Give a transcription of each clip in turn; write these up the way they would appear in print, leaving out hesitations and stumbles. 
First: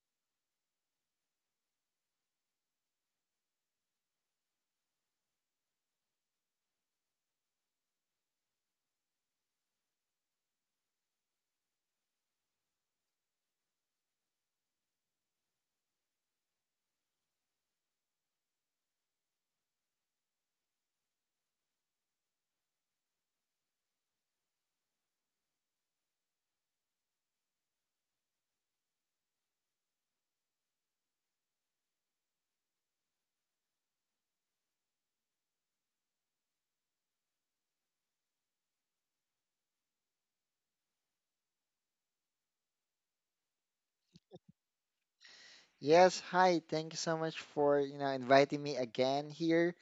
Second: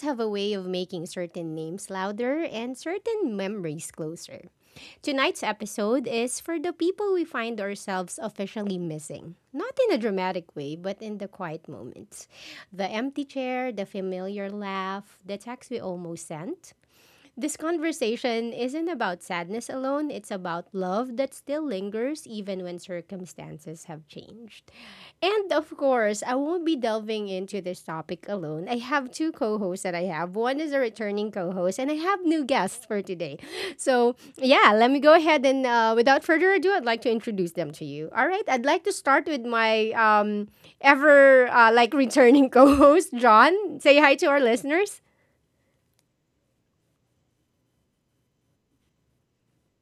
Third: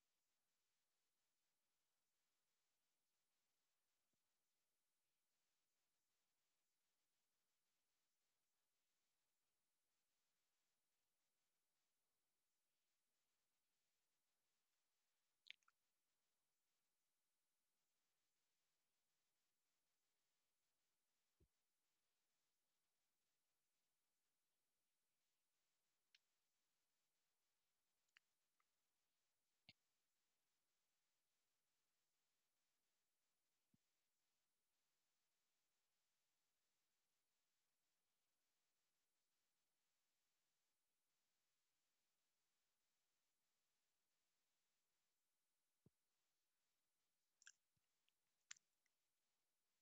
have a way of making certain names louder and certain memories closer. Tonight's episode is for the people we find ourselves officially missing. Not in a dramatic way, but in the quiet moments. The empty chair, the familiar laugh, the text we almost sent, this conversation isn't about sadness alone, it's about love that still lingers even when circumstances have changed. And of course, I won't be delving into this topic alone. I have two co hosts that I have. One is a returning co host, and I have new guests for today. So, yeah, let me go ahead and without further ado, I'd like to introduce them to you. All right, I'd like to start with my ever like returning co host, John. Say hi to our listeners. Yes, hi. Thank you so much for, you know, inviting me again here,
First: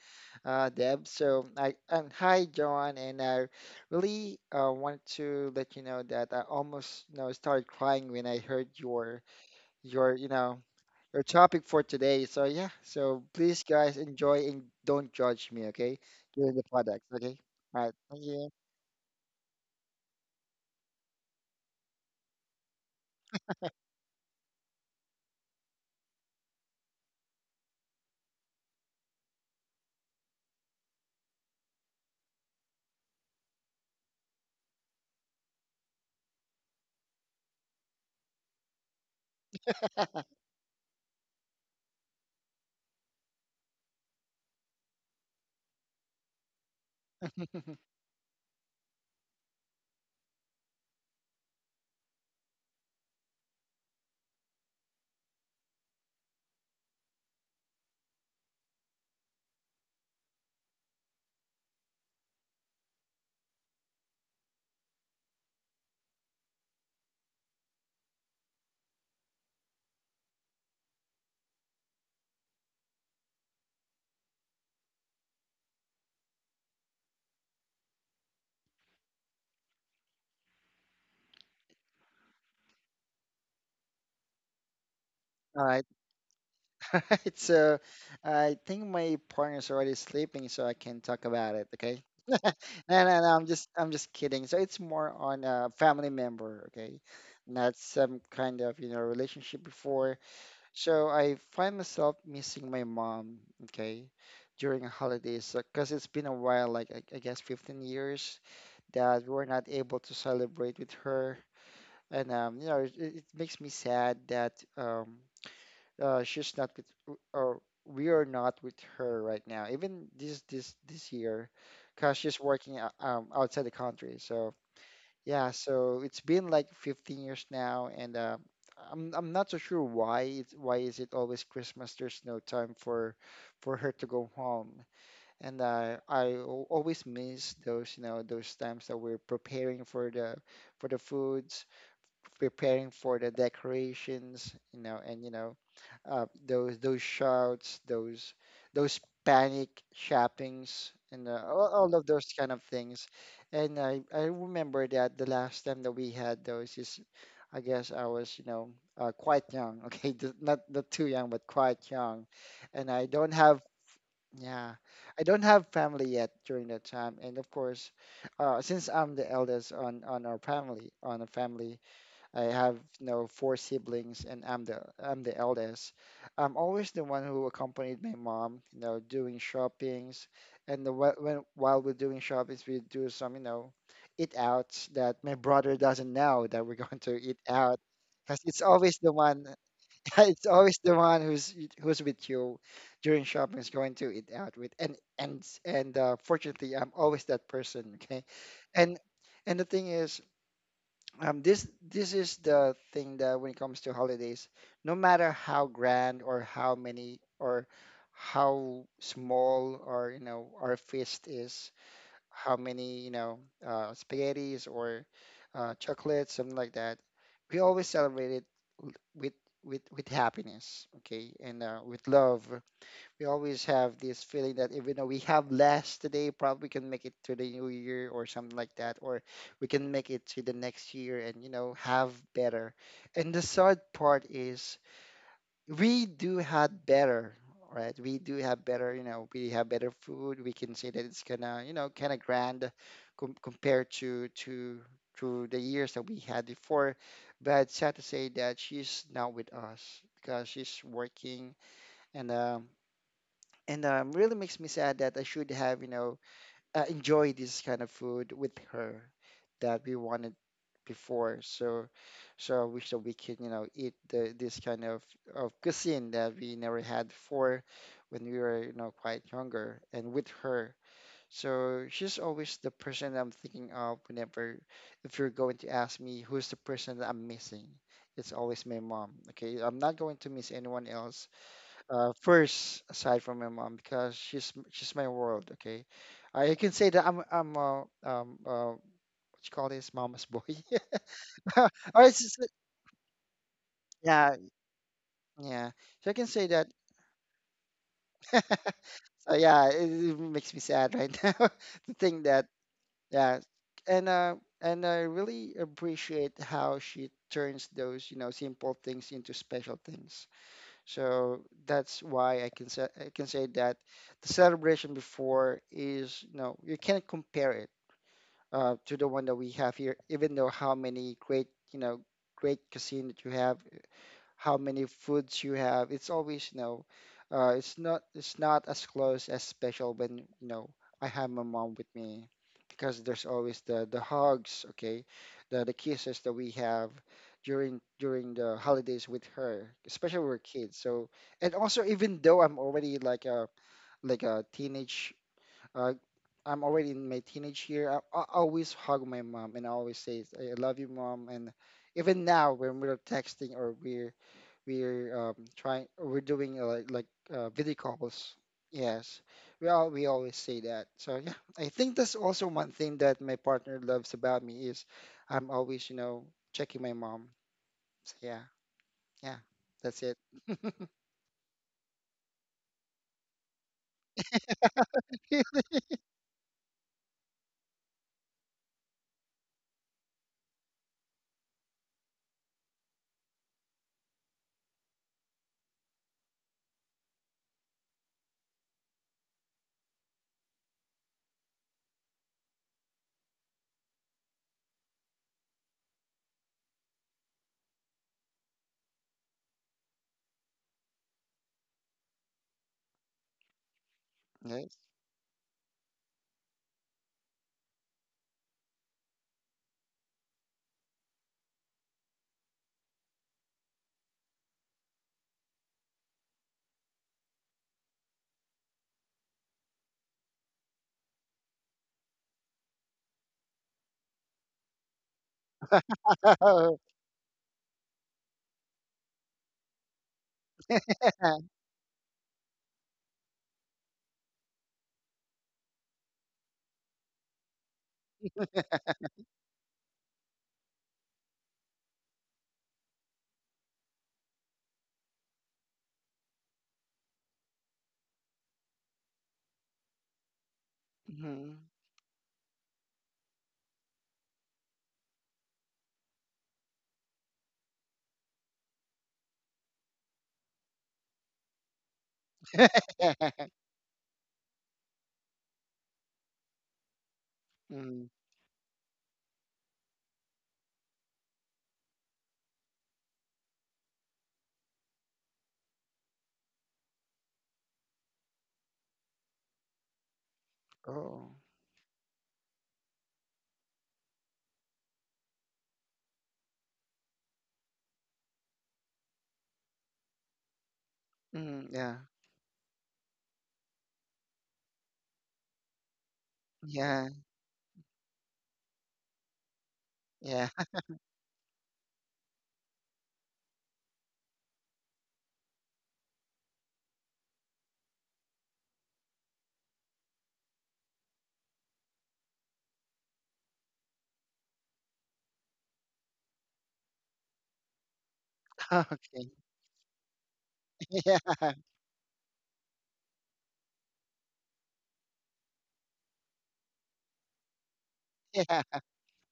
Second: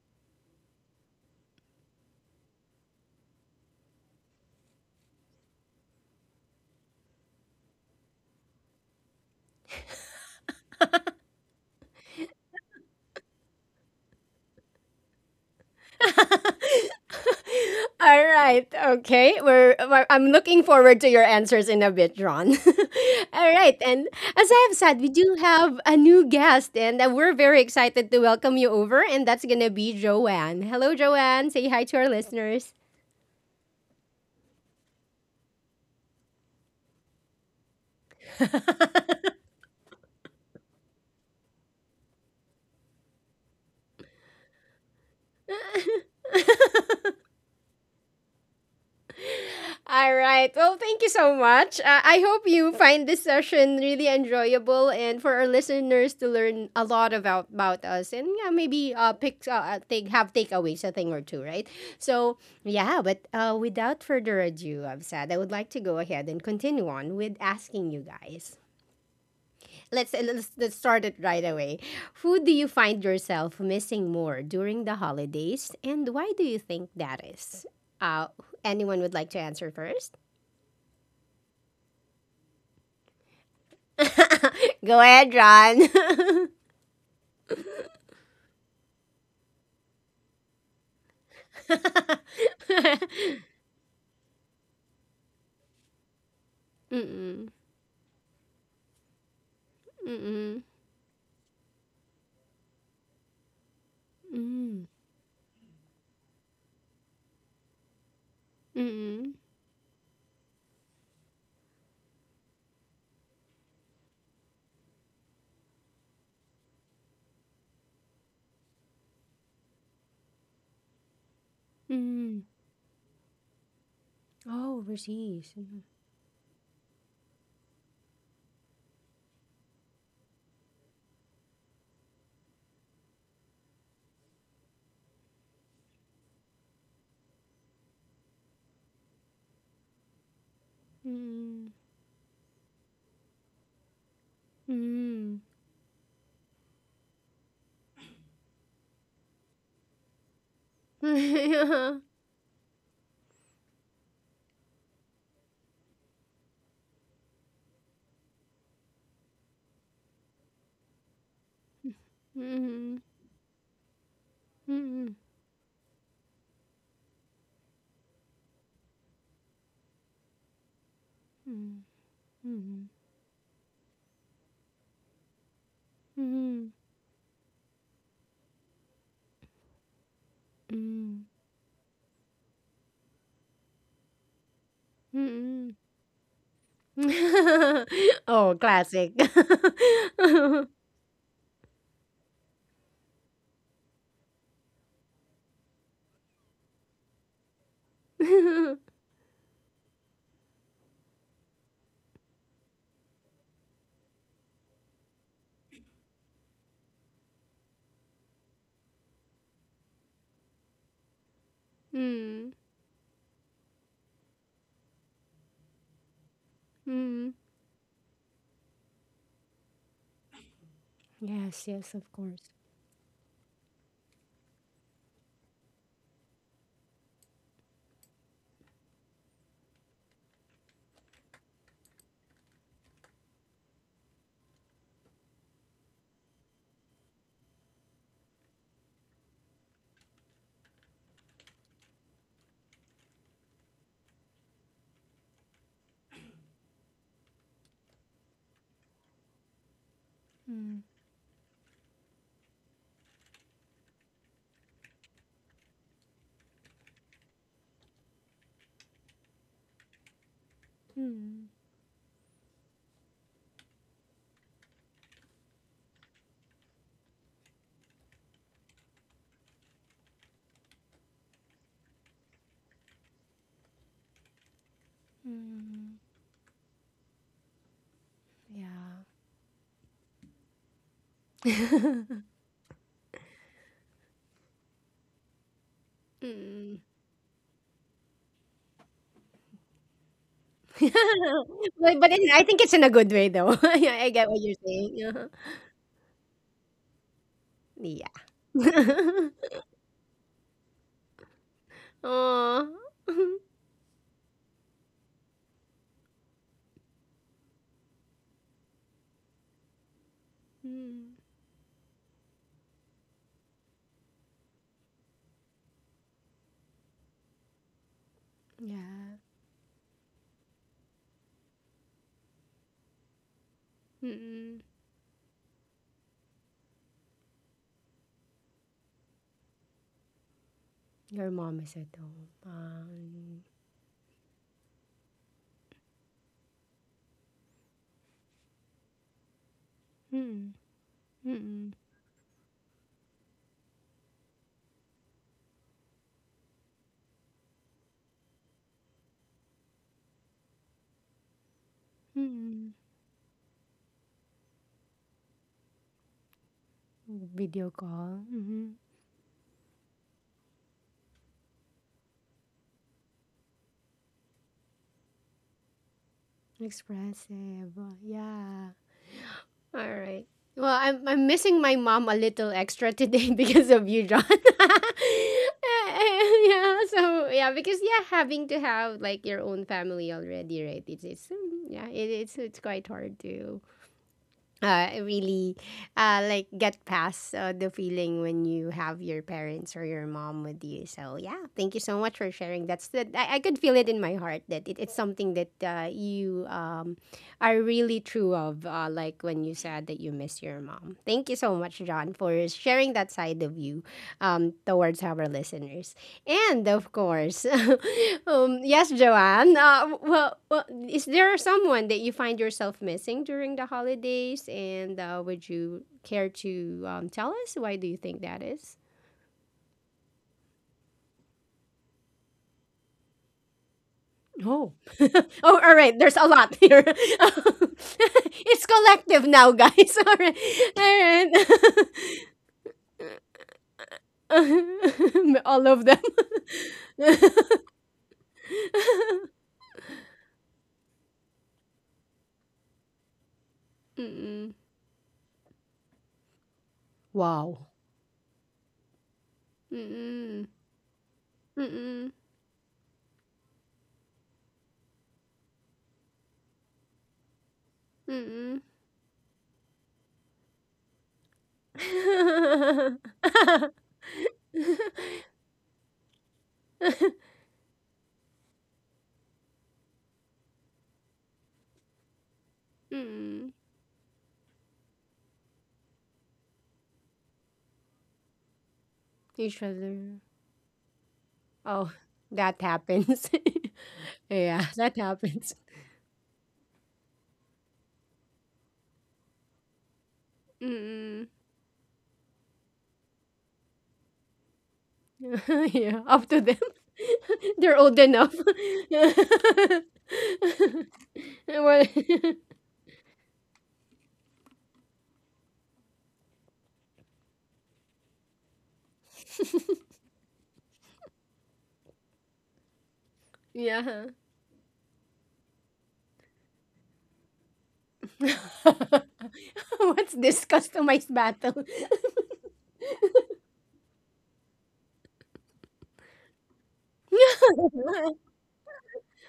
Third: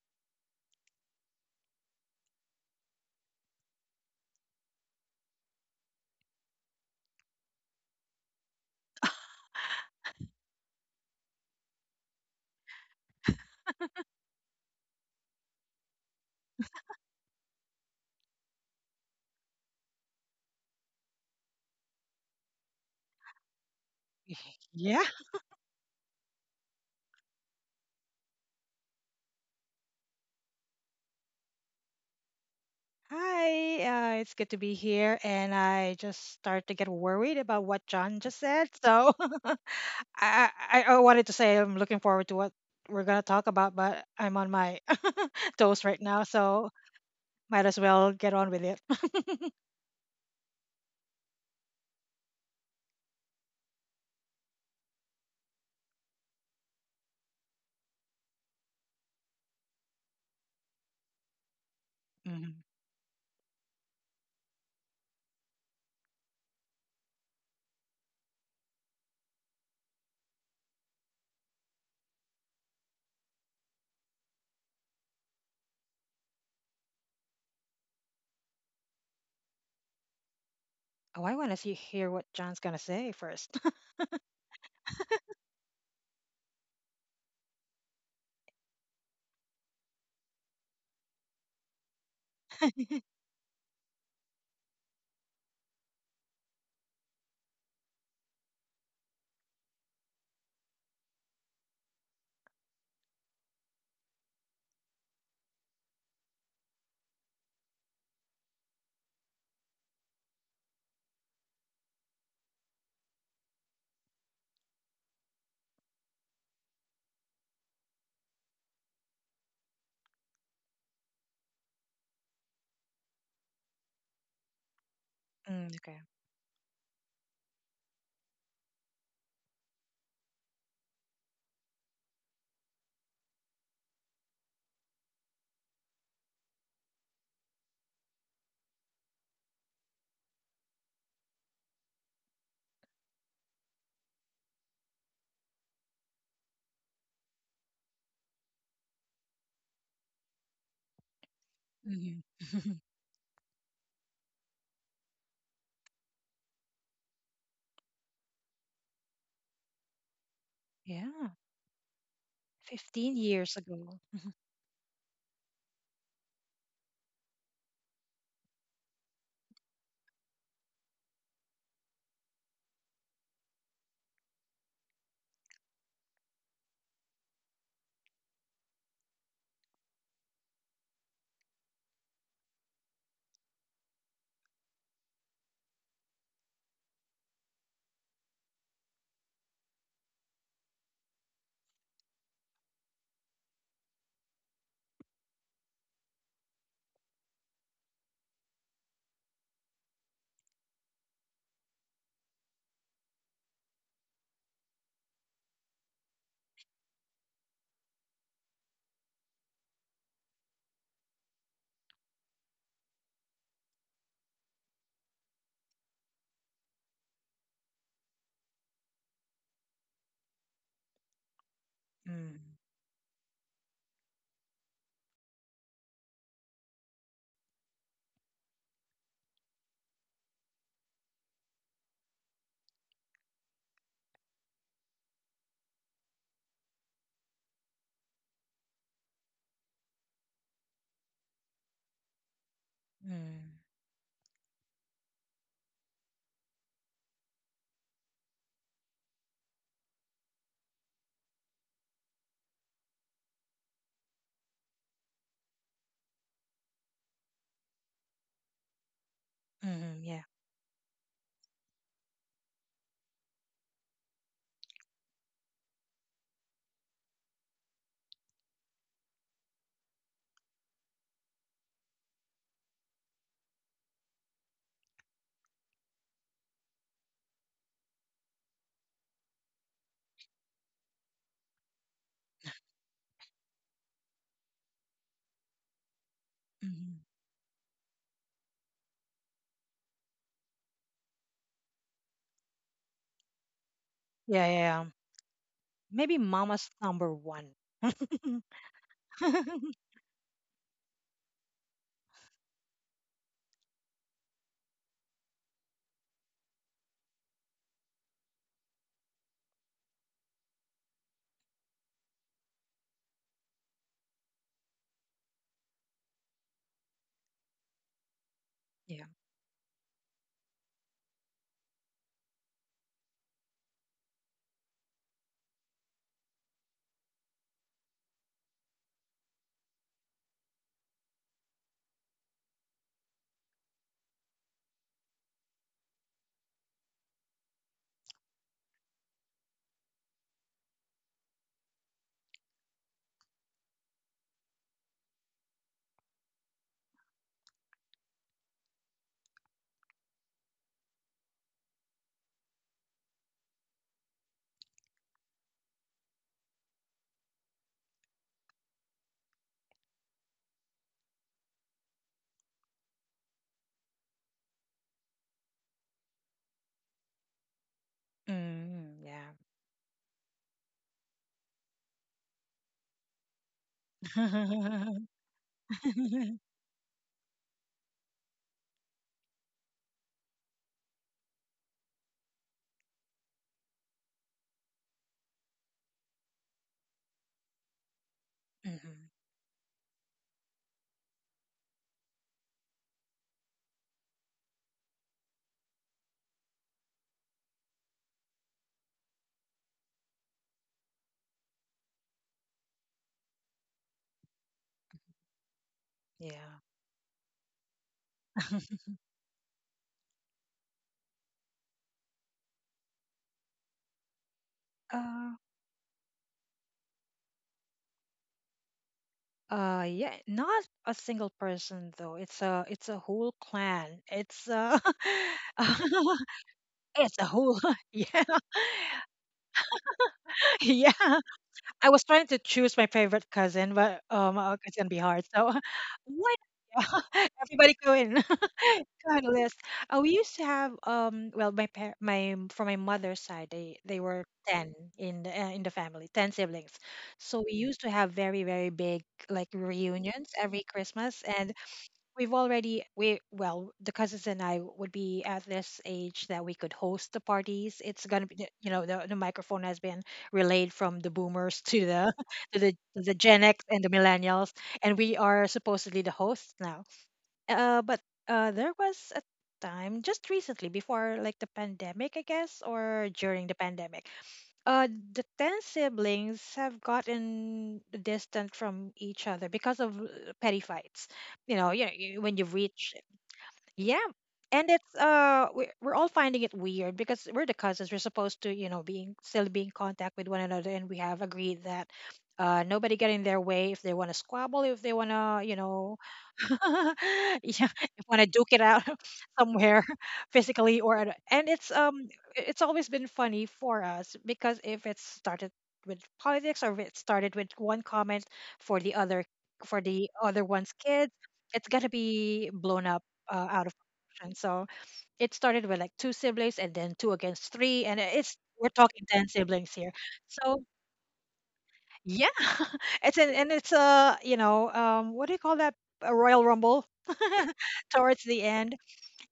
Deb. So, I and hi, John. And I really want to let you know that I almost, you know, started crying when I heard your, your, you know, your topic for today. So yeah. So please, guys, enjoy and don't judge me, okay? During the products, okay? All right. Thank All you. right. Okay. I'm looking forward to your answers in a bit, Ron. All right. And as I have said, Yeah. we do have a new guest, and we're very excited to welcome you over. And that's going to be Joanne. Hello, Joanne. Say hi to our listeners. Hi, it's good to be here, and I just start to get worried about what John just said. So I wanted to say I'm looking forward to what we're gonna talk about, but I'm on my toes right now, so might as well get on with it. All right. Well, thank you so much. I hope you find this session really enjoyable and for our listeners to learn a lot about us, and yeah, maybe pick take have takeaways, a thing or two, right? So, Mhm. yeah, but without further ado, I'm sad. I would like to go ahead and continue on with asking you guys. Let's start it right away. Who do you find yourself missing more during the holidays, and why do you think that is? Uh anyone would like to answer first? Oh, I want to see hear what John's gonna say first. Go ahead, All right. John. All right. So I think my partner's already sleeping, so I can talk about it. Okay. No, I'm just kidding. So it's more on a family member, okay? Mm-mm. Not some kind of, you know, relationship before. Mm-mm. So I find myself missing my mom, okay, during Mm. holidays because it's been a while, like I guess 15 years that we Mm-mm. were not able to celebrate with her. And you know, it makes me sad that she's not with or we are not with her right now even this year because she's Mm. working outside the country. So Oh, yeah, overseas. Mm, okay. so it's been like 15 years now, and I'm not so sure why it's why is it always Christmas. There's no time for her to go home. And always miss those, you know, those times that we're preparing for the foods, Mm. preparing for the decorations, you know. And you Mm. know, those shouts, those panic shoppings, and Mm. All Mm. of Hmm. those kind of things. And I remember that the last time that we had those is I guess I was, you know, quite young. Okay, not too young, Yeah, but quite young, and Mm. I 15 don't years have ago. yeah Mm. I don't have family yet during that time. And of course, since I'm the eldest on our family on a family, Mm. I have, you know, four siblings, and I'm the eldest. I'm Mm. always the one who accompanied my mom, you know, doing shoppings, and the, Mm. when while we're doing shoppings, we do some, you know, eat outs that my Hmm. brother doesn't know that we're going to eat out, because Oh, it's always the classic. one, it's Mm. always the one who's with you during shopping is going to eat out with, and fortunately, I'm always that person. Okay, and the thing is, this is the thing that when it comes to holidays, no matter how grand or how many or how small or, you know, our feast is, Mm. how many, you know, spaghettis or chocolates, something like that, we always celebrate it l- with with happiness, okay, and Yes, yes, of with Mm, love. course. We always have this feeling that even though we have less today, probably can make it to the new year or something like that, or we can make it to the next year and, you know, have better. And the sad part is we do have better, right? We do have better, you know, we have better food. We can say that it's gonna, you know, kind of grand mm, compared to the years that we had before. But sad to say that she's not with us because she's Mm. working. And really makes me sad that I should have, you know, enjoyed this kind of food with her that we mm, yeah. wanted before. Mm. So, so I wish that we could, you know, eat this kind of, cuisine that we never had before when we were, you know, quite younger and with her. So she's always the person I'm thinking of whenever, if you're going to ask me who's the person that I'm missing. It's always my Yeah. mom. Okay, I'm not going to miss anyone else first aside from my mom because she's my world. Okay, I can Mm. say that Hmm. I'm a what you call this, mama's boy. Or but it's it just, I like, think it's in a good way though. Yeah, I get yeah, what Yeah, you're yeah, saying. Uh-huh. yeah. So I maybe can say that. mama's number one. Yeah. So yeah, it makes me sad right now to think that Aw. yeah, and I really appreciate how she turns those, you know, simple things into special things. Mm. So that's why I can say, I can say that the celebration before is, you know, you can't compare it to the Yeah. Yeah. one that we have here, even though how many great, you know, great cuisine that you have, how Mm. many foods you have. It's always, you know, it's not as close as special when, you know, I have Your my mom mom is with at me home. because there's always the hugs, okay, the kisses that we have during the holidays with her, especially when we're Mm, kids. So and mm, also even though I'm already like a teenage uh, I'm already in my teenage year. I always hug my mom and I always say, I love you, mom. And even now, mm. when we're texting or we're trying, we're doing Video video call. calls. Mhm. Yes, we always say that. So yeah, I think that's also one thing that my partner loves about me is I'm always, you know, checking my mom. Expressive. So yeah, Yeah. Mm, yeah. yeah, All that's it. right. Well, I'm missing my mom a little extra today because of you, John. Yeah. So yeah, because yeah, having to have like your own family already, right? It's yeah, it's quite hard to really like get past the feeling when you have Mhm. your parents or your mom with you. So yeah, thank you so much for sharing. That's the I could feel it in my heart that it's something that you are really true of. Like when you said that you miss your mom. Thank you so much, John, for sharing that side of you Yes. towards our listeners. Yeah. And of course, yes, Joanne. Well, is there someone that you find yourself missing during the holidays? And Uh, would you care to tell us why do you think that is? Yeah, not a single person though. It's a whole clan. It's Oh, oh, all right. There's a lot here. it's a whole yeah. It's collective now, guys. All right, Yeah. I was trying to choose my favorite cousin, but all it's gonna be hard. right. So All of them. why not? Everybody go in, go on a list. We used to have well, my par- my from my mother's side, they were Mm-mm. 10 in the family, 10 siblings. So we Wow. used to have very very big like reunions Mm-mm. every Christmas. And Mhm. Mm-mm. we've already, we well, the cousins and I would be at this age that we could host the parties. It's gonna be, Mm-mm. The microphone has been relayed from the boomers to the to the Gen X and the millennials, and we are supposedly the hosts now. Uh, but Mhm. uh, there was a time just recently before like the pandemic, I guess, or during Mm, the pandemic, the 10 siblings have gotten distant from each other each because of, other. petty fights. Oh. You know, Oh, when you that reach. happens. Yeah. Yeah, And it's that happens. we we're all finding it weird because we're the cousins. We're supposed to, being still be in contact with one another, and we have Mm. agreed Mhm, that yeah. Nobody get in their way if they want to squabble, if they want to, Yeah, up to them. Yeah, yeah, They're old if want to enough. duke it out somewhere yeah. physically or at- and it's Well, um i- it's always been funny for us, because if it started with politics or if it started with one comment for the other for the other one's kids, it's gonna be blown up, out of yeah. proportion. So it started with like two siblings and then two against three. And it's we're talking ten Okay. siblings here. What's this So customized Yeah, battle? yeah, it's an, and it's a, what do you call that? A Royal Rumble towards the end. yeah.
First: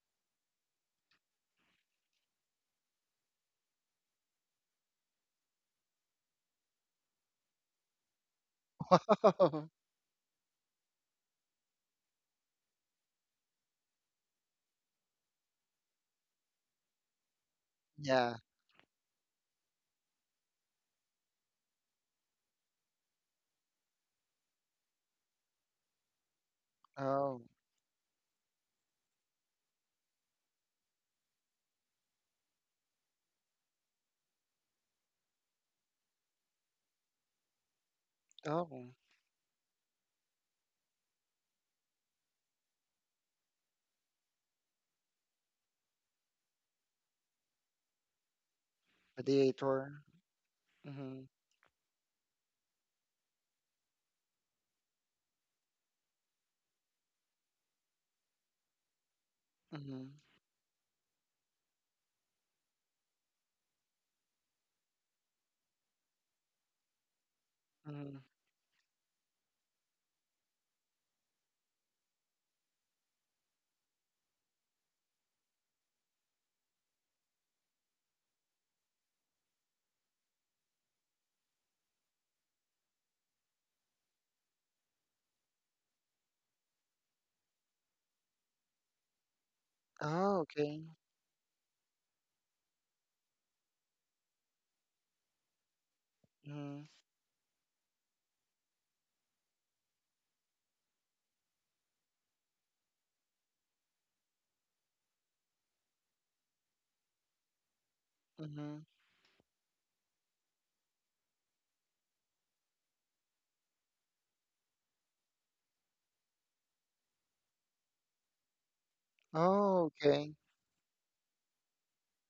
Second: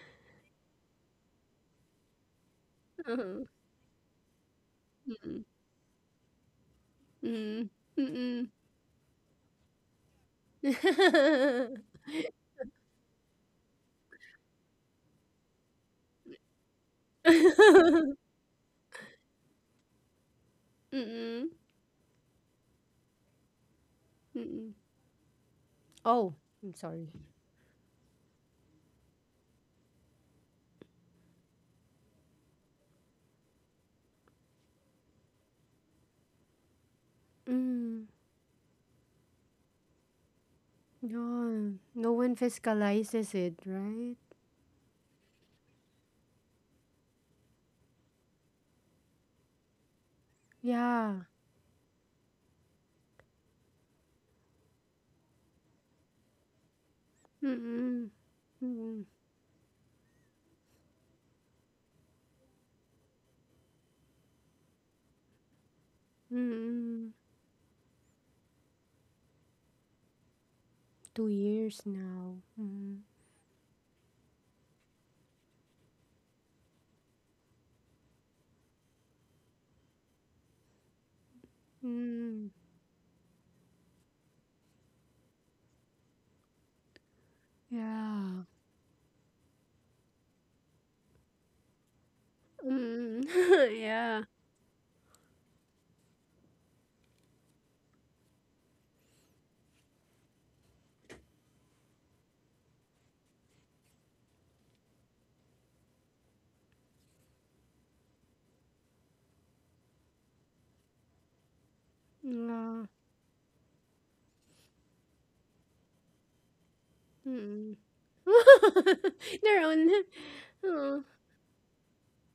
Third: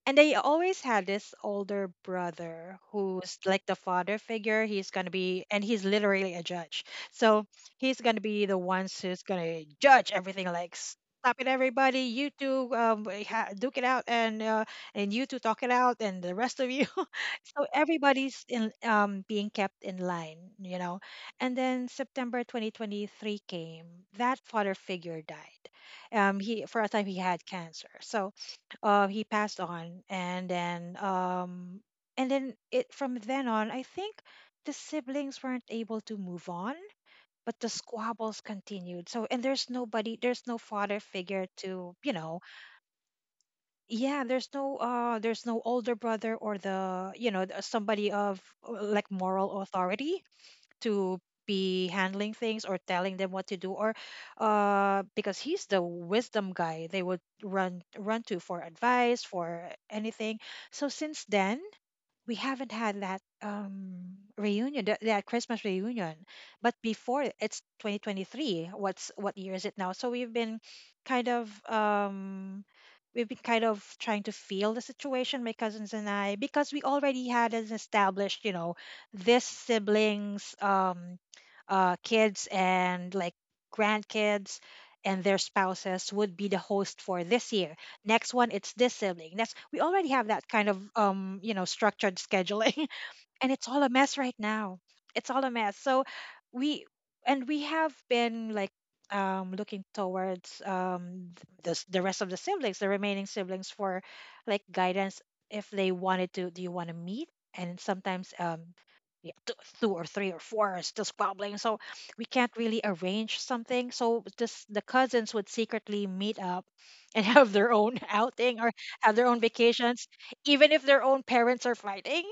And I always had this older brother who's like the father figure. He's gonna Mm, be, and he's literally a judge. So mm, he's mm, gonna be mm, the ones who's gonna Wow. judge everything. Like, stop it, mm. everybody! You two, duke it out, and and you two talk it out, and the rest of you. So Yeah. everybody's, in being kept in line. Mm-mm. And then September 2023 came. That Mm-mm. father figure died. Oh, He I'm For a time, sorry. he had Oh, cancer. So he passed on, and then it from then on, I think the siblings weren't able to move on, but the Mm. squabbles oh. continued. So, and there's nobody there's no father figure No, to, no one fiscalizes it, right? yeah, there's no older brother, or the you know th- somebody of, like, moral Mediator. authority Yeah. Mm-hmm. to be handling things or telling them what to do, or because he's the wisdom guy they would run Mm-mm. run to for Mm-mm. advice, for Mm-hmm. anything. So since then we haven't had that reunion, that Christmas reunion. But Mm-mm. before, it's Mm-hmm. 2023. What's what year is it now? So Two kind of years now. um Mm. we've been kind of trying to feel the situation, my cousins and I, because we already had an established, this siblings, Mm. kids and like grandkids, and their spouses would be the host for this year. Next Yeah. one it's this sibling, next. We already have Oh, that kind of, okay. Structured scheduling, Mm. and it's all a mess Yeah. right now. It's all a mess. So, Mm-hmm. we we have been, like, looking towards, the rest of the siblings, the remaining siblings, for like guidance if they wanted to. Do you want to meet? And sometimes, Mm-hmm. yeah, two or three or four are still squabbling, so we can't really Yeah. arrange something. So this the cousins would secretly meet up and have their Mm. own outing or have their own Their own. Oh, vacations, okay. even if Oh. their own parents are fighting.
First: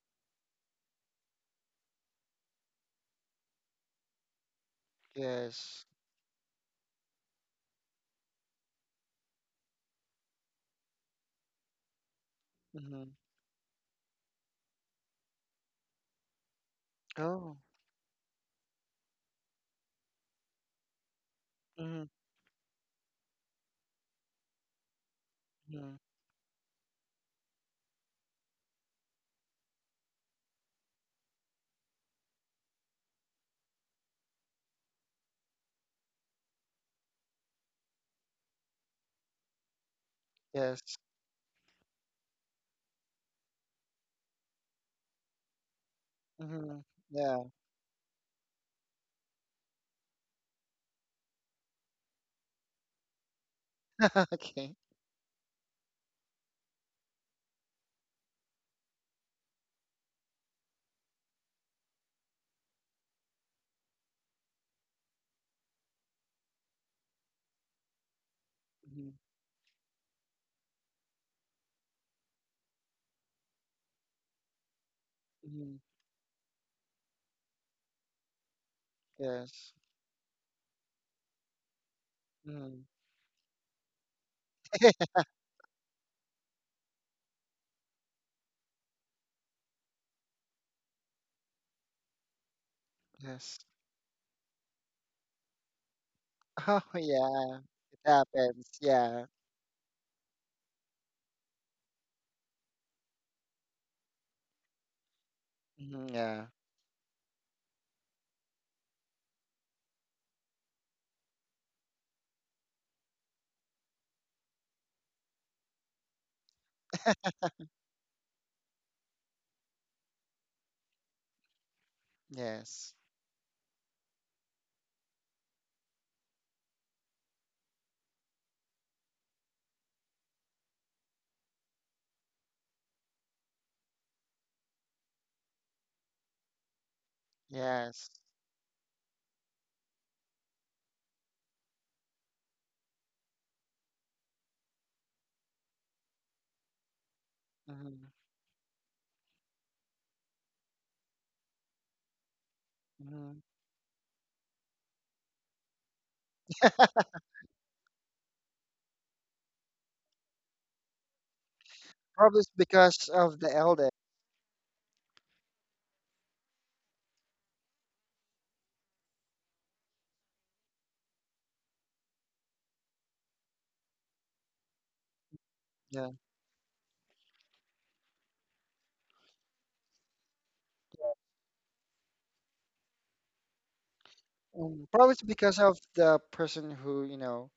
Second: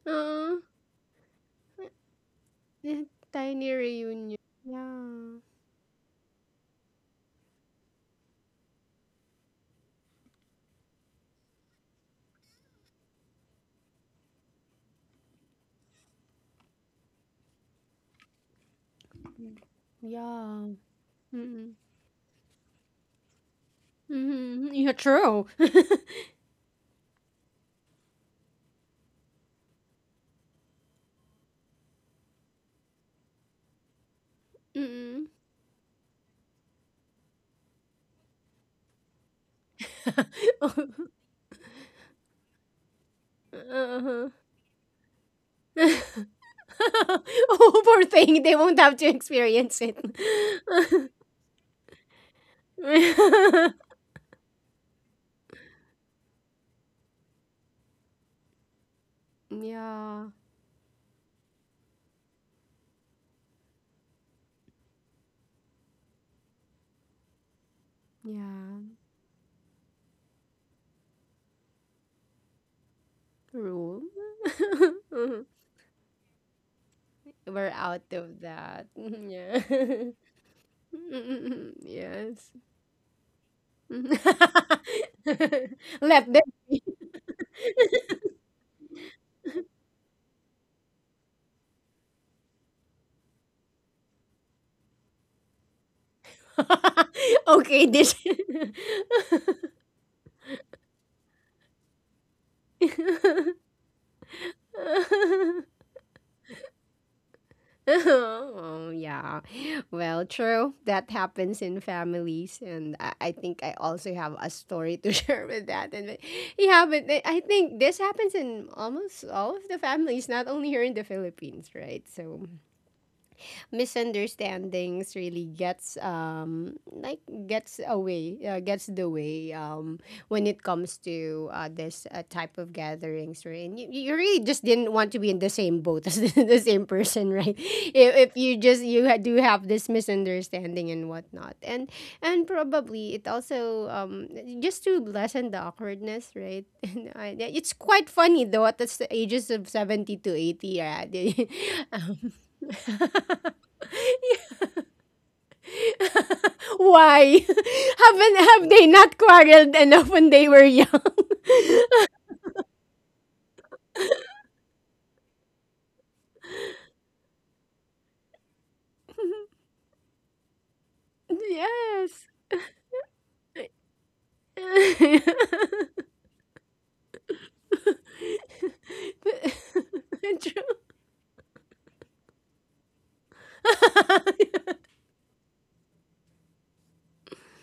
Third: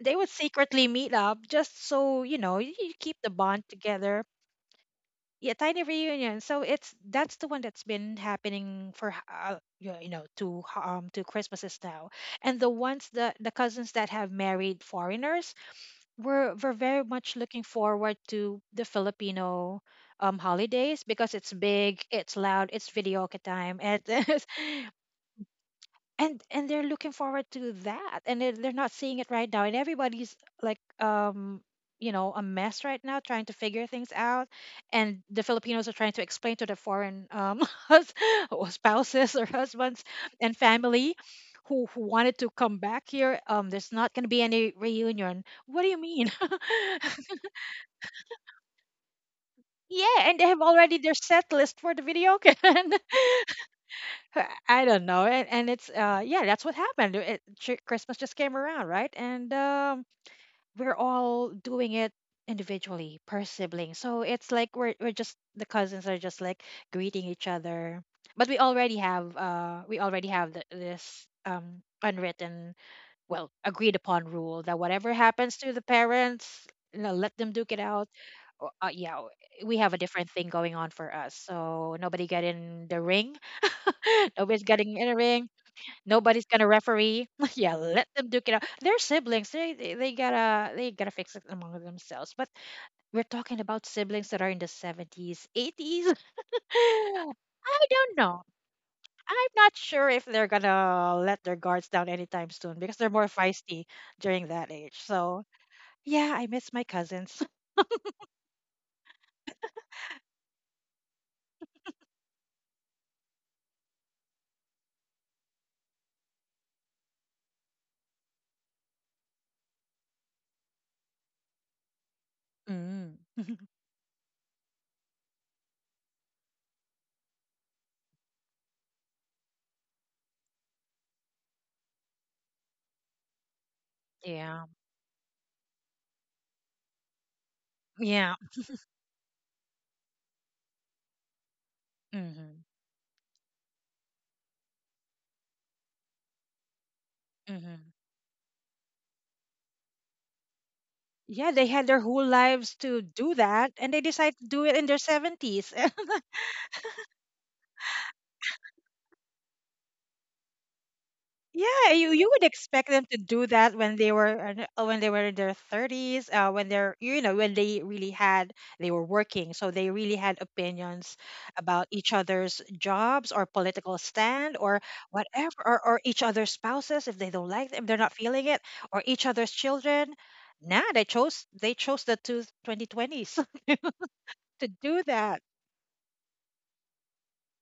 They would Oh. secretly meet up just so, you Eh, keep the bond tiny together. reunion. Yeah. Yeah, tiny Yes. reunion. So it's that's the one that's been happening for, yeah, two Christmases now, and the ones, Mm-hmm. that the cousins that have married foreigners, were very much Oh. looking forward to the Filipino, Yeah. holidays, because it's Mm-mm. Mm-hmm. big, it's loud, it's videoke time, and it's, Mm-hmm. Yeah, true. Mm-hmm. And they're looking forward to that, and they're not seeing it right now, and everybody's like, a mess right now trying to figure things out, and Mm-mm. the Filipinos are trying to explain to the foreign, hus- or spouses, or husbands and Yes. family who wanted to come back here, there's not going to Uh-huh. be any reunion. What do you mean? Mm-hmm. Yeah. Oh, poor thing. They won't have to experience it. Yeah, and they have already their set list for the video. Okay. I don't know. And that's what happened. Christmas just came around, right? And Yeah. we're all doing it individually per sibling. So it's like we're just the cousins are just like greeting each other. But Yeah. Mm-hmm. We already have th this, unwritten, well, agreed True. upon rule that whatever happens to Mm-hmm. the parents, let them We're duke it out out. of that. Yeah, Yeah. Yes. we have a different thing going on for us. So nobody get Yes. Mm-hmm. in the ring. Nobody's getting in a ring. Let Nobody's them gonna be. referee. Yeah, let them duke it out. They're siblings. They gotta fix it among themselves. But we're Yes. talking about siblings that are in the 70s, 80s. Oh, yeah. I Okay, It this. don't know. happens. Yeah. I'm not sure if they're gonna let their guards down anytime soon, because they're more feisty during that age. So Mhm, yeah, I yeah. miss my cousins. Oh yeah, well true, that happens in families, and I think I also have a story to share with that, yeah, but I think this happens in almost all of the families, not only here in the Philippines, right? So Yes. Mm. misunderstandings really gets like gets away, gets the way when it comes to this type of gatherings, right? And you really Yeah, just didn't want to be in the same boat as the same person, right? Yes. if, yeah. if you just do have this misunderstanding and whatnot, and Mhm. probably it also just to lessen the awkwardness, right? And I, yeah, it's Mhm. Mm-hmm. quite funny though at the ages of 70 to 80, yeah. Yeah, they had their whole um, lives to do Mhm. that, and they decide to do it in their 70s. Why? Have they not quarreled enough when they were young? Yeah, you would Probably it's expect them because to of do the that elder. when they were, when they were in their 30s, when they're, when they really had they were working, so they really had opinions about each Yes. other's jobs, or political stand, or whatever, or, Yeah. each other's spouses, if they don't like them, they're not feeling it, or each other's children. True. Nah, they chose the two 2020s to do Probably it's that, because of the person who, you know,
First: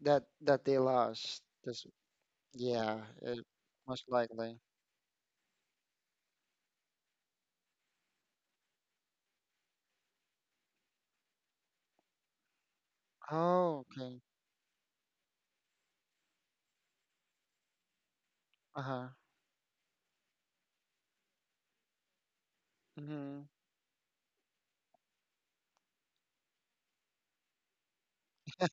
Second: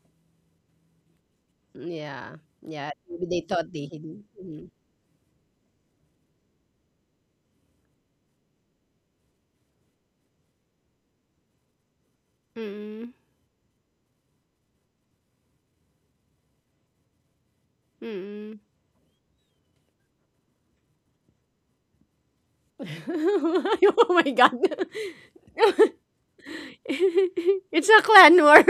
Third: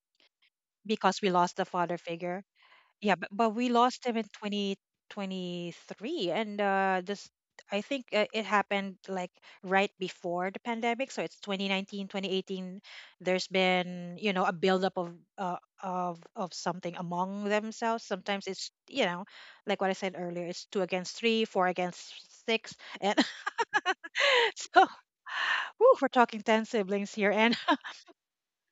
that that they because we lost. lost the This, father Yeah. figure. Yeah. yeah, Yeah, Maybe but, it, they we thought they hid. most lost him in likely. Mm. 2023. And this I think, it happened like right before the pandemic, so it's 2019, 2018. Mm. There's Oh, been, okay. A buildup of, something among themselves. Sometimes Mm. it's, Uh-huh. Like what I said earlier, it's 2 against 3, 4 against 6. And Mm-hmm. Oh my god. so whew, we're talking 10 siblings here. And It's a clan war right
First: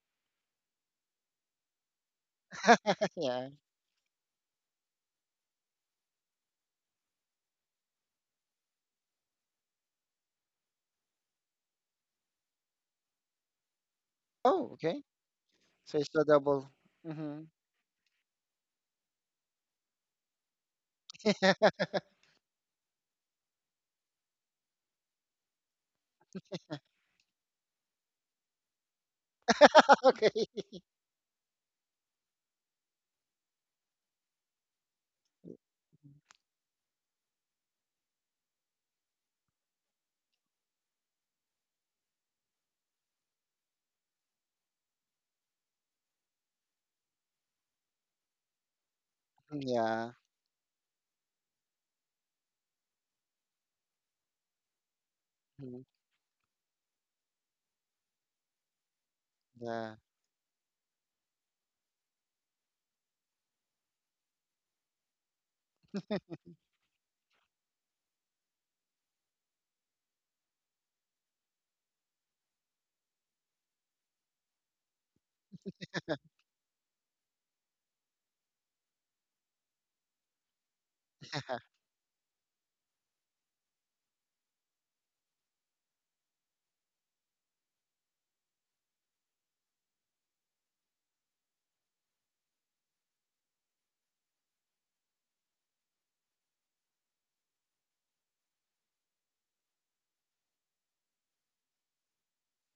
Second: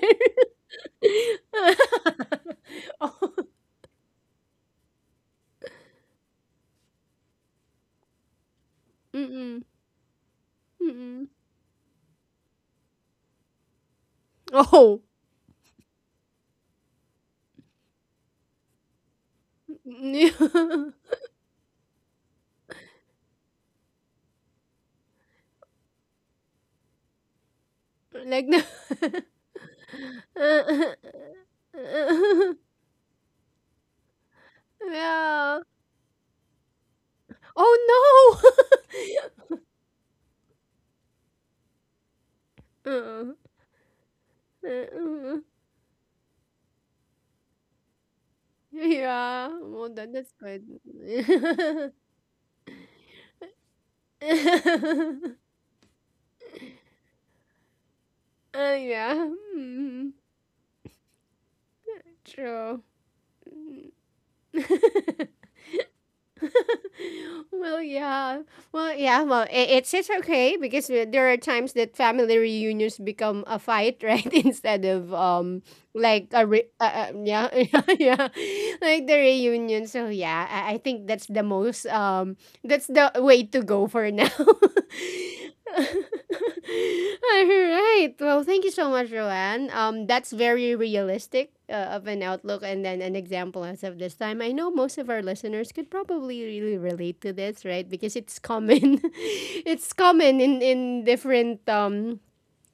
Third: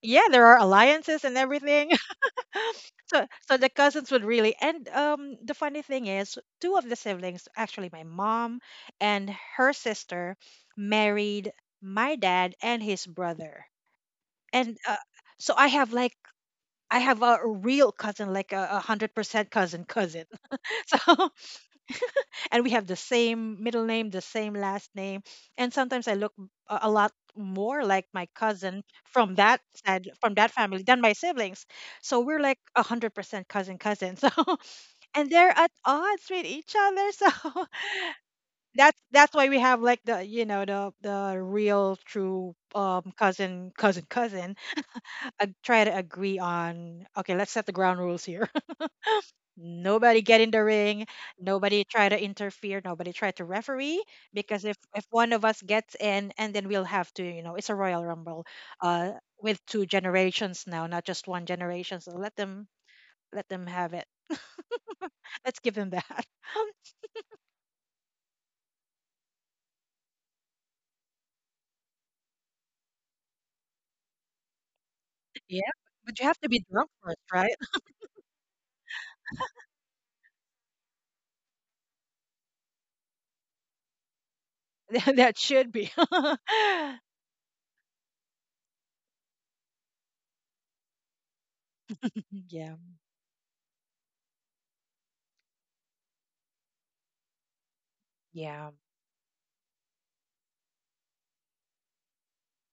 there. yeah, there are alliances and everything. So, Oh. Yeah. The cousins would really. And the funny thing is, two of the siblings, actually my mom and Mm-mm. her sister, Mm-mm. married my dad and his brother, Oh, and okay. Oh. so So it's a double. I have a Mm-hmm. real cousin, like a hundred percent cousin, cousin. So, and we have the same middle name, the same last name, and sometimes I look a lot more like my Like no, cousin from that side, from Okay. that family, than my siblings. So we're like 100% cousin, cousin. And they're yeah. at odds with each other, so Oh that's no. that's why we have, like, the you know the real true, Mm, cousin, cousin, cousin, mm. Try to agree on, okay, let's set the ground rules here. Yeah. Mm, Well, yeah. that Nobody that's get in good. the ring. Nobody try to interfere. Nobody try to referee, because if one of us Mhm. gets in, and then we'll have to, it's a royal rumble, uh yeah. with two Yeah. Mm, generations now, not just one generation, so let them true. let them have it. Let's give them that. Well, yeah. Well, yeah. Well, it's okay because there are times that family reunions become a fight, right? Instead of Yeah, but you like have to be drunk first, yeah, right? yeah, yeah like the reunion. So yeah, I think that's the way to go for now. That should be. All right. Well, thank you so much, Roanne. That's very realistic of an outlook Yeah, and then an example as of this time. I know most of our listeners could probably really relate to this, right? Because it's yeah, common. It's common in different um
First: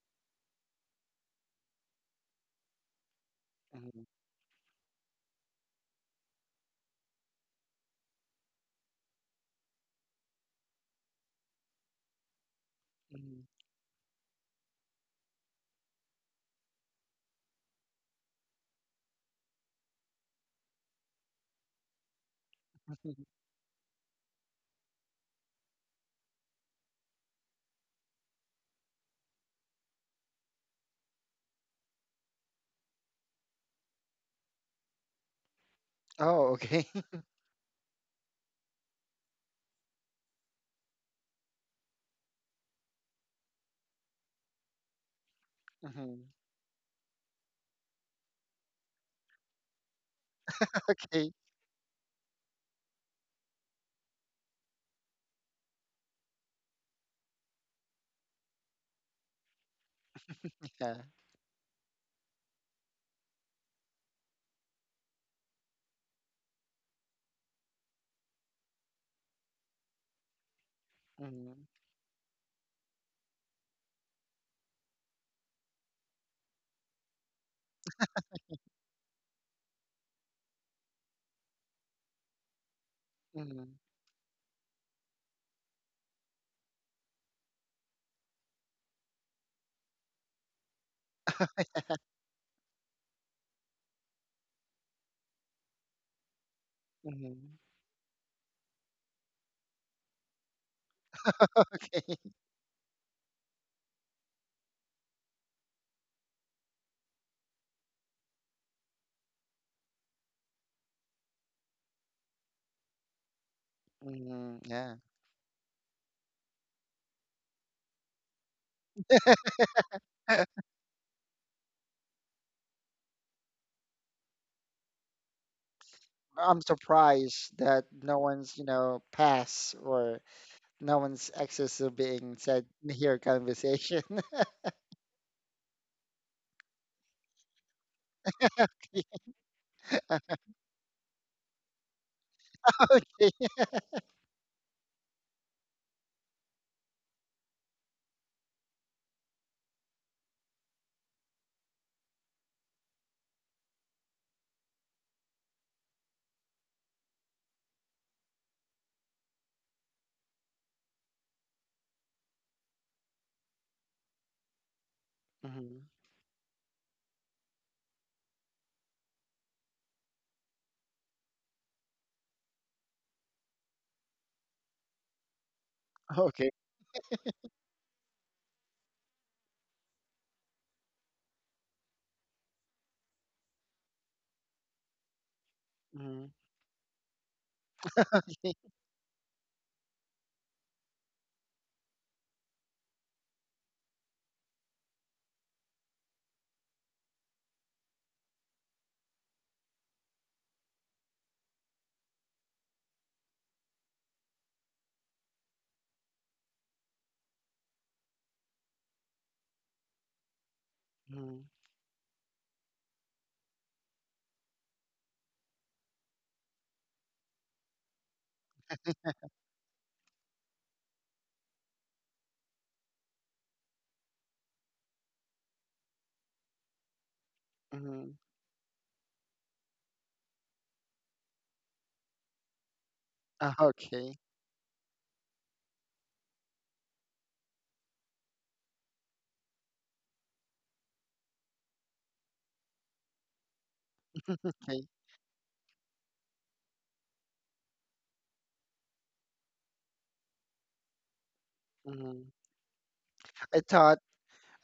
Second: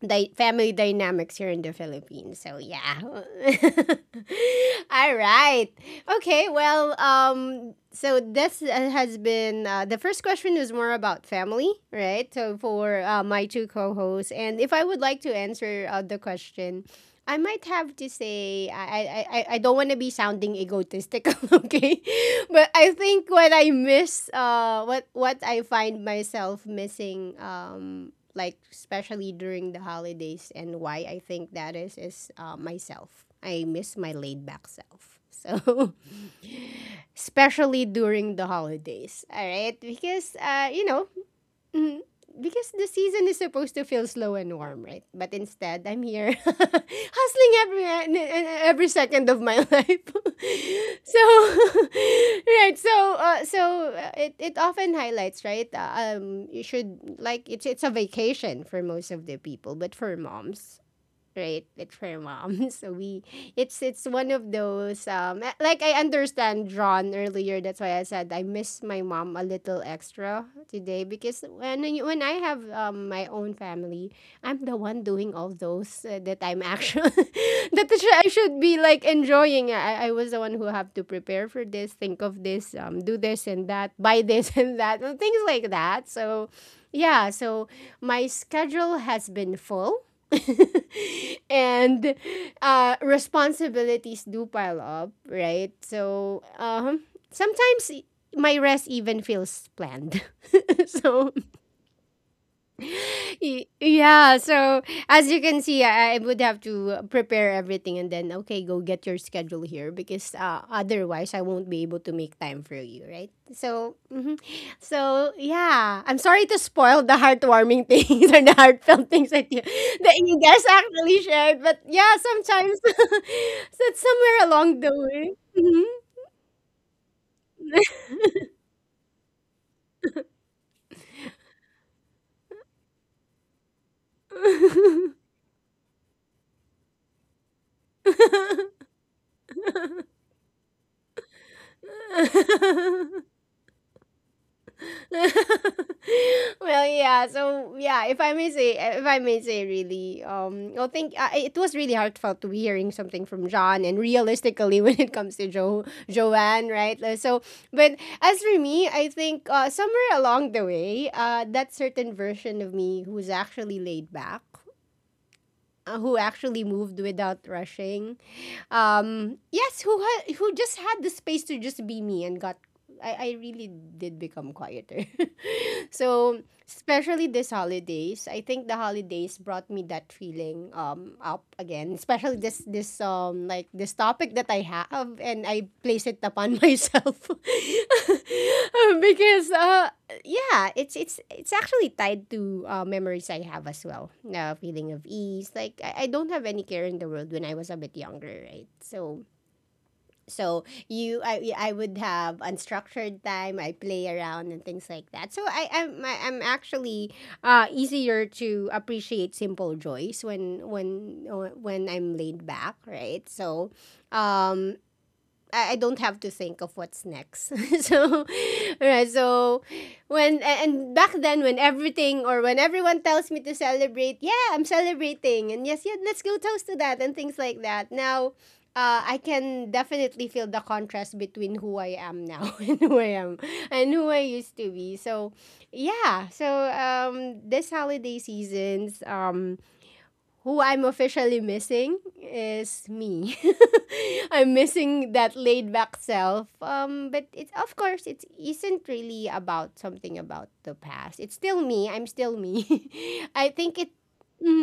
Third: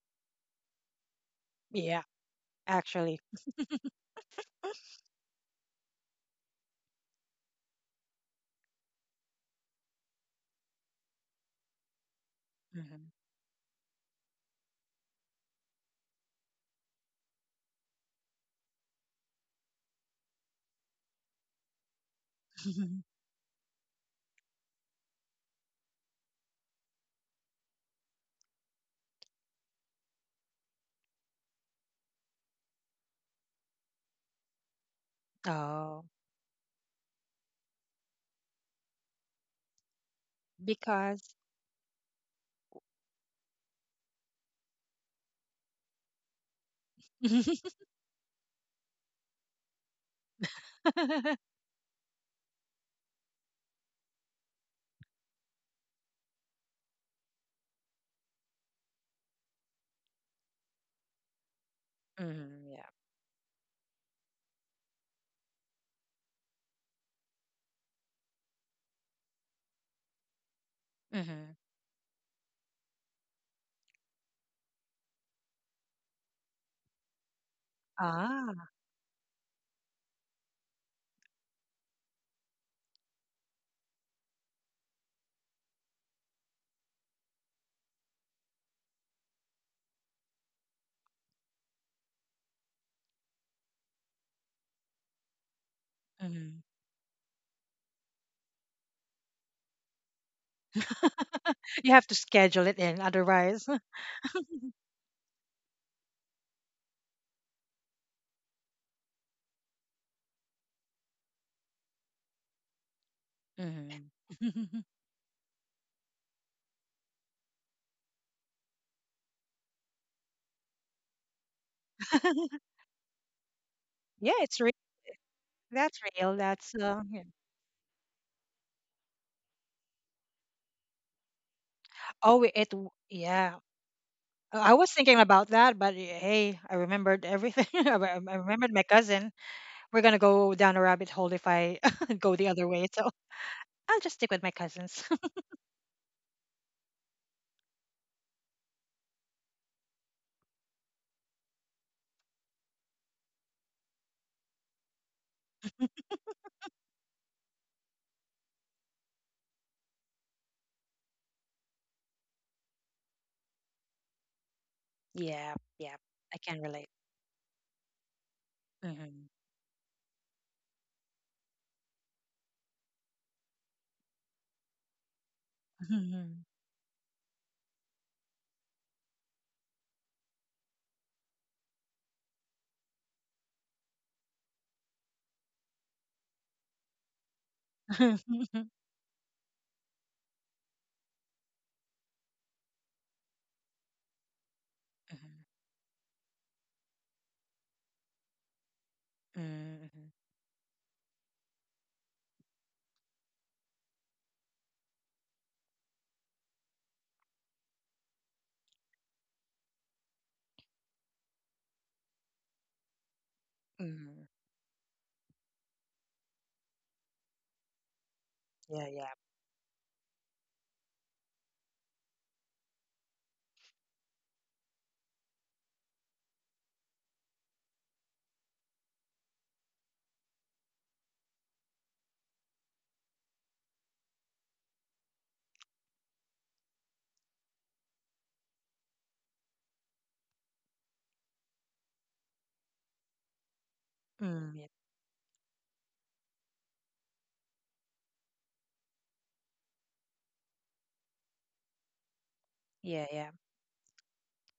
di- family dynamics here in the yeah, Philippines. So yeah. actually. Mhm. All right. Okay. Well, so this has been the first question was more about family, right? So for Hmm. My Mhm. two co-hosts, and if I would like to answer the question, I might have to say I don't want to be sounding egotistical, okay? But I think what I miss, what I find myself missing, like especially during the holidays, and why I think that is myself. I miss my laid back self. So, Oh, Oh, okay. especially during the holidays, all right? Because you know, because Mm, because the season is supposed to feel slow and warm, right? But instead, I'm here Mhm. hustling every second of my life. So, Okay. right. So, it often highlights, right? You should like it's a vacation for most of the people, but for moms, Yeah. right, it's for mom. hmm, so yeah. we It's one of those, like I understand John earlier. That's why I said I miss my mom a little extra today, because Hmm. Mm-hmm. When I have my own family, I'm the one doing all those, that I'm actually I should Ah, be like enjoying. I was the one who have to prepare for this, think of this, do this and Mm-hmm. that, buy this and that and things like that. So yeah, so my schedule has been full and responsibilities do pile up, right? So hmm. Mm-hmm. sometimes my rest even feels planned. So You have Okay. to schedule it in, otherwise. yeah, so as you can see, I would have to prepare everything, and then okay, go get your schedule here, because otherwise I won't be able to make time for you, right? So hmm mhm. Mm-hmm. Yeah. So yeah, I'm sorry to spoil the heartwarming things or the heartfelt things that you guys actually shared, but yeah, sometimes so it's Yeah, somewhere it's real. along the way. That's real. I'm That's yeah. surprised that no one's, you know, pass or no one's access is being oh, said it. in W- here Yeah, conversation. I was thinking about that, but eh, hey, I remembered everything. I re- I Mhm. remembered my cousin. We're gonna go down a rabbit hole if I go the other way. So I'll just stick with my cousins. Well yeah, so yeah, if I may say eh, if I may say, really, I think, it was really heartfelt to be hearing something from John, and realistically when it comes to jo Joanne, right? So but as for me, I think, somewhere along the way, that certain version of me who's actually laid back, Yeah, Mhm. Yeah, who I actually can relate. moved without rushing, Mm-hmm. Yes, who just had the space to just be me and got. I really did become quieter. So, Mm-hmm. Okay. especially this holidays, I think the holidays brought me that feeling up again, especially this like this topic that I have and I place it Mhm. upon myself. Because yeah, it's actually tied to memories I have as well. A feeling of ease. Like I don't have any care in the world when I was a bit younger, right? So Mm-hmm. so you I would have unstructured time. I play around and things like that. So I'm actually easier to appreciate simple joys when when Mhm. when I'm laid back, right? So um I don't have to think of what's next. so, Yeah, right. yeah, So, when and back then, when everything or when everyone tells me to celebrate, yeah, I'm celebrating, and yes, yeah, let's go toast to that and things like that. Mhm. Now, I can definitely feel the contrast between who I am now and who okay. I used to be. So, yeah. So, this holiday seasons, who I'm officially missing is me. I'm mm Okay. missing that laid back self. But it's of course it isn't really about something about the past. It's still me. I'm Mhm. still me. yeah, yeah, I I think it. thought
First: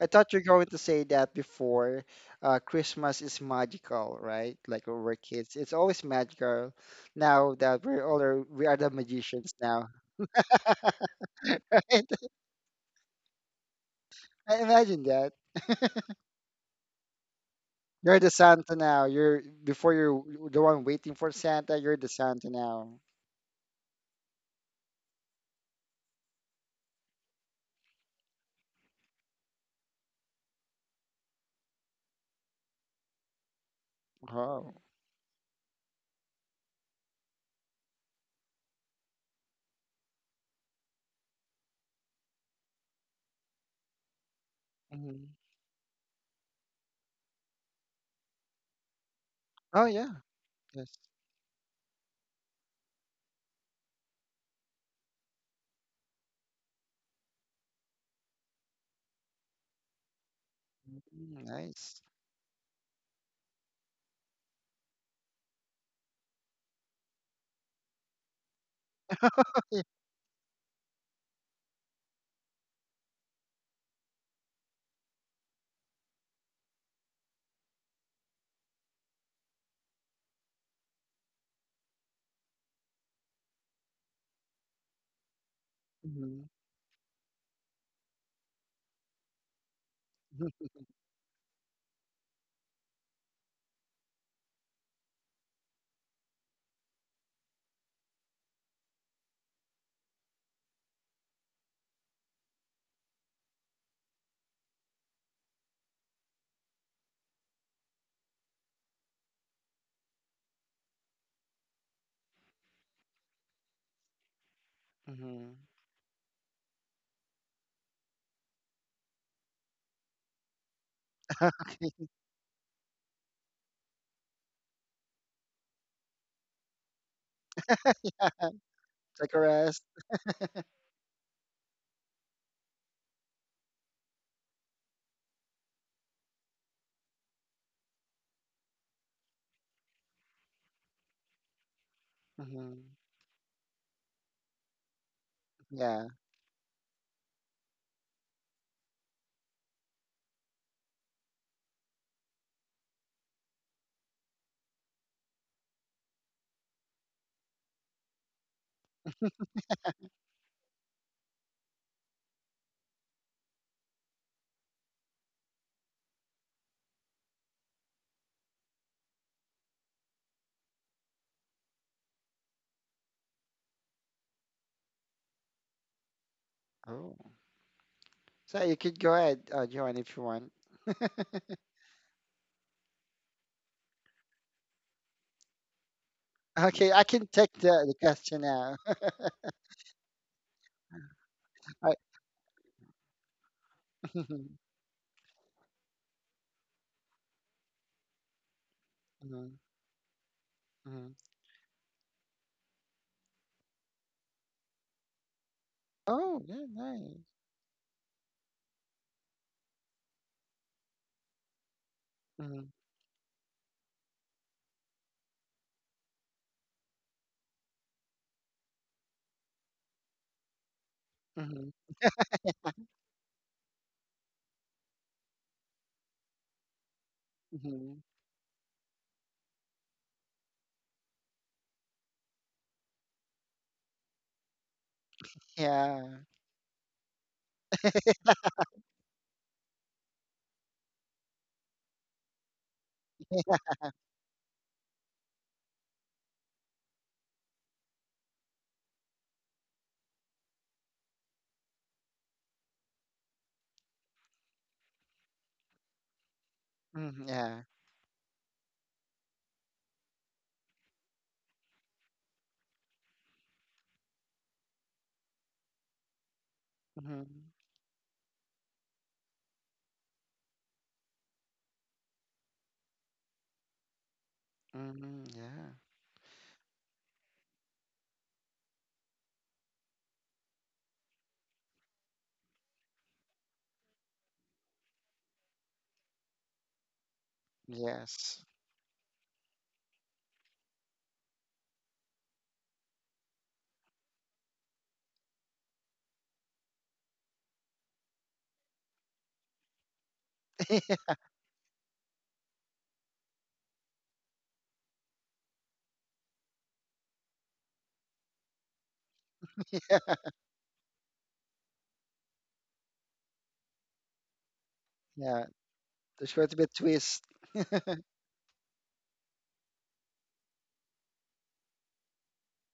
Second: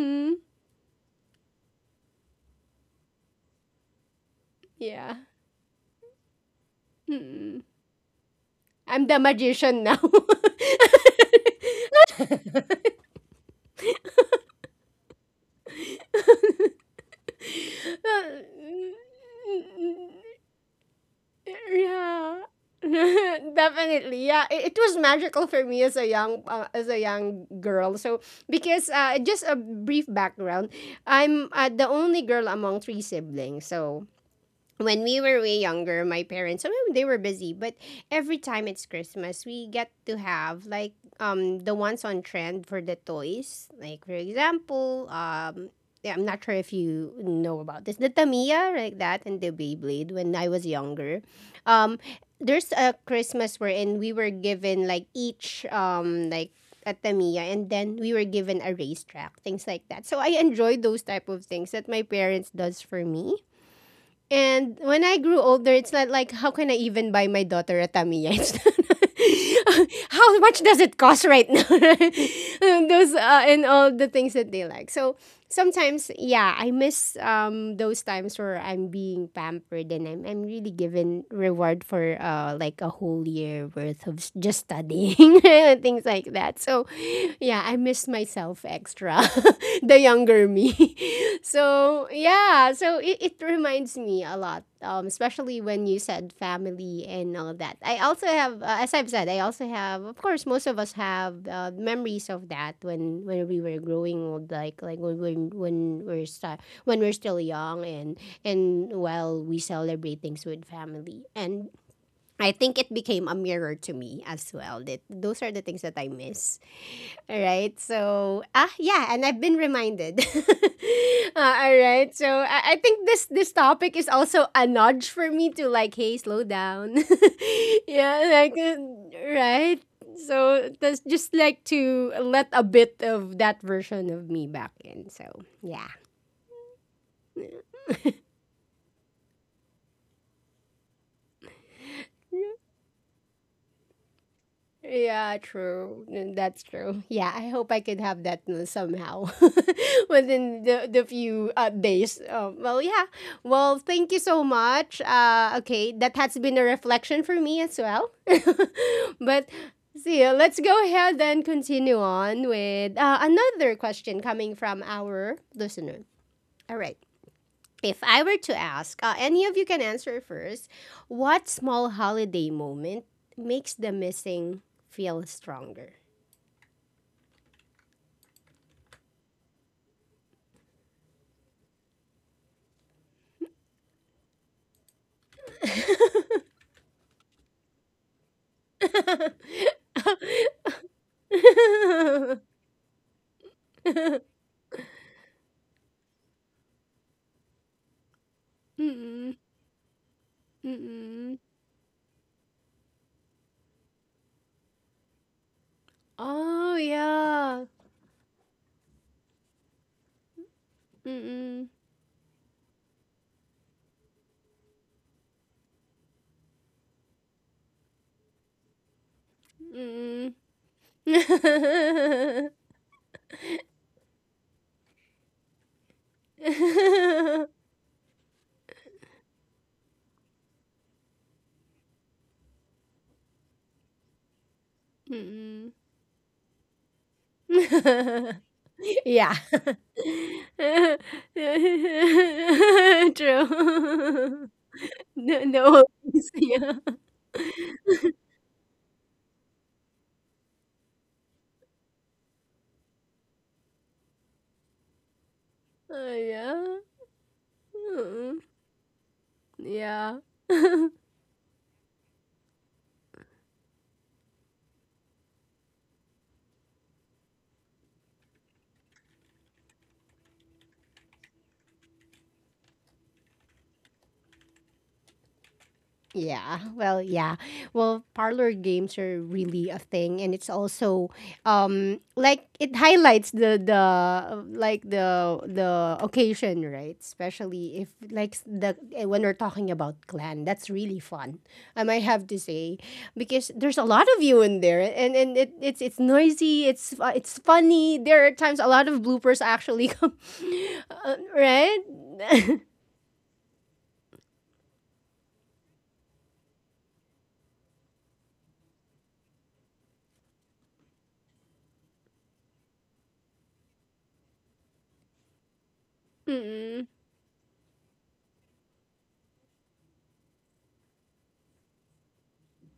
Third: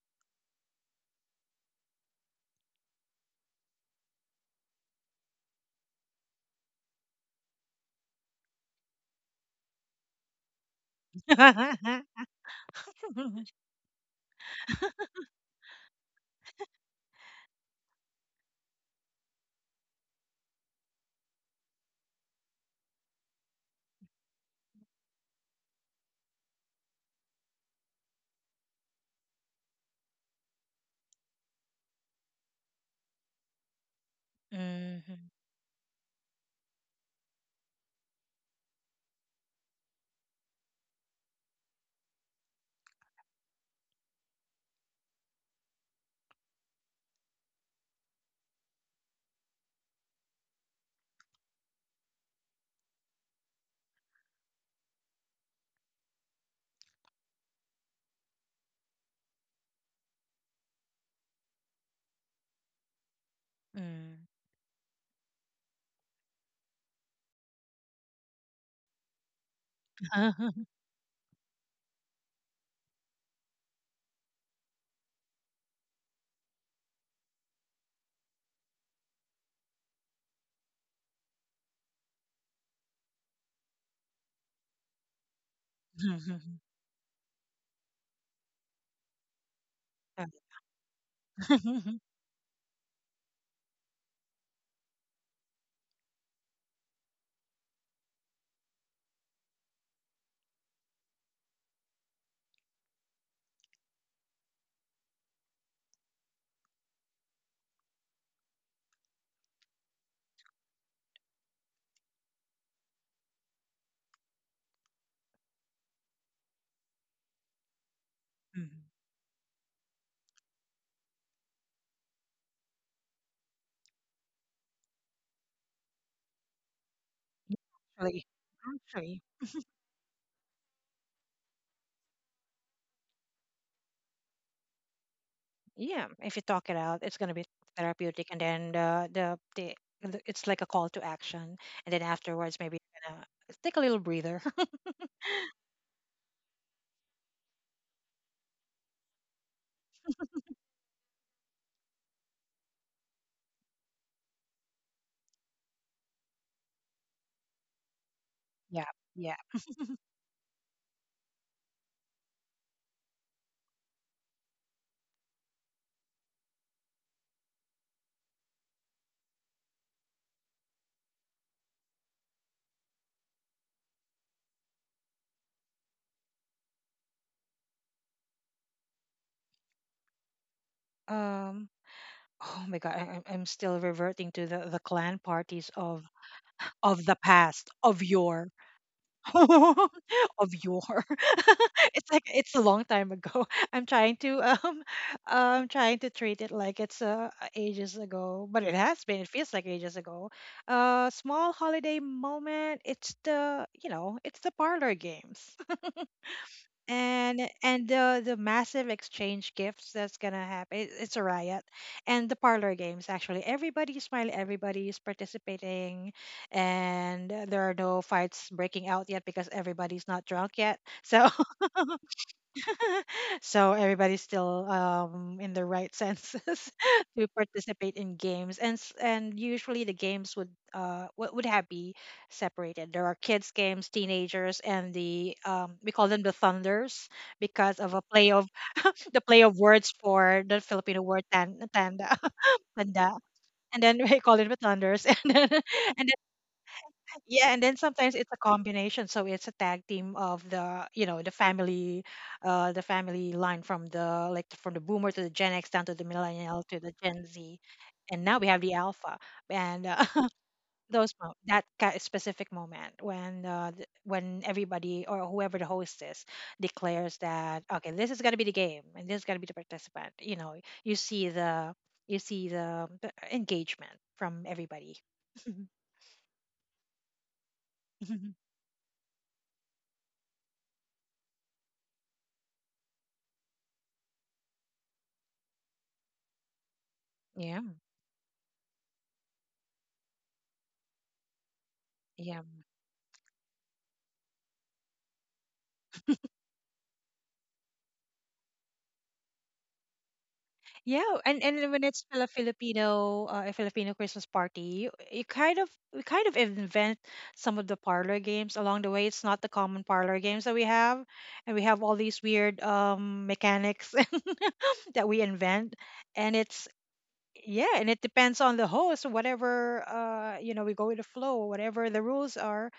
I thought you're going to say that before. Christmas is magical, right? Like when we're yeah. kids, it's always magical. Now Mm, that we're older, we are the I'm the magicians magician now. now. yeah. I imagine that. You're the Santa now. You're before you're the one waiting for Santa. You're the Yeah. Santa now. Definitely. Yeah, it was magical for me as a young girl. So because just a brief background, I'm the only girl among three siblings. So Oh, when we were way younger, my parents, some of them, they were busy, but every time it's Christmas, we get to have the ones on trend for the toys. Like for example, hmm yeah, I'm not sure if you know about this. The Tamiya, like that, and the oh Beyblade yeah. when I was Yes. younger. Um, there's a Christmas wherein we were given like each like a Tamiya and then we were given a racetrack, things like that. So I enjoy those type of Mm, things that my nice. parents does for me. And when I grew older, it's not like how can I even buy my daughter a Tamiya? It's not- how much Mm-hmm. does it cost right now? And those and all the things that they like. So sometimes, yeah, I miss those times where I'm being pampered and I'm really given reward for like a whole year worth of just studying. and things like Mm-hmm. that. So, yeah, I miss myself extra, the younger me. so, yeah, so it reminds me a lot, especially when you said family and all that. I also have, as I've said, I also have, of course, most of us have memories of that when we were growing old, when when when we're when we're still young and while we celebrate things with family. And I think it became a mirror to me as well. That those are Mm-hmm. the things that I miss. All right. So yeah, and I've been reminded. All right. So I think this topic is also a nudge for me to like, hey, slow down. Actually, yeah, actually, Take a right. rest. So that's just like to let a bit of that version of me back in. So yeah. yeah, if you talk it out, it's going to be therapeutic, and then it's like a call to action, and then afterwards maybe Mm-hmm. you're gonna take a little breather. Yeah, true. Yeah. Mm, that's true. Yeah, I hope I could have that somehow within the, the few days. Well, yeah. Well, thank you so much. Okay, that has been a reflection for me as well. Yeah, yeah. but see, let's go ahead and continue on with another question coming from our listener. All right. If I were to ask, any of you can answer first. What small holiday moment makes the missing feel stronger? Oh. So you could go ahead, Joanne, if you want. Um. Oh my God, I'm still reverting to the clan parties of Okay, I the can take past the of question your. now. mm-mm, Of yore. I, It's like it's a long time ago. I'm trying to hmm um I'm trying to treat it like it's ages ago, but it has been. It feels like ages ago. A hmm mm-mm. small holiday moment. It's the it's the parlor games oh, yeah, Oh, nice. and yeah. and the massive exchange gifts that's gonna happen. It's a riot, Mm-mm, and the Hmm parlor games, actually everybody's smiling, everybody's participating, and there are no fights breaking out yet because everybody's not mm-mm. drunk yet. So hmm so everybody's still in their right senses to participate hmm in games, and usually the games would have be separated. There are kids games, teenagers, and the mm-mm. We yeah. call them the thunders because of a play of the yeah. play of words for the Filipino word tanda. Tanda, and then we call it True. the thunders. And No, then no. and Yeah. yeah, and then sometimes it's a combination. So it's a tag team of the, you know, the family line from the, like from the boomer to the Gen X down to the 哎呀，millennial to the Gen Mm, Z, yeah. and now 嗯 we have the alpha, 嗯 and 呀。those mo- that ki- specific moment when when everybody or whoever the host is declares Mm-hmm. that okay, this is gonna be the game and this is gonna be the participant. You know, you see the you see the engagement from everybody. Mm, yeah. Yeah, well, yeah. Well, parlor games are really a thing and it's also like it highlights the the occasion, right? Yeah, Especially if Yes. When we're talking about clan, that's really fun. I might have to yeah. say because there's a lot of you in there and it's noisy, it's funny. There are times a lot of bloopers actually come. Yeah, and when right? it's still a Filipino Christmas party, you kind of we kind of invent some of the parlor games along the way. It's not the common parlor games that we have, and we have all these weird mechanics that we Yeah, invent, and there's going to be it's a Mm-mm. twist, yeah, and it depends on the host. Whatever, you know, we go with the flow, whatever the rules are,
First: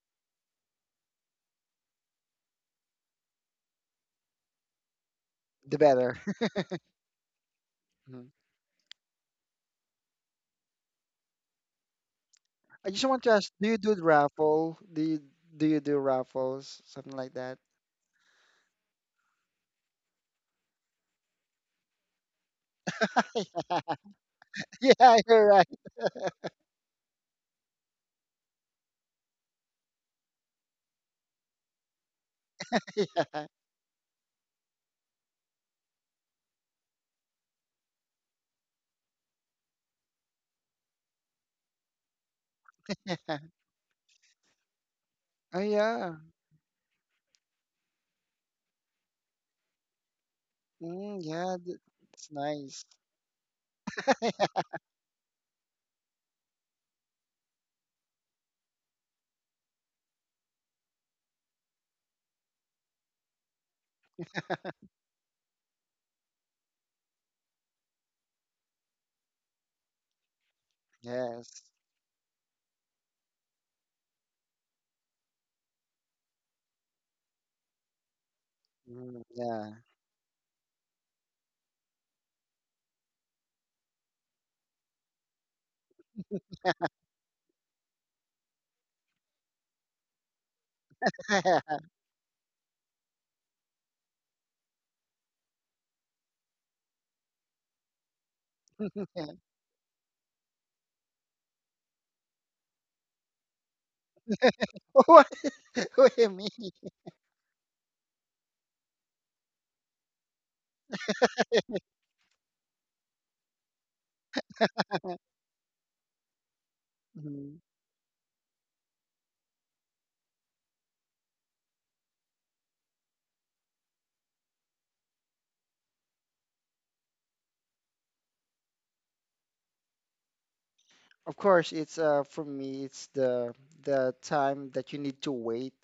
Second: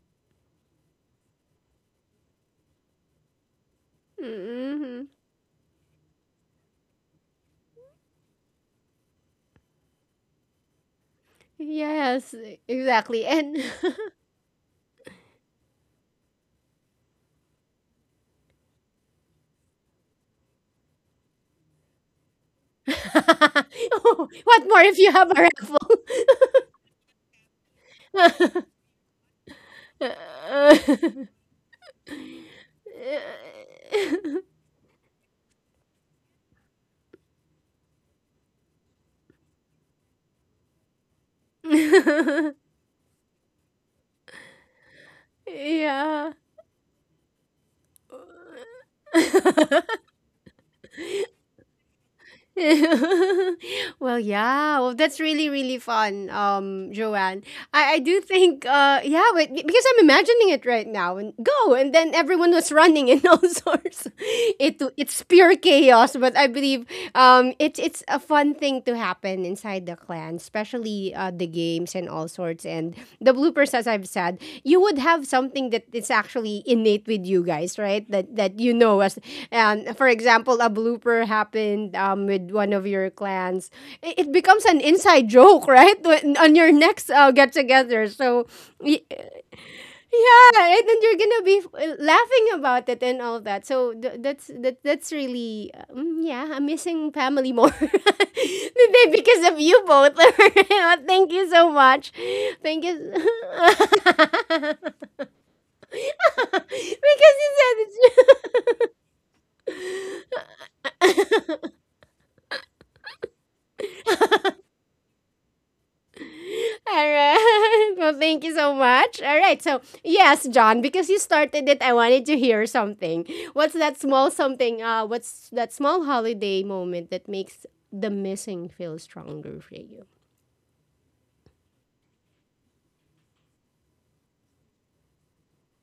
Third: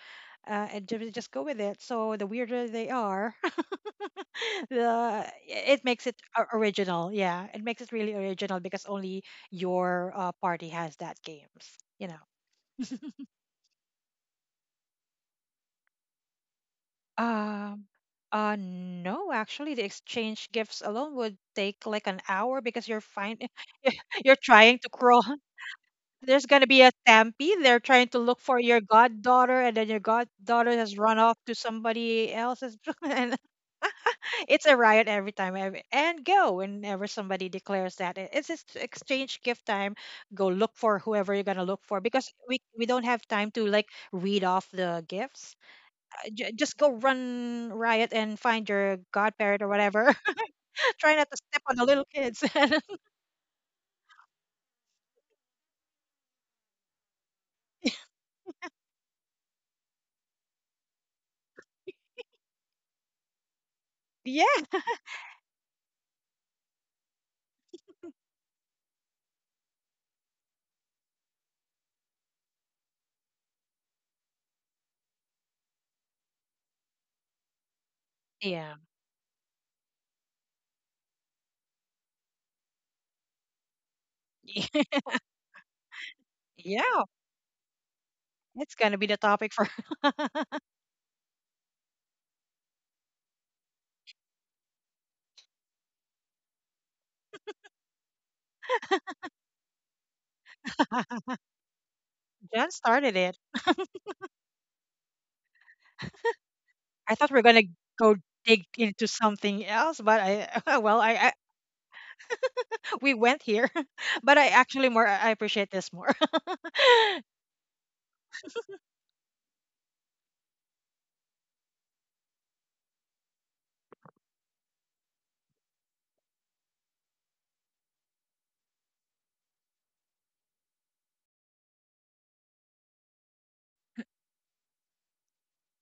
and just go with it. So the weirder they are, Mm-mm. Mm-hmm. the the it makes it better. Original. Yeah, it makes it really Mhm. original because only your party has that games. You know. Yes, I just want exactly. to ask, And do you do the raffle? Do you do raffles, something like that? Um. No, actually, the exchange gifts alone would take like an hour because you're fine. Oh, You're what trying more to if you Yeah, crawl. have a you're right. raffle? There's gonna be a stampede. They're trying to look for your goddaughter, and then your goddaughter has run off to somebody else's, and Yeah. it's a riot every time ev- and go whenever somebody declares that it's just exchange gift time, go look for whoever you're going to look for because we, we don't have time to like read off the gifts. Oh yeah. yeah. Just go run riot and find your godparent or whatever. Try Mm, not to yeah, step on the little it's kids. nice. well, yeah. Well, that's really, really fun, Joanne. I do think, yeah, because I'm imagining it right now and go, and then everyone was running in all sorts. Yeah, It's pure chaos, but I believe it's a fun thing to happen inside the clan, especially the Yes. games and all sorts and the bloopers as I've said, you would have something that is actually innate with you guys, right? that that yeah. You know, as Mm, for example a blooper happened with one of your clans, it becomes an inside joke right? On your Yeah, next get together. So it's going to be the topic for yeah, and then you're gonna yeah. be laughing about it and all that. So that's really yeah. I'm missing family more today because of you both. Oh, thank you so much. John Thank you. started it. because What? What do you mean? I thought we are you gonna said go dig it's into something else, but I well, I we went here, but I actually more I appreciate this more. All right. Mhm. Well, thank you so much. All right. So, yes, John, because you started it, I wanted to hear something. What's that small something? What's that small holiday moment that makes the missing feel stronger for you? Of course, it's for me, it's the time that you need to wait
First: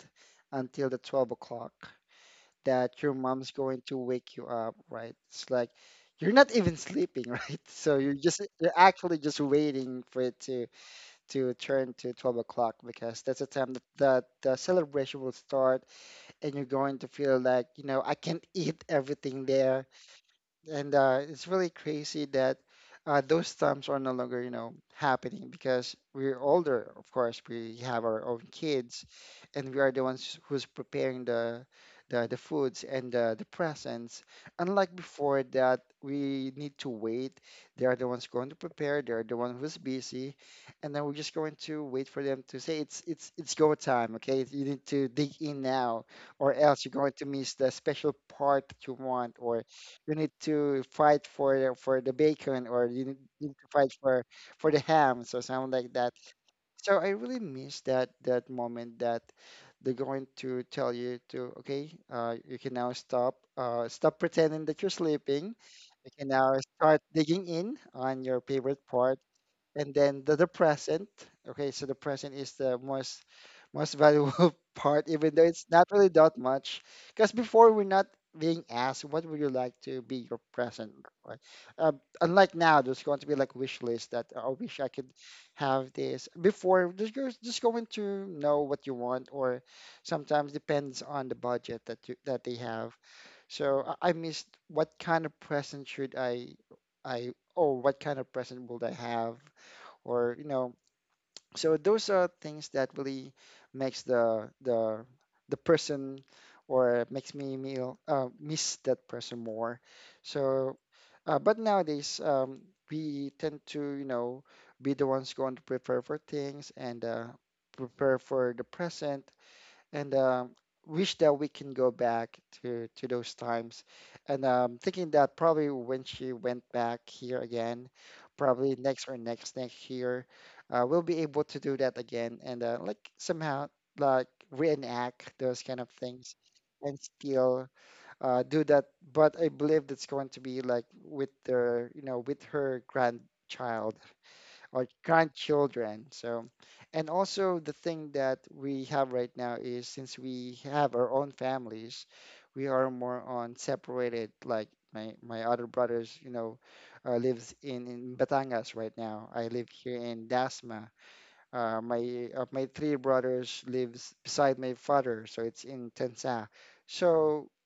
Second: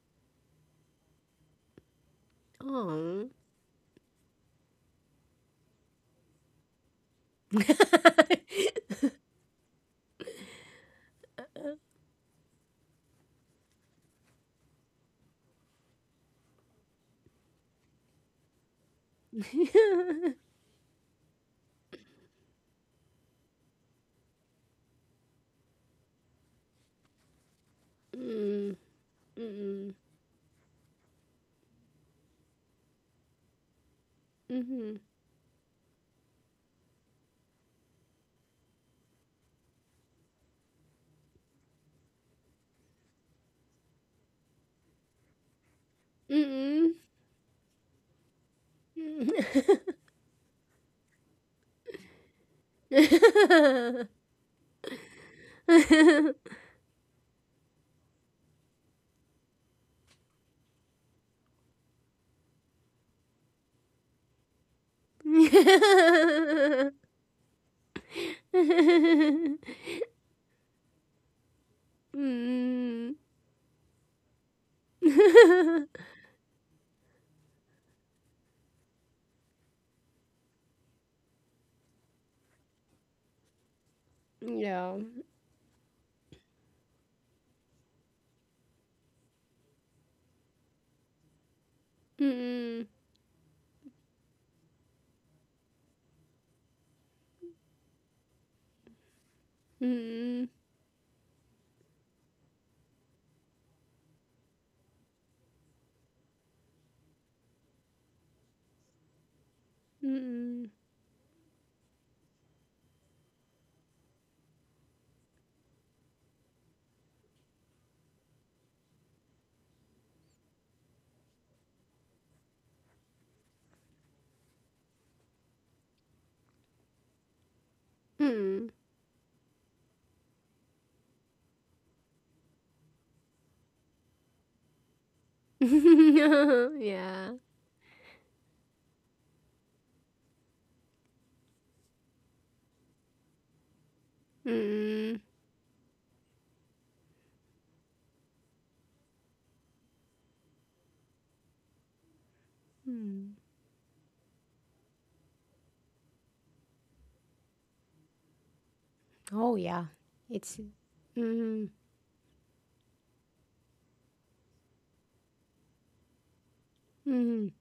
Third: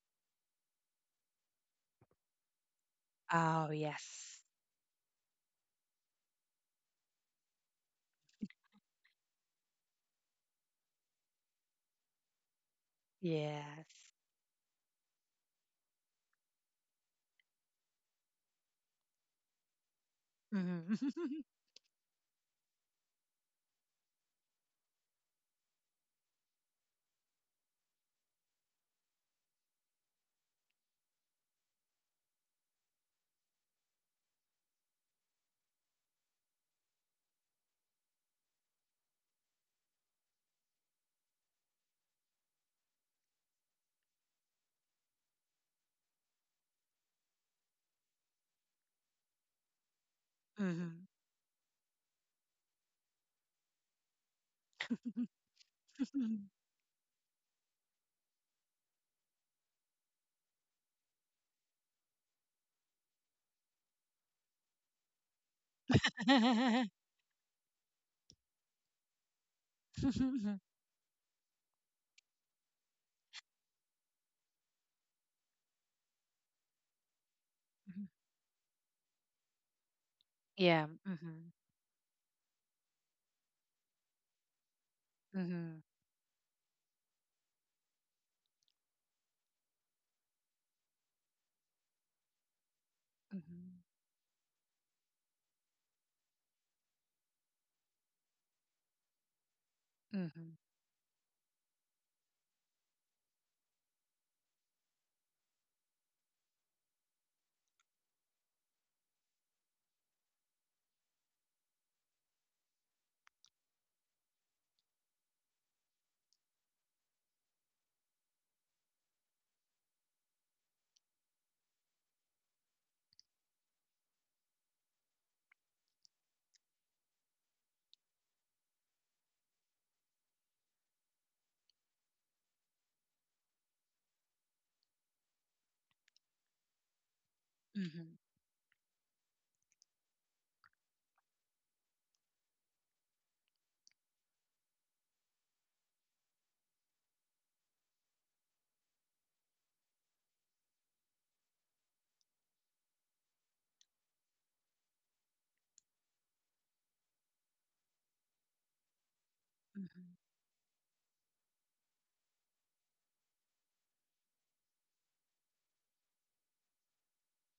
until the 12 o'clock, that your Oh. mom's Oh going to wake yes, you up, right? It's like you're not even sleeping, right? So you're actually just waiting for it to turn to 12 o'clock because that's the time that, yes. The celebration will start, and you're going to feel like, you know, I can't eat everything there. And Hmm. it's really crazy that those times are no longer, you know, happening because we're older. Of course, we have our own mm, kids, and we are mm, the ones who's preparing the foods and the presents. Unlike mm-hmm, before, that we need to wait. They are the ones going to prepare. They are the one who's busy, and then we're just going to wait for them to say it's go time. Okay, you need to dig in now, or else you're going to miss the special part that you want, or you need to Hmm. fight for for the bacon, or you need to fight mm-hmm. for the ham, so something like that. So I really miss that that moment that they're going to tell you to, okay, you can now stop stop pretending that you're sleeping. You can now start digging in on your favorite part, Mm. and then the present. Okay, so the present is the most most valuable part, even though it's not really that much. Because before we're not being asked, what would you like to be your Yeah. present? Hmm. Hmm. Right? Uh, unlike now, there's going to be like wish list that, "Oh, I wish I yeah. could Hmm. have this. Before, just you're just going to know what you want, or sometimes depends on the budget that you that they Mm have. So I missed what kind of present should I what kind of present would I have? Or you mm Hmm. know. So those are things that really makes the person or makes me meal miss that person more. mm So but nowadays, we tend to you know be the ones going to prepare for things and prepare for the present, and wish that we can go back to those times. And thinking that probably when she went back here again, mm probably next or next next year, we'll be able to do that again and like somehow like reenact those kind of things mm. and yeah. still do that. But I believe that's going to be like with their you know with her grandchild or Mm grandchildren. So, and also the thing that we have right now is since we have our own families, we are more mm. on separated. Like my other brothers, you know, lives in Batangas right now. I Oh live yeah. here Hmm. in It's Dasma. mm My my three brothers lives beside my father, so it's in Tensa. mm So mm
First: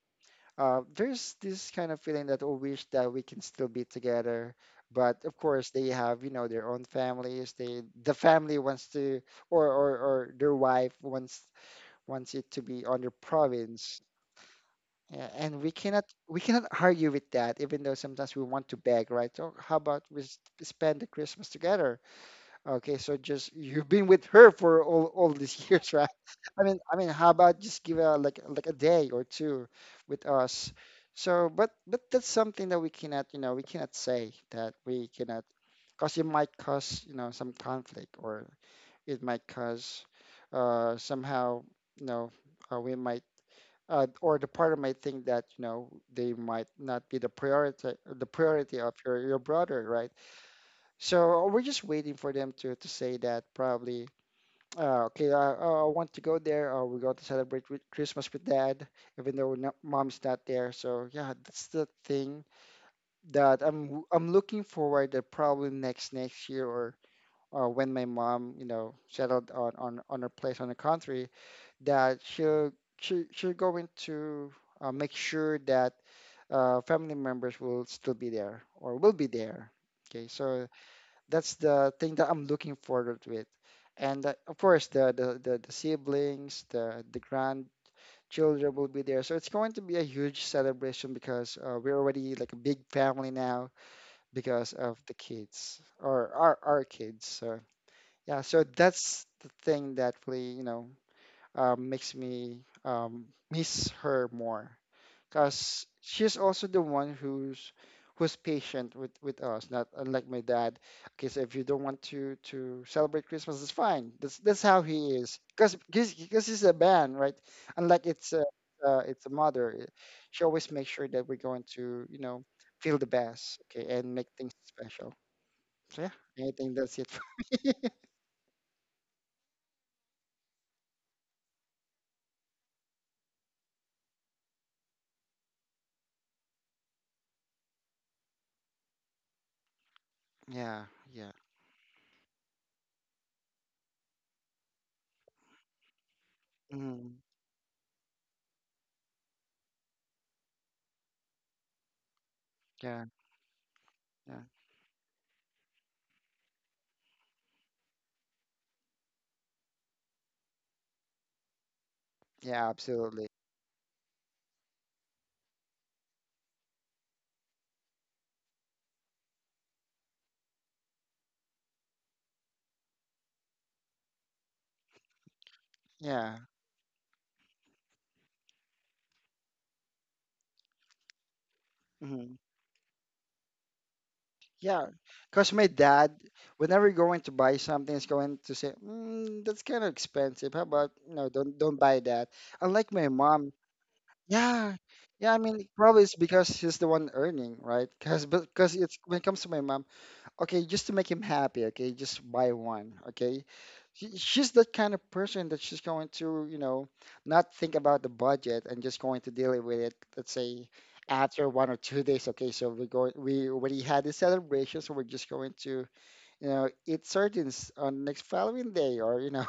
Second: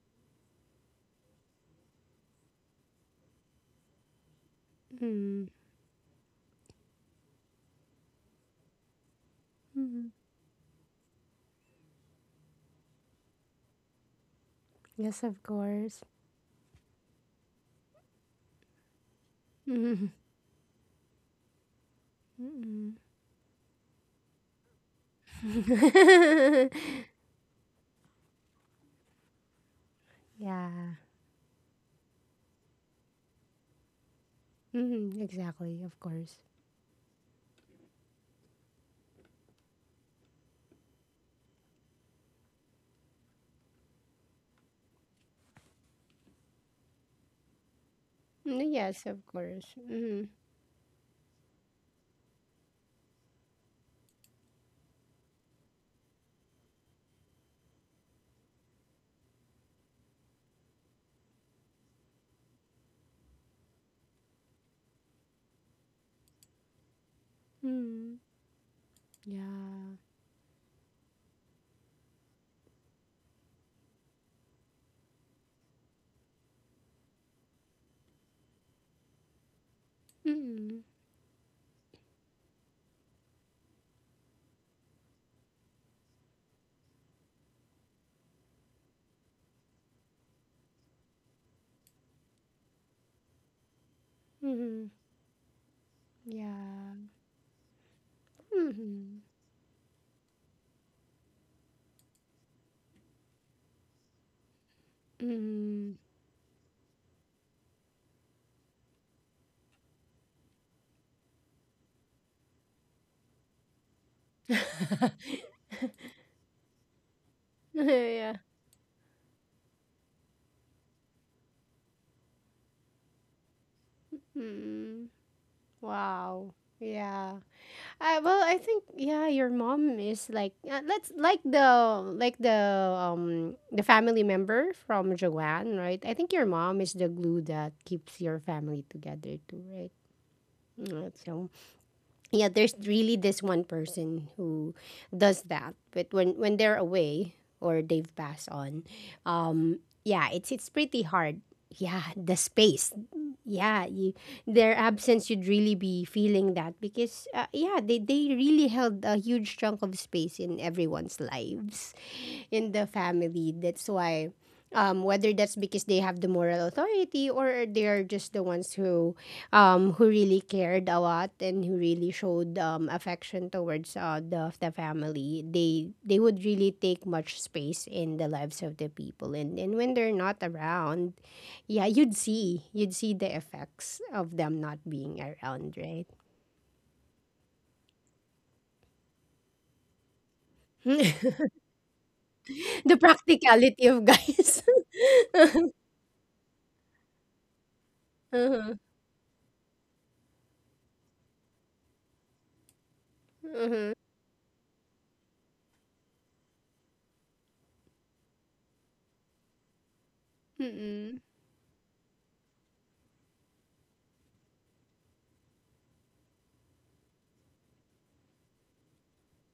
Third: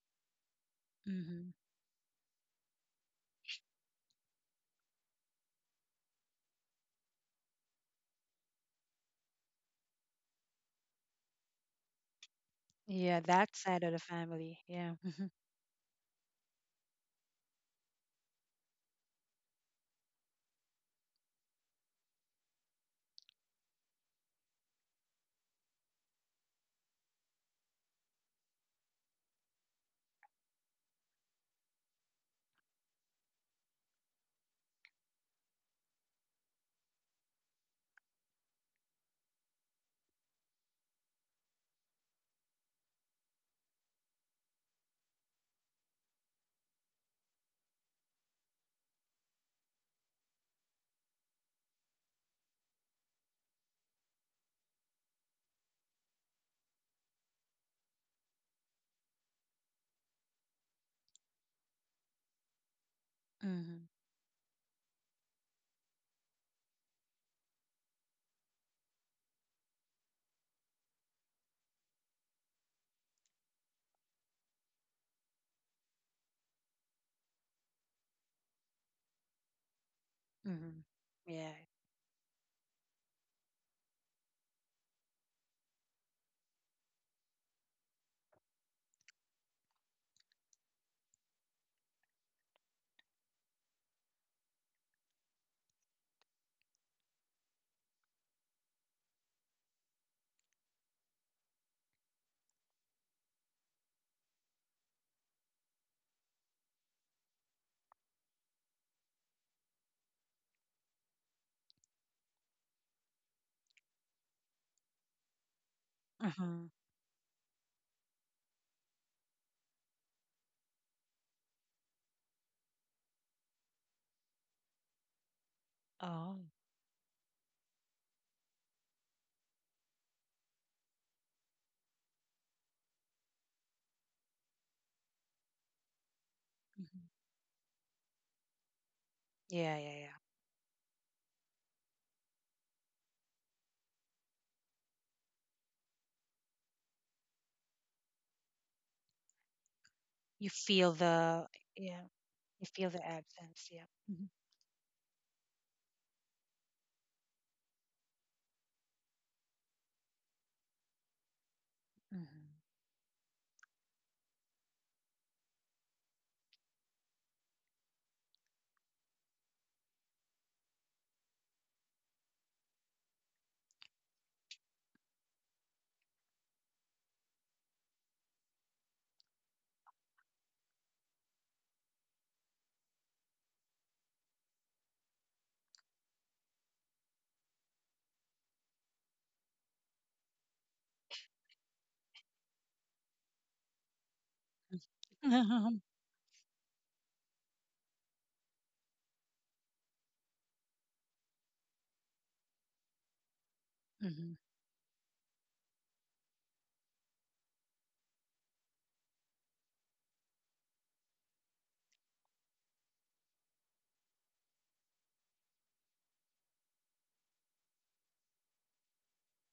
there's Hmm. this kind of feeling that oh, wish that we can still be together. But of course, they have you know their own families. The family wants to, or or, mm. or their wife wants it to be on their Yeah, that side of the province. family. Yeah. Yes, Hmm. Yeah, of and we course. cannot argue with that, even though sometimes we want to beg, right? So how about Mm we spend the Christmas together? mm. Okay, so just you've been with her for all these years, right? Mm. How about just give a like a day or two with yeah. us? So, but that's something that we cannot, you know, we cannot say that we Mm cannot, exactly. Of because it course. might cause, you know, some conflict or it might cause somehow, you know, we might or the partner might think that, you know, they might not be the Mm, priority of yes, your of your course. brother, right? Mm So we're just waiting for them to say that probably, okay, I want to go there. We're going to celebrate with Christmas with dad, even though no, mom's not there. So yeah, that's the thing that Hmm. I'm looking forward to probably next next year or when my mm. mom, you know, settled on Yeah. on her place on the country, that she'll going to make sure that family members will still be there or will be there. Okay, so Mm Hmm. Yeah. that's the thing that I'm looking forward with. And of course, the siblings, the grandchildren will be there. So it's going to be a huge celebration because we're already like a big family now because mm. of the kids or our Yeah. kids. So yeah, so Mm mm. that's the thing that really, you know, makes me miss her more because she's also the one who's who's patient with us, not unlike my dad. Okay, so if you don't want to celebrate Christmas, it's fine. That's how he is because Hmm. he's a man, right? Unlike yeah. It's a mother, eh, she always makes sure that we're going to you know feel the best, okay, and make things Mm special. So Oh. wow. yeah, I think that's it. Yeah. Well, I think yeah, your mom is like let's like the family member from Joanne, right? I think your mom is Hmm. the glue that keeps your family together too, Yeah, right? yeah, yeah. Yeah. Mm, Yeah. so yeah there's really this one person who does that, but when they're Mhm. away or they've passed on um yeah You it's feel pretty hard, the yeah Yeah. the You feel space, the Yeah. absence. Yeah. yeah you Yeah. their absence you'd really be feeling that because yeah they really held a huge chunk of space in everyone's lives in Hmm. Yeah, the absolutely. family. That's why, whether that's because they have the moral authority or they are just the ones who really cared a lot and who really showed affection towards the family, they would Yeah. really take much space in the lives of the people. And when they're not around, yeah, Mhm. You'd see the effects of them not Yeah, being because my around, right? dad, whenever you're going to buy something, is going to say, "That's kind of expensive. How about no? Don't buy that." the Unlike my mom, practicality of guys. yeah, yeah. I mean, Hmm. probably it's because she's the one earning, right? Because uh-huh. Uh-huh. It's when it comes to my mom, okay, just to make him happy, okay, just buy one, okay. Mm-mm. Mhm, She's that kind of person that she's going to, you know, not think about the budget and just going to deal with it, let's say after 1 or 2 days, okay, so we already had the celebration, so we're just going to, you know, eat sardines on next following day or, you know,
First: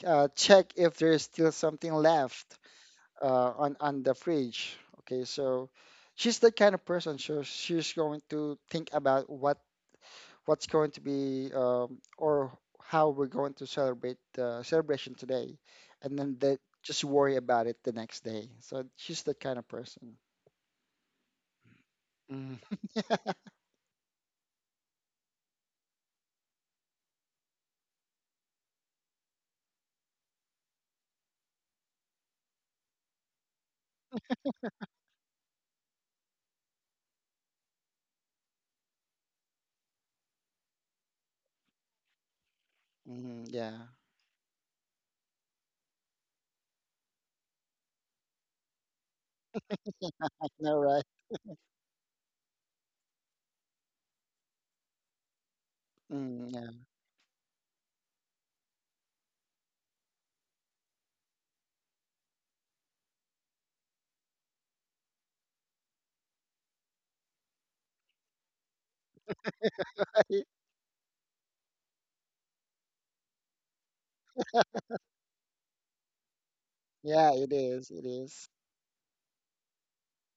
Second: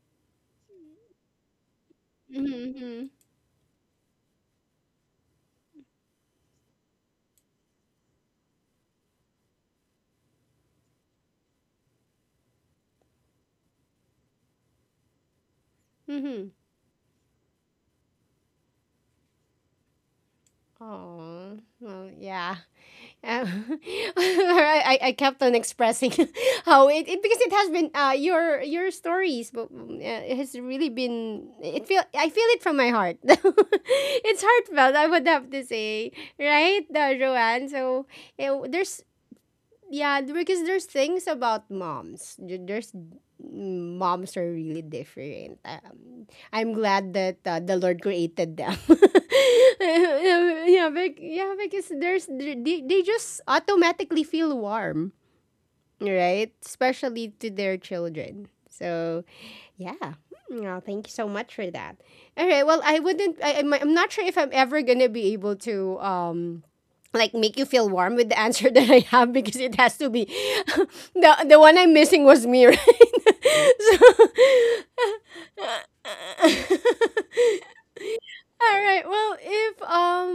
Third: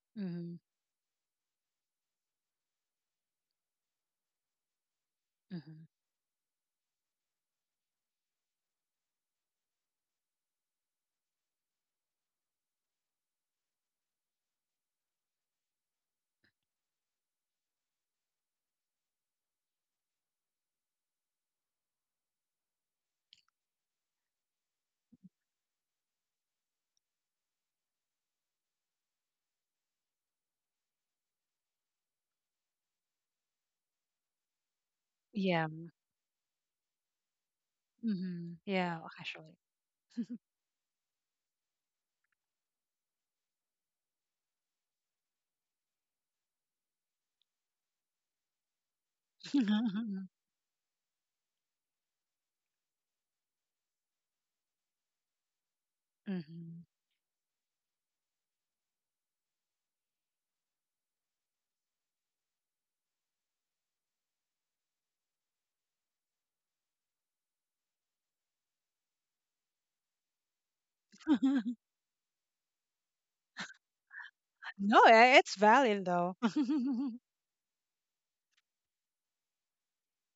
mhm, check if there's still something left Mm-mm. uh, on the fridge. Okay, so mhm. she's the kind of person, so she's going to think about what what's going to be or how we're going to celebrate the celebration today, and then Mhm. they just worry about it the next day. So she's that kind of person. Oh, well, Mm. yeah. Um, I kept on expressing how it, it because it has been your stories, but it has really been, it feel I feel it from my heart. it's heartfelt, I would have to Yeah, say, right, Joanne. So mhm, yeah, there's actually. yeah, because there's things about moms. There's Mm, yeah. Moms are really different. I'm glad that the Lord created them. No, yeah, right? Yeah, because there's they just automatically feel warm, right? Mm, Mhm. Especially to their children. So, yeah. Hmm, well, thank you so much for that. All right. Well, I wouldn't. I'm not sure if I'm ever gonna be able to like make you feel warm with the answer that I have because it has to be yeah. The one I'm missing was me, right? No, it's valid though. so, Yeah, it is. It is. All right. Well, if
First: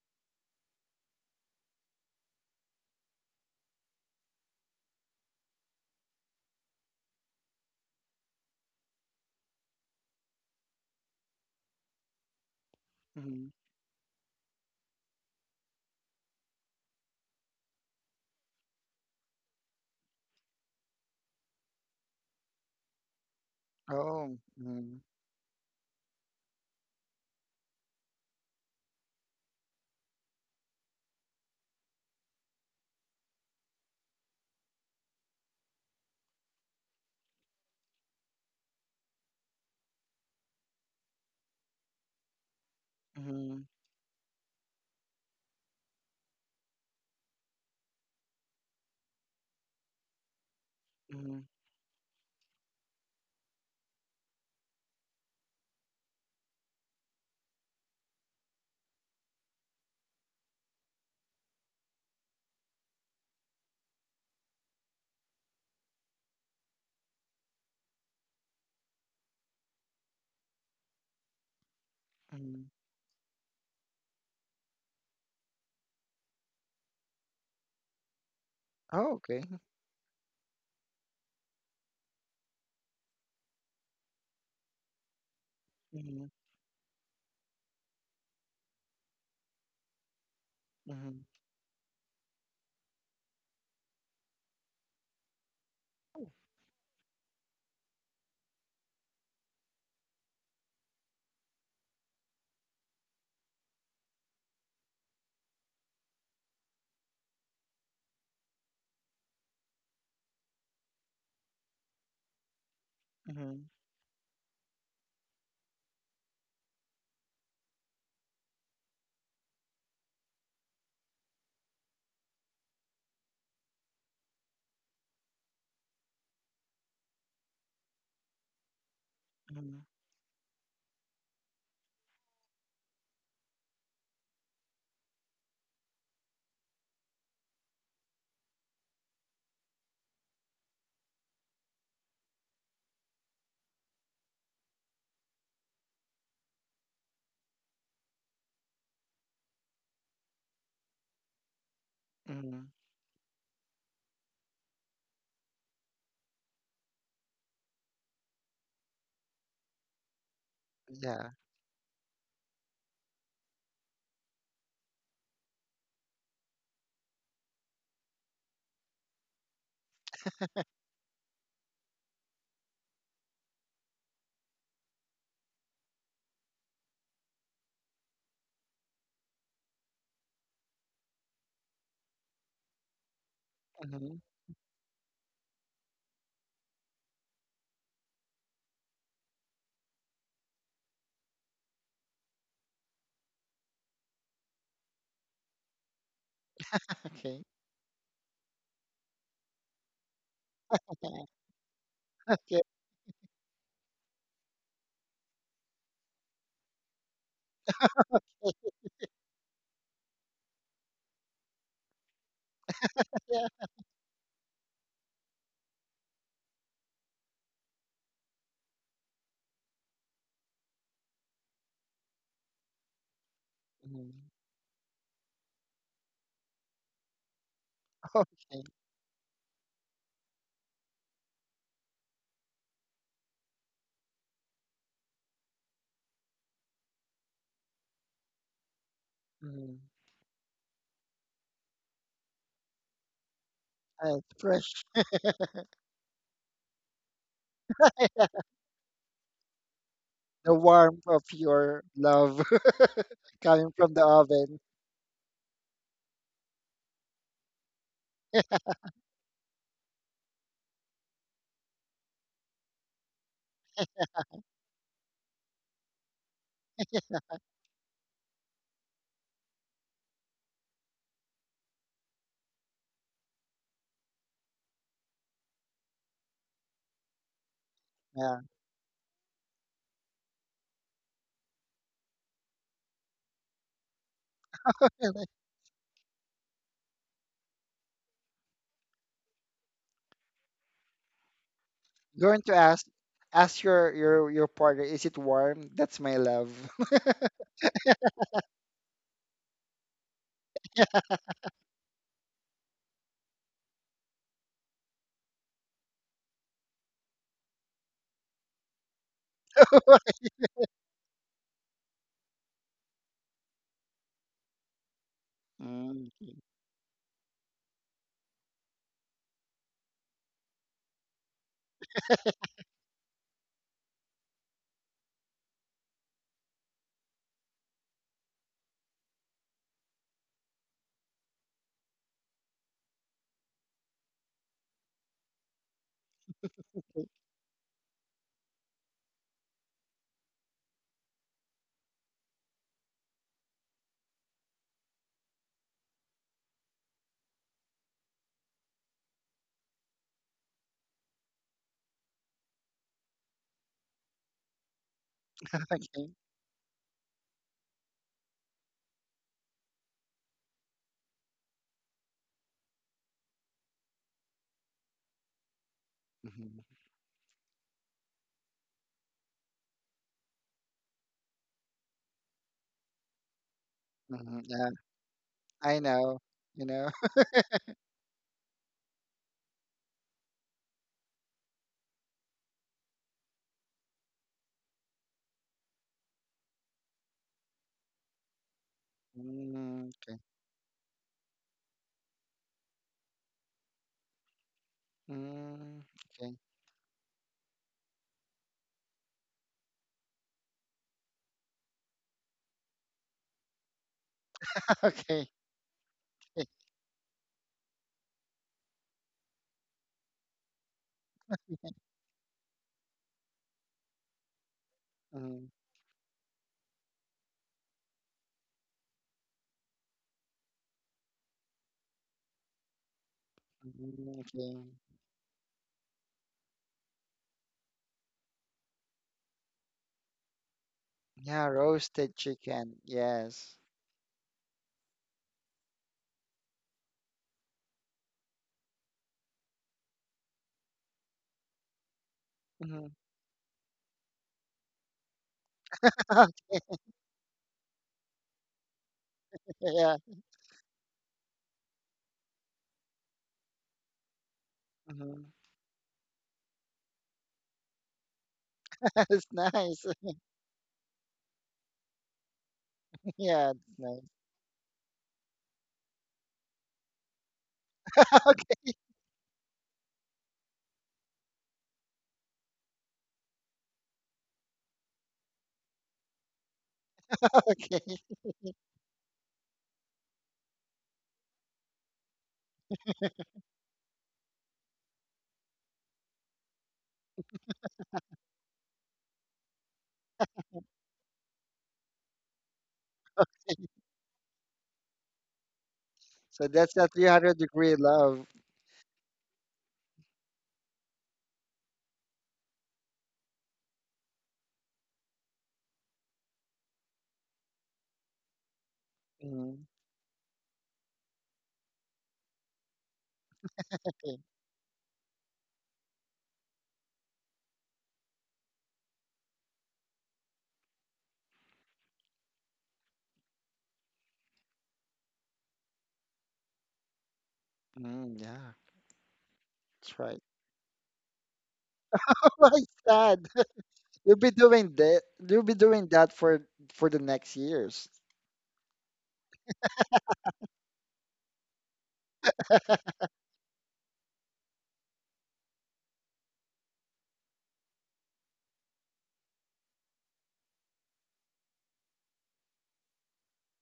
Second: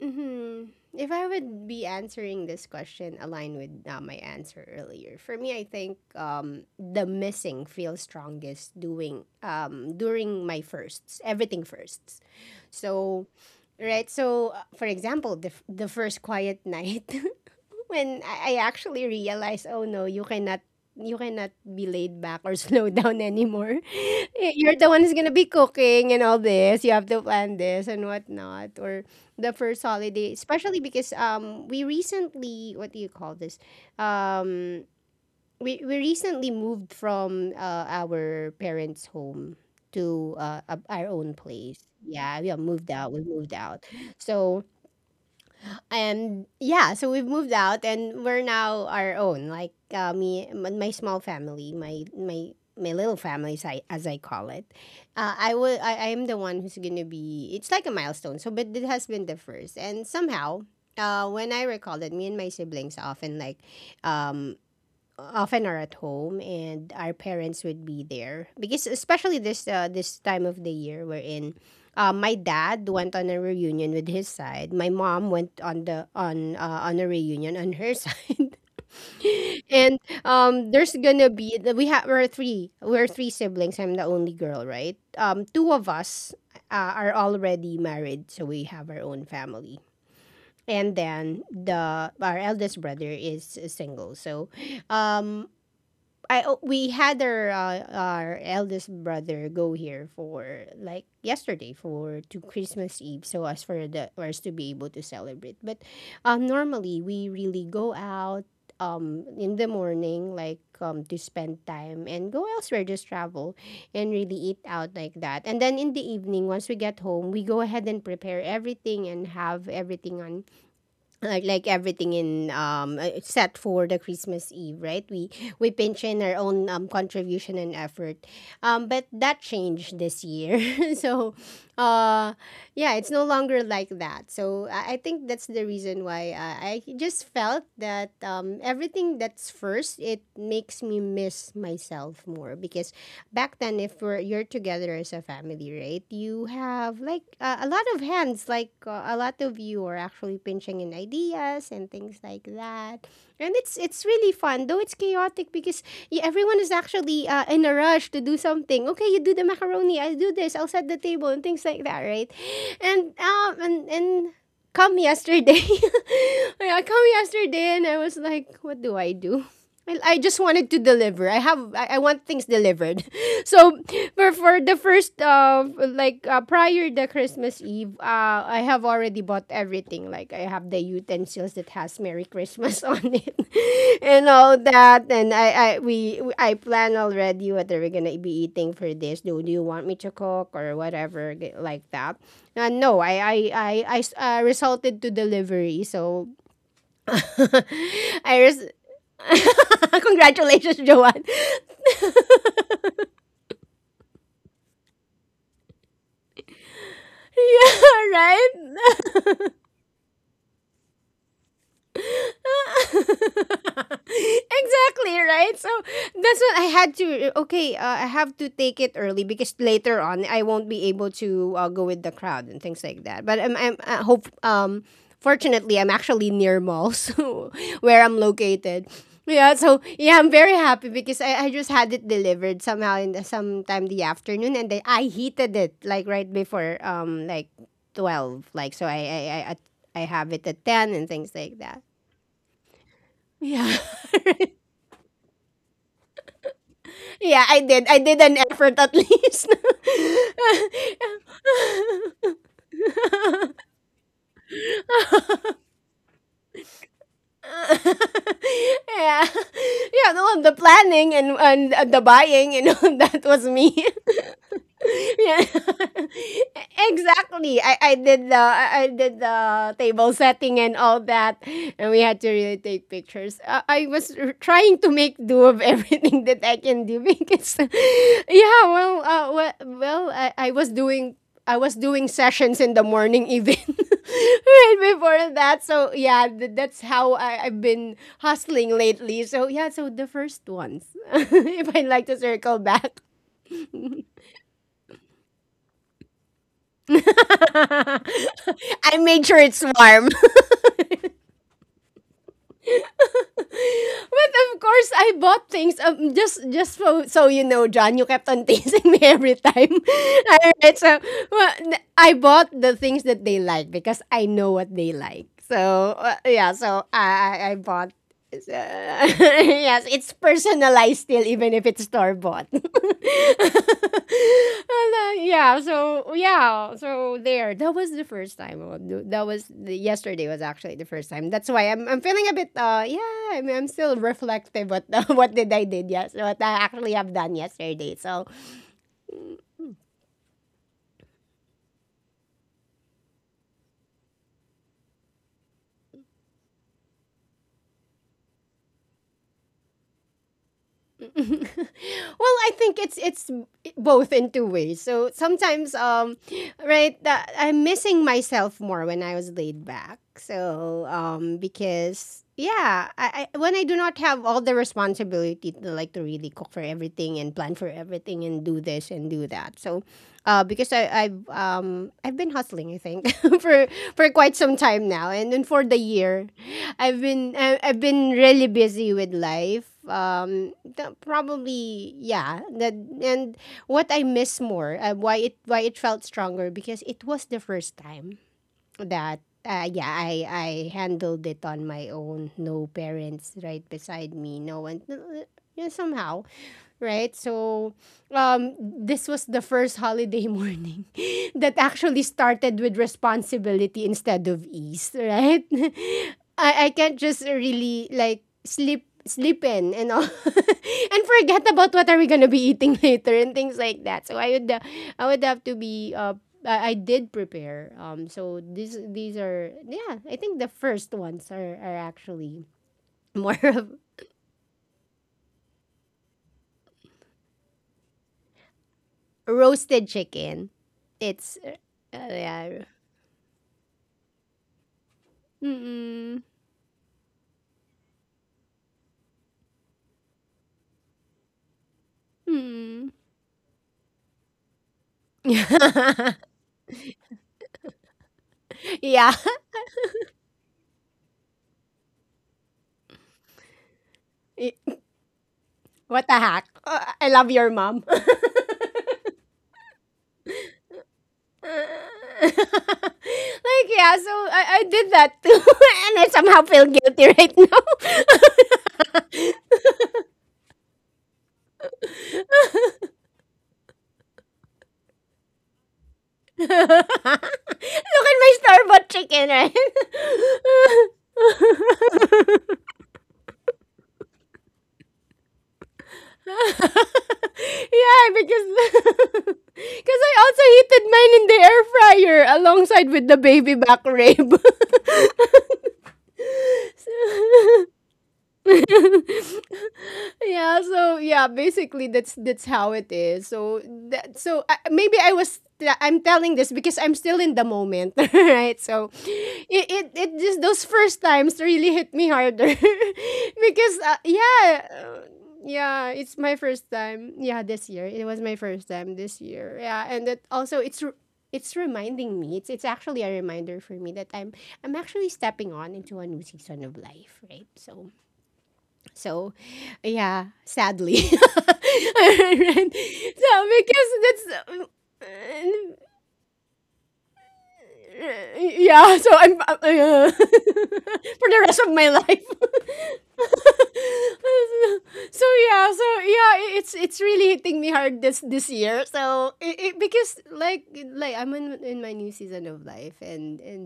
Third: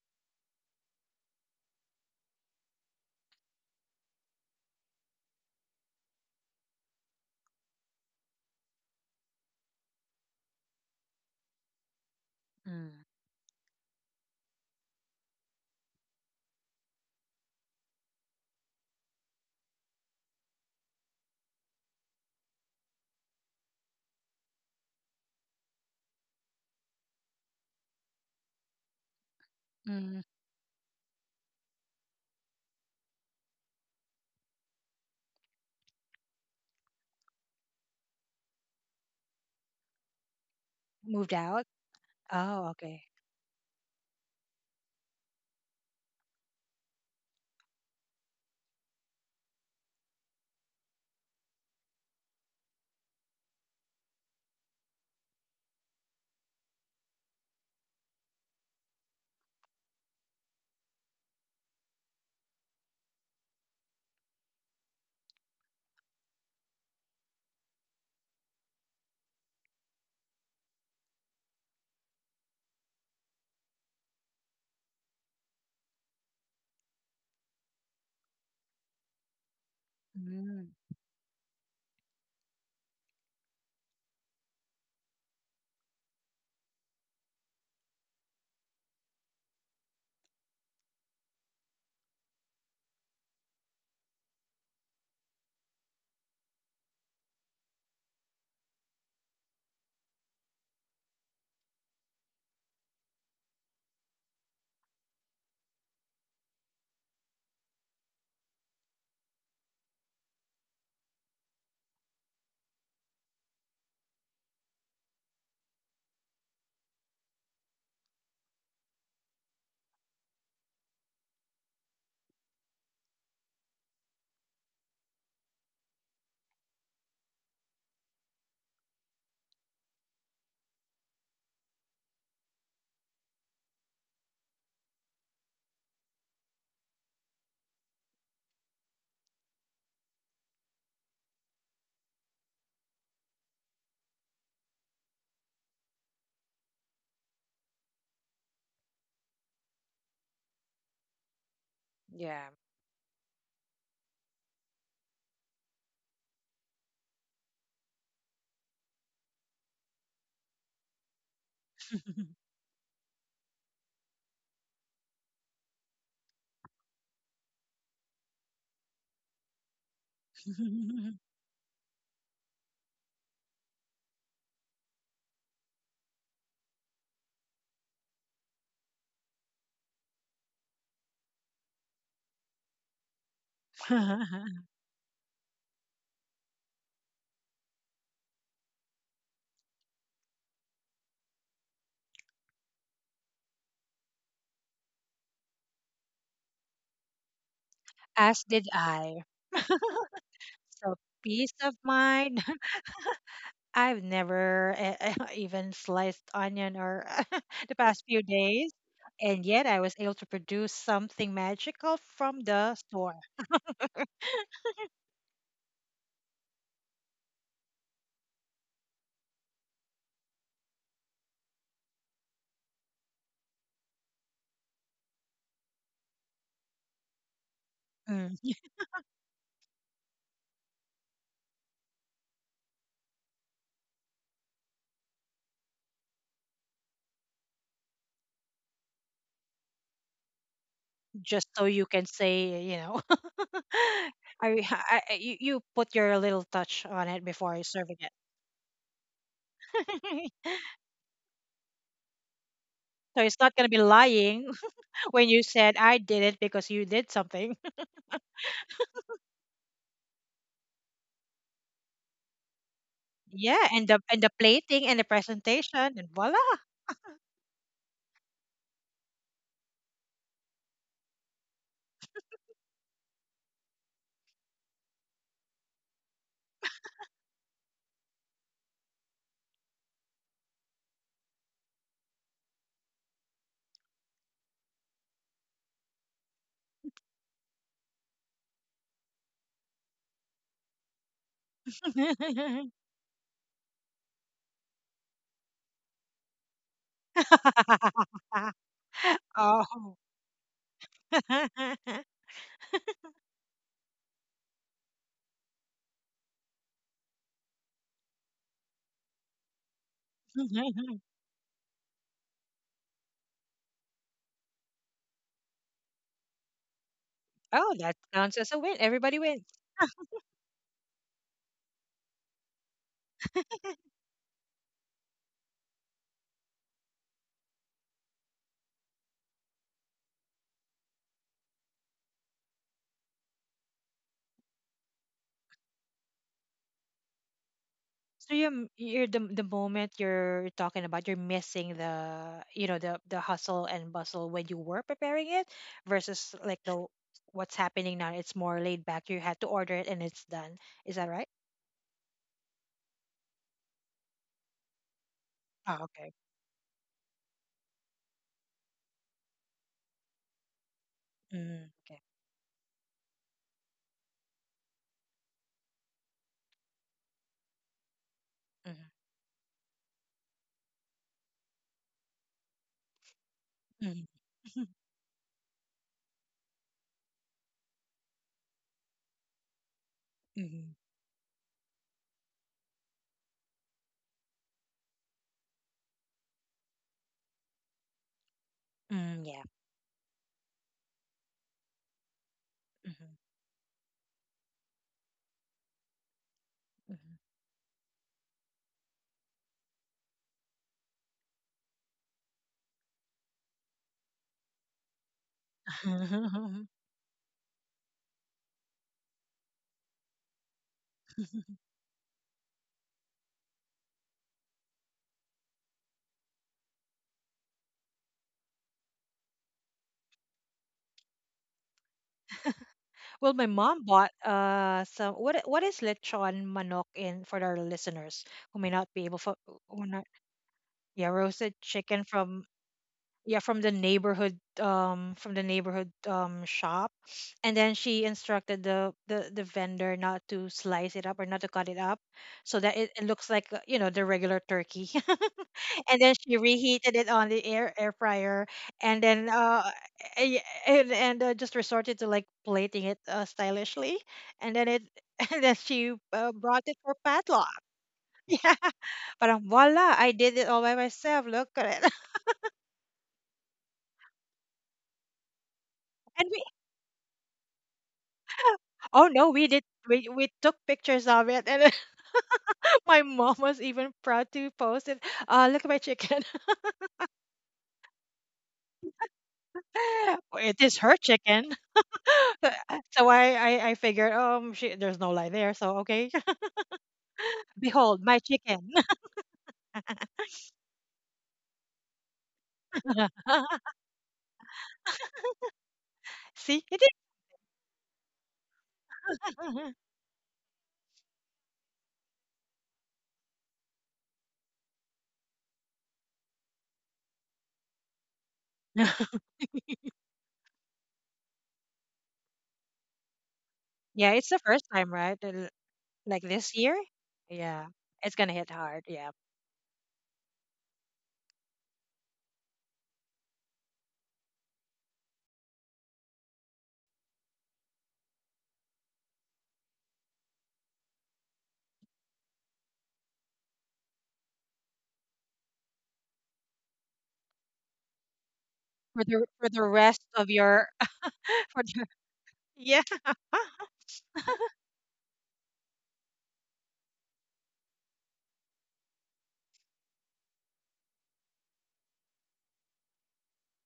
mhm, if I would be answering this question aligned with my answer earlier. For me, I think the missing feels strongest doing during my firsts, everything firsts. Mm, So, Mm. right. So, for example, the first quiet night when I actually realized, oh no, you cannot be laid back or slow down anymore. Oh. Eh, you're the Mm. one who's gonna be cooking and all this. You have to plan this and whatnot. Or the first mm. holiday, especially because we recently, what do you call this? Um we recently moved from our parents' home to our own Moved out? place. Yeah, we have Oh, moved okay. out. We moved Mm. out. So and yeah, so we've moved out and we're now our own. Like my small Mm. family, my my little family, as I call it. I will. I am the one who's gonna be. It's like a milestone. So, but it has been the first, and somehow. When I recall that, me and my siblings often um, often are at home and our parents would be there because especially this time of the year we're in my Mm. dad went on a reunion with his side, my mom went on the on a reunion on her side. Oh, okay. And Mm, um, there's gonna be we have we're three siblings. I'm the only girl, right? Um, two of Mm. us are already married, so we have our own family, and Mm. then the our eldest brother is single. So um, I, oh, we had our eldest brother go here for like yesterday for to Christmas Eve, so as for us to be able to celebrate. But normally we really go out in the morning, like um, to spend time and go elsewhere, just travel Mm. and really eat out like that, and then in the evening once we get home we go ahead and prepare everything and have everything on like everything in set for the Christmas Eve, right? We pinch in our own contribution and effort, but that Mm. changed this year. So, uh, yeah, it's no longer like that. So I think that's the reason why I just felt that um, everything that's first, it makes me miss myself more because back then, if we're, you're together as a family, right? You have like a lot of hands, like a lot of, you are actually pinching in ideas and things like yeah. Mm. that. And it's really fun, though it's chaotic because yeah, everyone is actually in a rush to do something. Okay, you do the macaroni, I do this, I'll set the table Yeah. and things like that, right? And come yesterday, I come yesterday and I was like, what do I do? Well, I just wanted to deliver. I want things delivered. So for the first prior the Christmas Eve, uh, I have already bought everything. Like I have the utensils that has Merry Christmas on it Mm. and all that. And I plan already what are we going to be eating for this. Do you want me to cook or whatever g- like that. No, I resulted to delivery. So Okay. I As did res- I. Congratulations, So Joanne. peace of mind. Okay. I've never even sliced onion or the Yeah, past few right? days, and yet I was able to produce something magical from the store. Yeah. Exactly, right? So that's what I had to, okay, I have to take it early because later on I won't be able to go with the crowd and things like that. But I'm, I Mm. hope um, fortunately I'm actually near mall so, where I'm Mm. Okay. located. Yeah, so yeah, I'm very happy because I just had it delivered somehow in sometime the afternoon, and then I heated it like right before 12:00, like, so Mm. I have it at 10:00 and things Just like so that. you can say, you know, Yeah. Fresh. You, you put your little touch on it Yeah, before I you did. serving I it. did an effort at least. The warmth of your love So it's not going to coming be from the lying oven. when you said I did it because you did something. Yeah. Yeah, well, the planning and, the buying, you know, that was Yeah, me. And the plating and the Yeah. presentation and voila. Exactly. I I did the table setting and all that, and we had to really take pictures. I was r- trying to make do of everything that I can do because, Yeah. yeah, well, uh, well, well I was doing, I was doing sessions in the morning even right before that. So yeah, th- that's how I've been hustling lately. So yeah, so the first ones, if I like to Going to circle ask back, your your partner, is it warm? That's my love. I made sure it's Oh. warm. But of course, I bought things. Just so, so you know, John, you kept on teasing me every time. Alright, so well, n- I bought the things that they like because I know what they like. So Mm. Yeah, so I Oh, bought. that counts as a win. Everybody wins. Yes, it's personalized still, even if it's store bought. Yeah, so yeah, so there. That was the first time. Oh, no, that was the, yesterday was actually the first time. That's why I'm feeling a bit uh, yeah. I mean, I'm still reflective what what did I did, yes, what I actually have done yesterday. So So you're, you're the moment you're talking about, you're missing the, you know, the hustle and bustle when you were preparing it, versus like the what's happening now. It's more laid back. You had to order it and it's done. Is that right? well, I think it's both in two ways. So sometimes, Oh, Okay. okay. Right, that I'm missing myself more when I was laid back. So Mm, okay. because yeah, I, when I do not have all the responsibility to like to really cook for Mhm. everything and plan for everything and do Mm-hmm. this and do that. So because I've been hustling, I think, for Mm-hmm. for Mhm. quite some Yeah, time now, and then for I the know. year, You know. I've been really busy with life um, Mm-hmm. Probably yeah, that and what I miss more, why it, why it felt stronger, because it was the first time Mm, that yeah. Mm, yeah, okay. I handled it on my own. No Mm-hmm. parents right beside me. No one. You know, Mm, somehow, okay. right? So, this was the first holiday morning that actually started with responsibility instead of ease, Okay. right? Okay. Mm-hmm. I can't just really like sleep in and all and forget about what are we gonna be eating later and things like that. So I would have to Mm. be I did prepare. So these are, yeah. I think the first ones are actually Well, more my of mom bought Mm, okay. Some what is lechon manok in for our listeners who may not be able for who roasted not chicken. yeah, It's roasted Yeah, chicken roasted from Yeah. chicken. yeah, Yes. From the neighborhood Mm, shop, and then she instructed the vendor not to slice it up or not to cut it up, so that it, mm. it Hmm. looks like you know, the regular turkey, and then she reheated it on the air fryer, and Yeah. then Yeah. a- and just resorted to like plating it stylishly, and then it Hmm. and then she What the heck? brought it for I love padlock. your mom. Like, Yeah, but It's nice. voila, I did it all by myself, look at it. Yeah, it's yeah. nice. So I did that too, and I And we somehow feel guilty right now. Oh no, we did. We took pictures of it, and my mom was even proud to post it. Look at my chicken. Look at Okay. my store-bought chicken, right? It is her chicken. So so I figured, she, there's no lie there. So okay, behold Yeah, my because chicken. because I also heated mine in the air fryer alongside with the baby back rib. So See, it that's a 300 So- degree love. is. Yeah, so yeah basically that's how it is, so that, so I, maybe I was, I'm telling this because I'm still in the moment right, so it, Mm, it it just those first times really hit me harder. Because Yeah, okay. it's the first time, uh, right? Yeah, it's Like my this first year. time, yeah, Yeah, this year it it's was gonna my hit first hard. time Yeah, this year, yeah, and that also it's reminding me, it's actually a reminder for me that I'm actually stepping on into a new season of life, right? So Mm, yeah, so, that's right. yeah, sadly. Oh my Alright. God, So because you'll that's be doing that. You'll be doing that for the next years. yeah, so I'm for the rest of your for the rest for of the, my life. yeah. So yeah, so yeah, I- it's really hitting me hard this this year. So it because like I'm in my new season of life, and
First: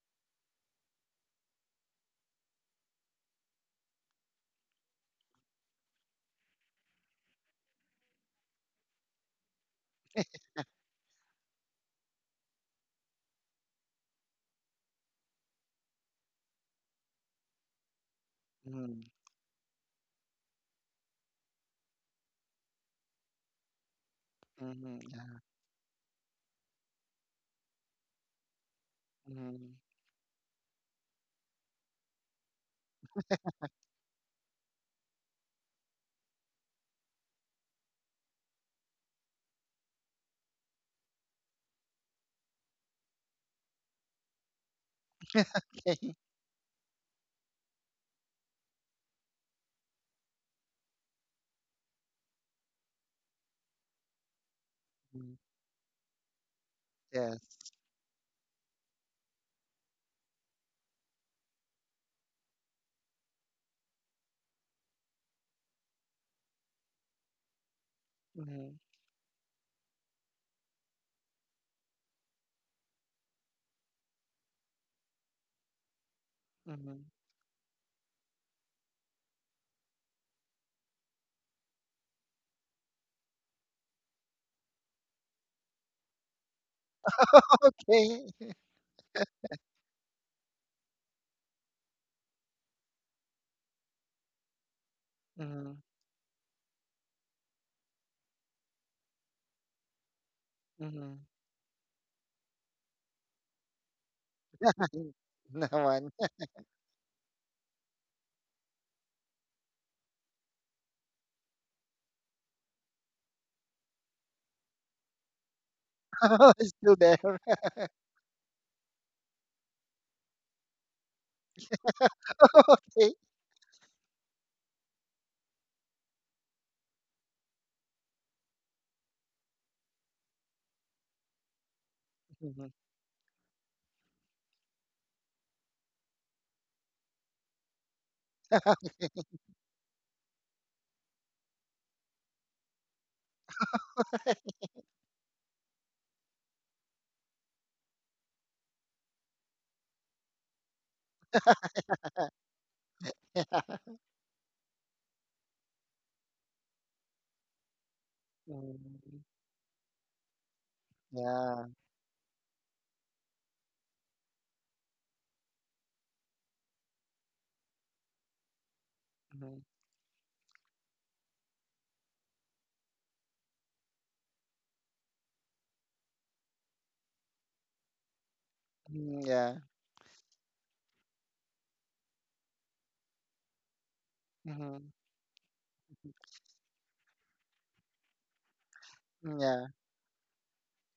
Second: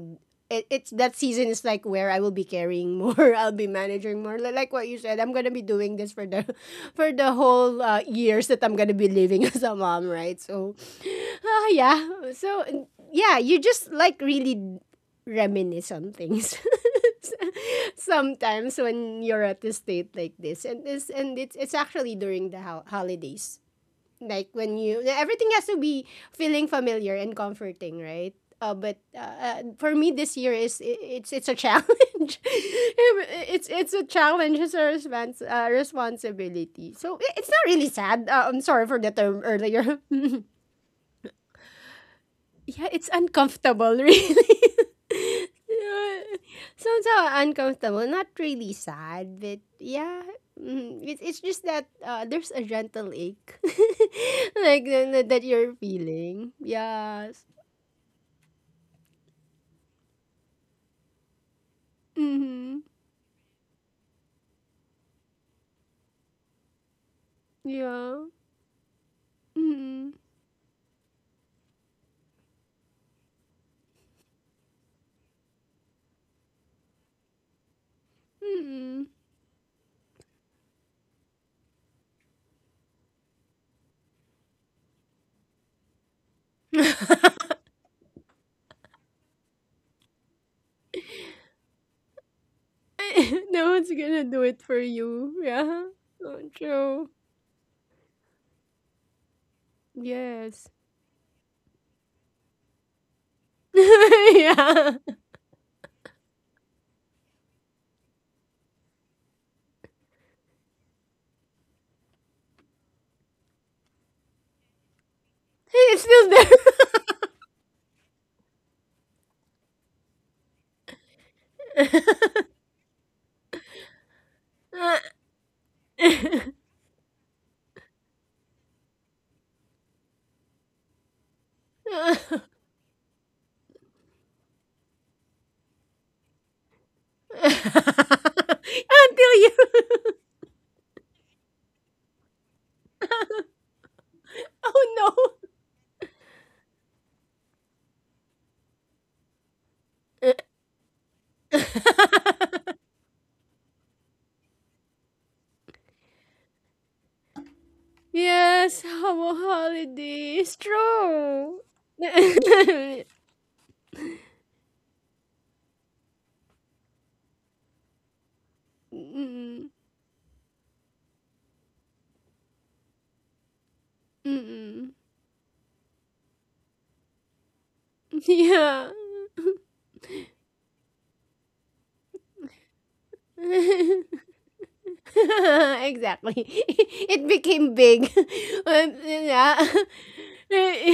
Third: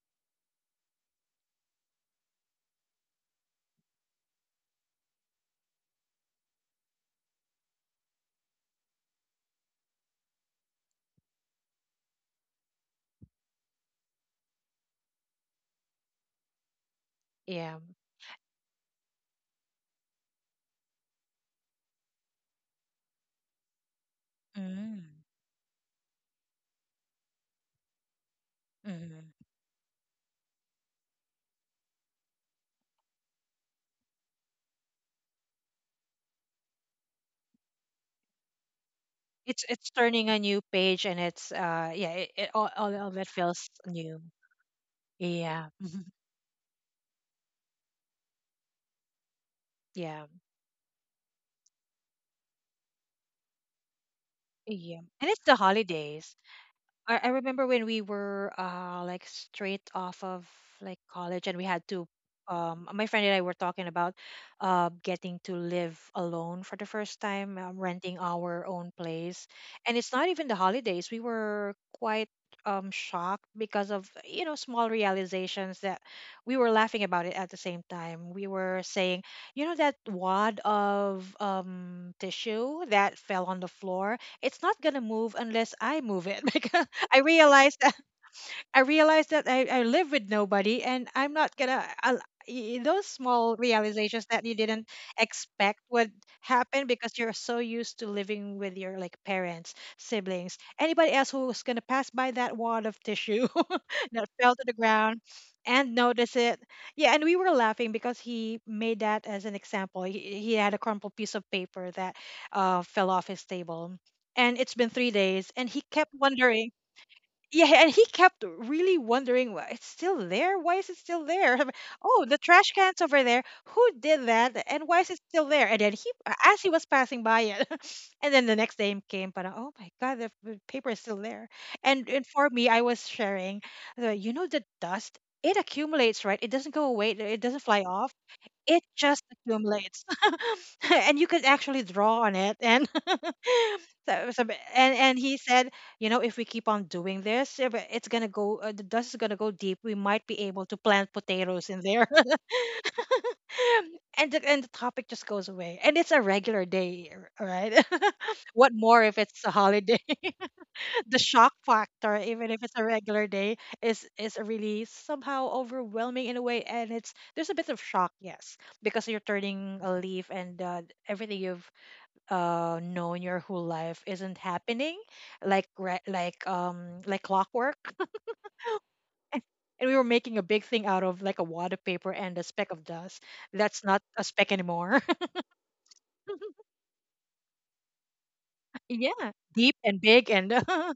it, it's that season is like where I will be carrying more. I'll be managing more. Li- Like what you said, I'm gonna be doing this for the for the whole years that I'm gonna be living as a mom, right? So, ah, yeah. So yeah, you just like really reminisce on things Yeah. sometimes Mm. when you're at a state like this and this, and it's actually during the ho- holidays, like when Mm, you, Mm, yeah. everything has to be feeling familiar and comforting, right? But mhm. Mm. For me this year is I- it's a challenge. It's a challenge, it's a respons- responsibility, so I- it's not really sad, I'm sorry for the term It's earlier. turning a new page and it's yeah, it Yeah, all it's of it feels uncomfortable, new. really. Yeah. Yeah, Okay. somehow uncomfortable, not really sad, but Yeah, yeah, mm, it's just that there's a gentle ache, like yeah, th- and th- Mm. it's that the you're holidays. feeling. I Yes. Yes. remember when we were like straight off of like college, and we had to Mm-hmm. My friend and I were talking about getting to live alone for the first time, renting Yeah. our Mm. own place, and it's Mm-hmm. not even the holidays. We were quite shocked because of, you know, small realizations that we were laughing Mm. about it. At the same time, we were Mm-hmm. saying, you know, that wad of tissue that fell on the floor, it's not gonna move unless I move it. Because I realized that Okay. I realized that I live with nobody and I'm not gonna those small No one's realizations gonna that do you it for didn't you. Mm. expect Yeah. would So happen true. because you're so used to living with your like parents, siblings, Yes. anybody Mm. else who's gonna pass by that wad of tissue that fell to the Yeah. ground No and one. notice it. Yeah, and we were laughing because he made that as an example. He had a crumpled piece of paper that fell off his table. And it's been three days, and he It's kept still wondering. It's still there. there. Yeah, and he kept really wondering, why it's still there? Why is it still there? Oh, the trash can's Okay. over there. Who did that? And why is it still there? And then he, as he was passing by it, and then the next day came, but oh my God, the paper is still there. And for me, Mhm. I was sharing, the, you know, the dust, it accumulates, right? It doesn't go away, it doesn't fly off, Until it just accumulates. you, And you could actually draw on it and and oh he said, you know, if we keep on doing this eh, but it's gonna go the dust is gonna go deep, we might no. be able to plant potatoes in there. Yeah. And and the topic just goes away and it's a regular right. What Yes, more if Homo it's a holiday? holidays. The Mm. shock True. Yeah. factor, even if it's a regular day, is really somehow overwhelming in a way, and it's there's a bit of shock, yes, because you're Mhm. Mm-mm. turning a leaf, and everything you've known your whole life isn't Mm-mm. happening like like clockwork. Yeah. Mm. Yeah. And we were making a big thing out of like a wad of paper and a speck of dust that's not a speck Mhm. anymore. Exactly. It became big. Yeah, yeah. Yeah. deep and big and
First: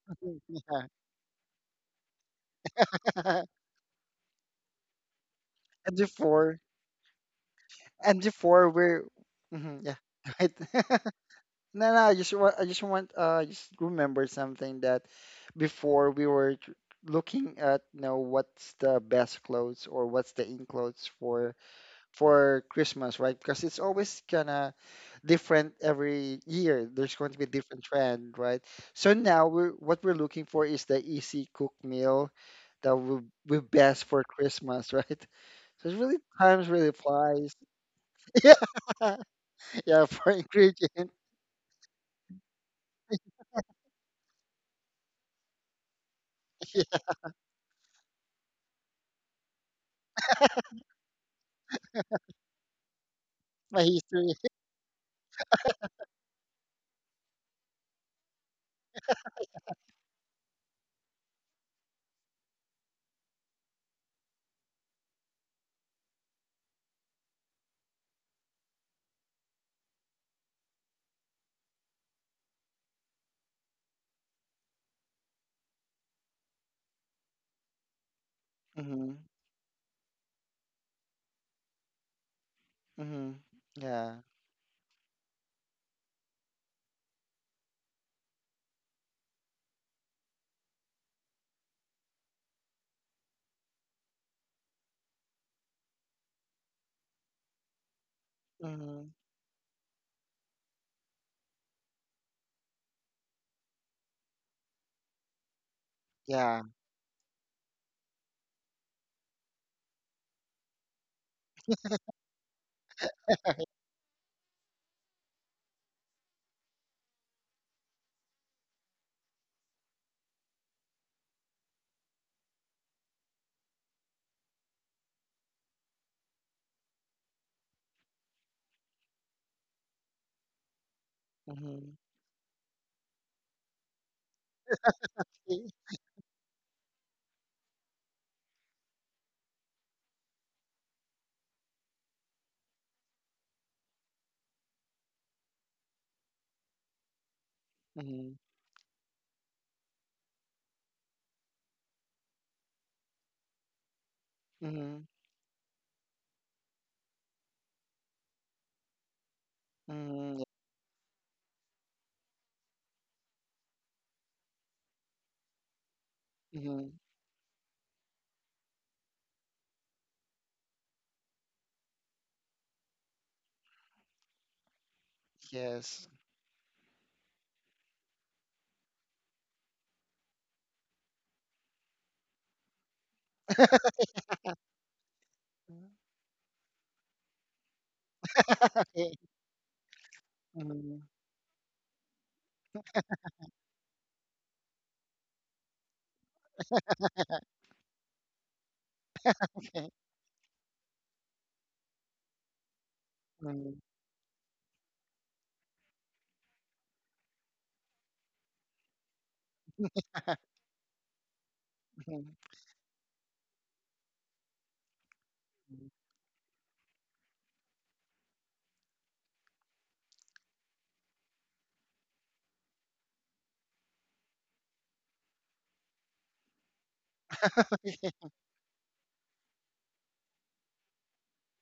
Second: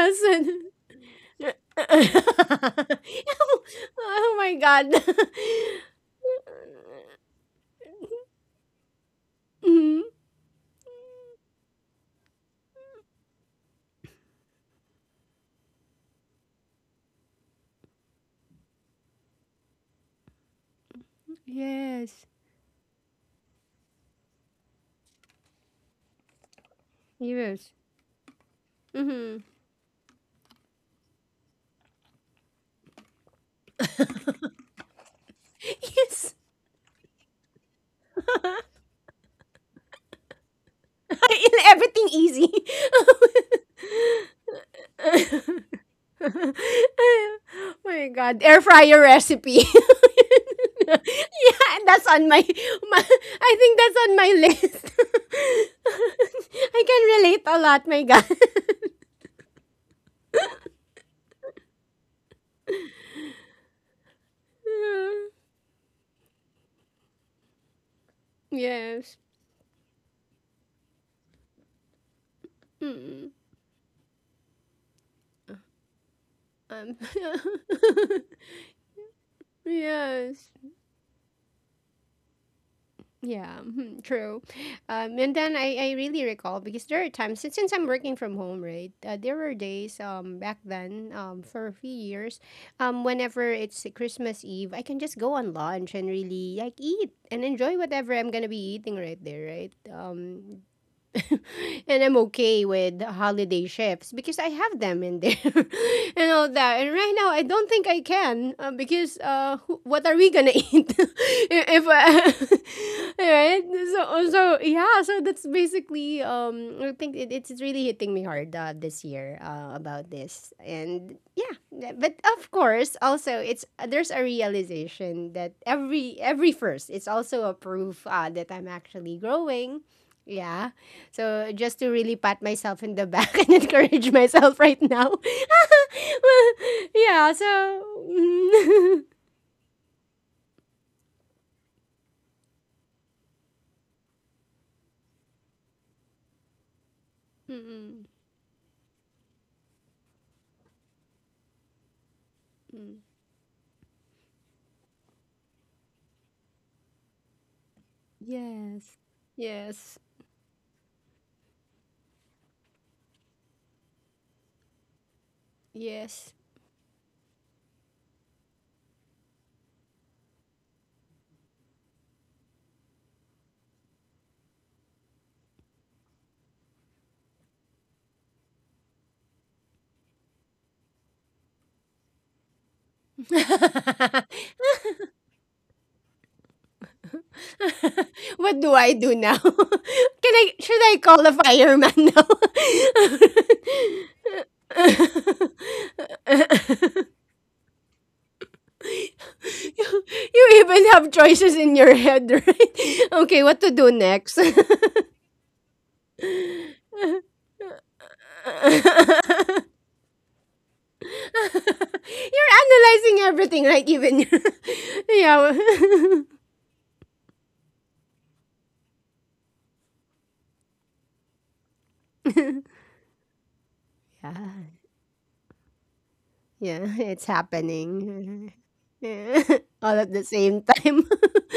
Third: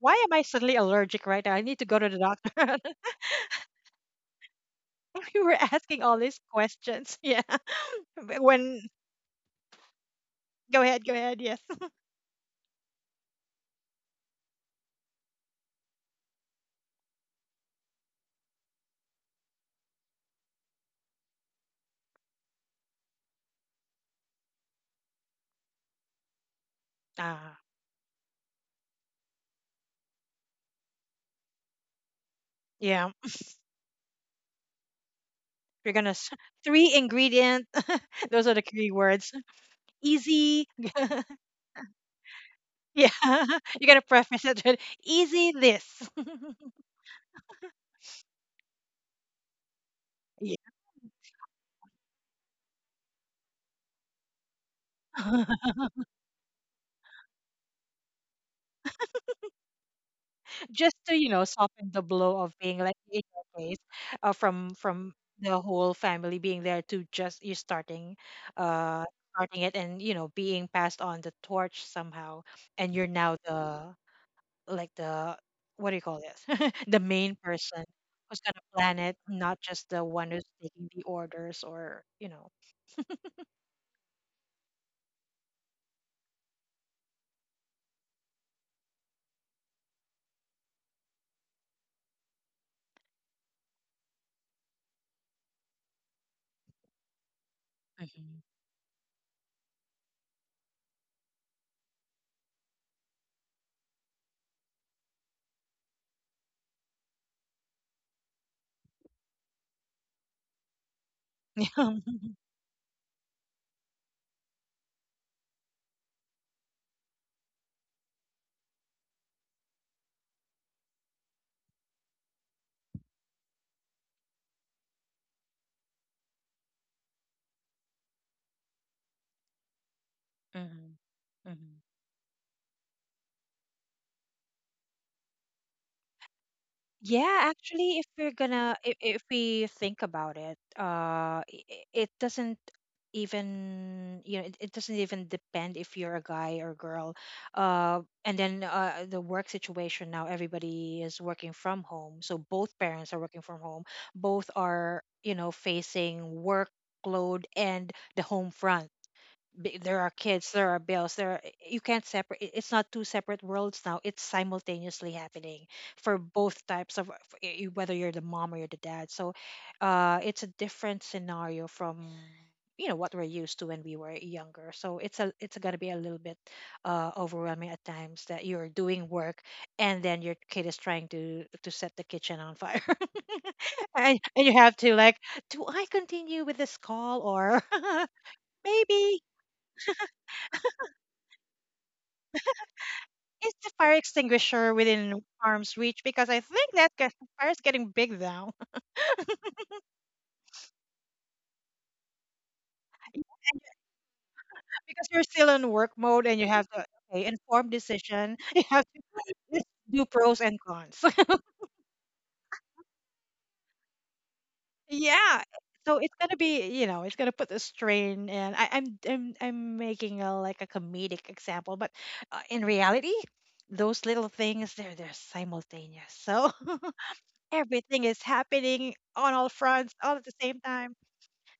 why am I And- suddenly Yeah. allergic right now? I need to go to the doctor. oh, oh my god. We were And asking all these before, questions. Yeah. and But before when we're mhm, yeah, Mm, right. go ahead, go ahead, yes. No, no, I just want, I just remember something that before we were looking at, you know, what's the best clothes or what's the in clothes for yes. Christmas, right? Because it's always kind of different every year. There's going to be Ah, Yes. different trend, right? So Mm-hmm. now we're what we're looking for is the easy cook meal that yeah, will be best for Christmas, right? So we're it's gonna really s- Yes, times three really flies. ingredient, those are the key Yeah, words. yeah, for Easy. ingredient. everything easy. Yeah. You gotta preface it with easy this. Yeah, Oh my god, air fryer recipe. Yeah, Yeah. that's on my, my, I think my that's on history. my list. I can relate a lot, my god. Just to, you know, soften the blow of being like, in your case, uh, from from the whole family being there to just you starting uh Yes. starting it and, you know, being passed on the torch somehow, and you're Mm, now the, like, the, what do you call this? um, The main person who's gonna plan Mm-hmm. it, not just the one who's yes. taking the orders, or, you know. Mm-hmm. Yeah, mhm, Yeah. true. And then I really recall because there are times since I'm working from home, right? There were days um, back then um, for a few years, um, whenever it's Christmas Eve, I can just go on lunch and really like eat and enjoy whatever I'm Mhm. gonna be eating Mm-hmm. right there, right? And I'm okay with holiday shifts because I have them in there and all Yeah. that. And right now, I don't think I can because who- what are we gonna eat if right? So so yeah, so that's basically um, I think it, it's really hitting me hard this year about this. And yeah, th- but of course also it's there's a realization that every first, it's also a proof that I'm actually growing. Yeah. Mhm. So just Mhm. to Mm-hmm. really pat myself in the back and encourage myself right now. Eh. Yeah, Yeah, so actually, if we're gonna, mm, if we think about it, it, it doesn't even, you know, it doesn't even depend if you're a guy or girl. mm, Mm-hmm. And then the work situation now, everybody is working from home. So both mm. parents are working from home. Both Mm-hmm. are, you know, facing workload and the home front Yes. b- Yes. there are Mm-hmm. Yeah. kids, there are bills, there are, eh, you can't separate. It's not two separate worlds now. It's simultaneously happening for Yes. both Mm-hmm. types of for whether you're the mom or you're the dad. So, it's a different scenario from, you know, what we're used to when we were younger. So it's a, it's gonna be a Yes. little bit overwhelming at times that you're doing work, and then your kid is trying to set the kitchen on fire, and you have to, like, do I continue with this call, or What do I Okay. do maybe? now? Can I should Mm-hmm. I call a fireman now? Is the fire extinguisher within arm's reach? Because I think that gets- fire is getting big now. Okay. you, you even have choices in your head, right? Yeah, Okay, what to Mm-hmm. do next? because you're still in work mode and you have to, okay, informed decision. You have to You're do pros and cons. Mhm. analyzing everything, right? Even your, yeah, Yeah. So it's w- gonna be, you know, it's gonna put a strain, and I'm making a like a comedic example, but in reality, those little yeah, things, they're simultaneous. So yeah. It's everything is happening. happening on Yeah. all fronts All at all at the the same same time. time.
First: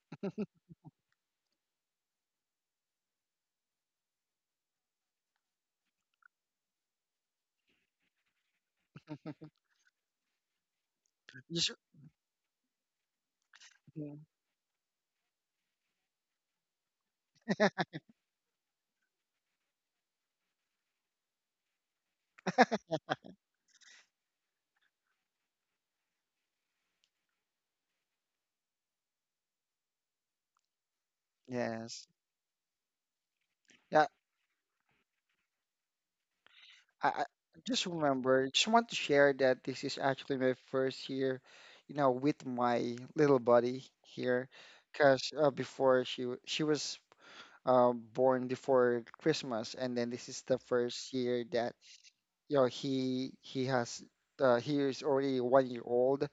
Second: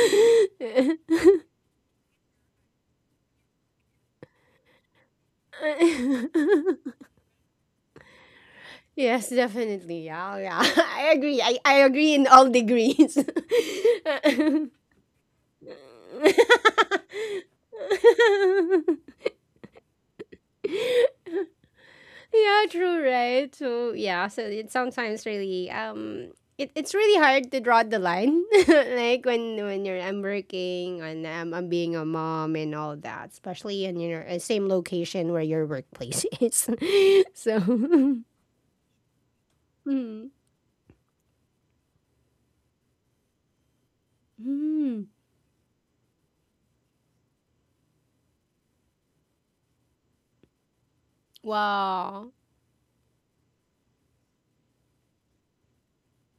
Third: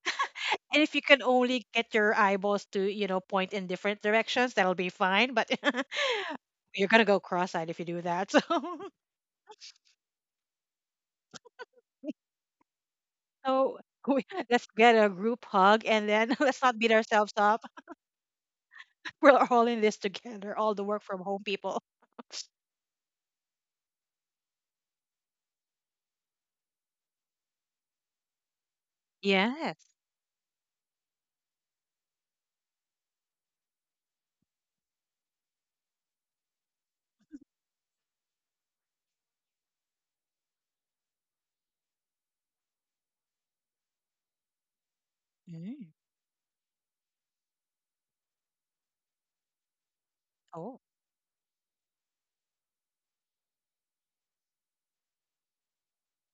And if you can only get your eyeballs to, you know, point in different directions, that'll be fine. But you're gonna go cross-eyed if you do that. Yes, definitely. Yeah, yeah. I agree. I, Just, I agree in all degrees. So, so we, mhm. let's get a group hug, and then let's not beat ourselves up. We're all in this together. All the work from home people. Yeah, true, right? So yeah, so it sometimes really it's really hard to draw the line like when Yes. you're I'm working and I'm being a Yes. mom and all that, especially in Yeah. your same location where your workplace is. So I just remember. Just want to share that this is mm, actually my first year, you know, with my little buddy here, mm, because Mm. before she was born before Christmas, and then this is the Oh. first year that wow. you know he has he is already 1 year old,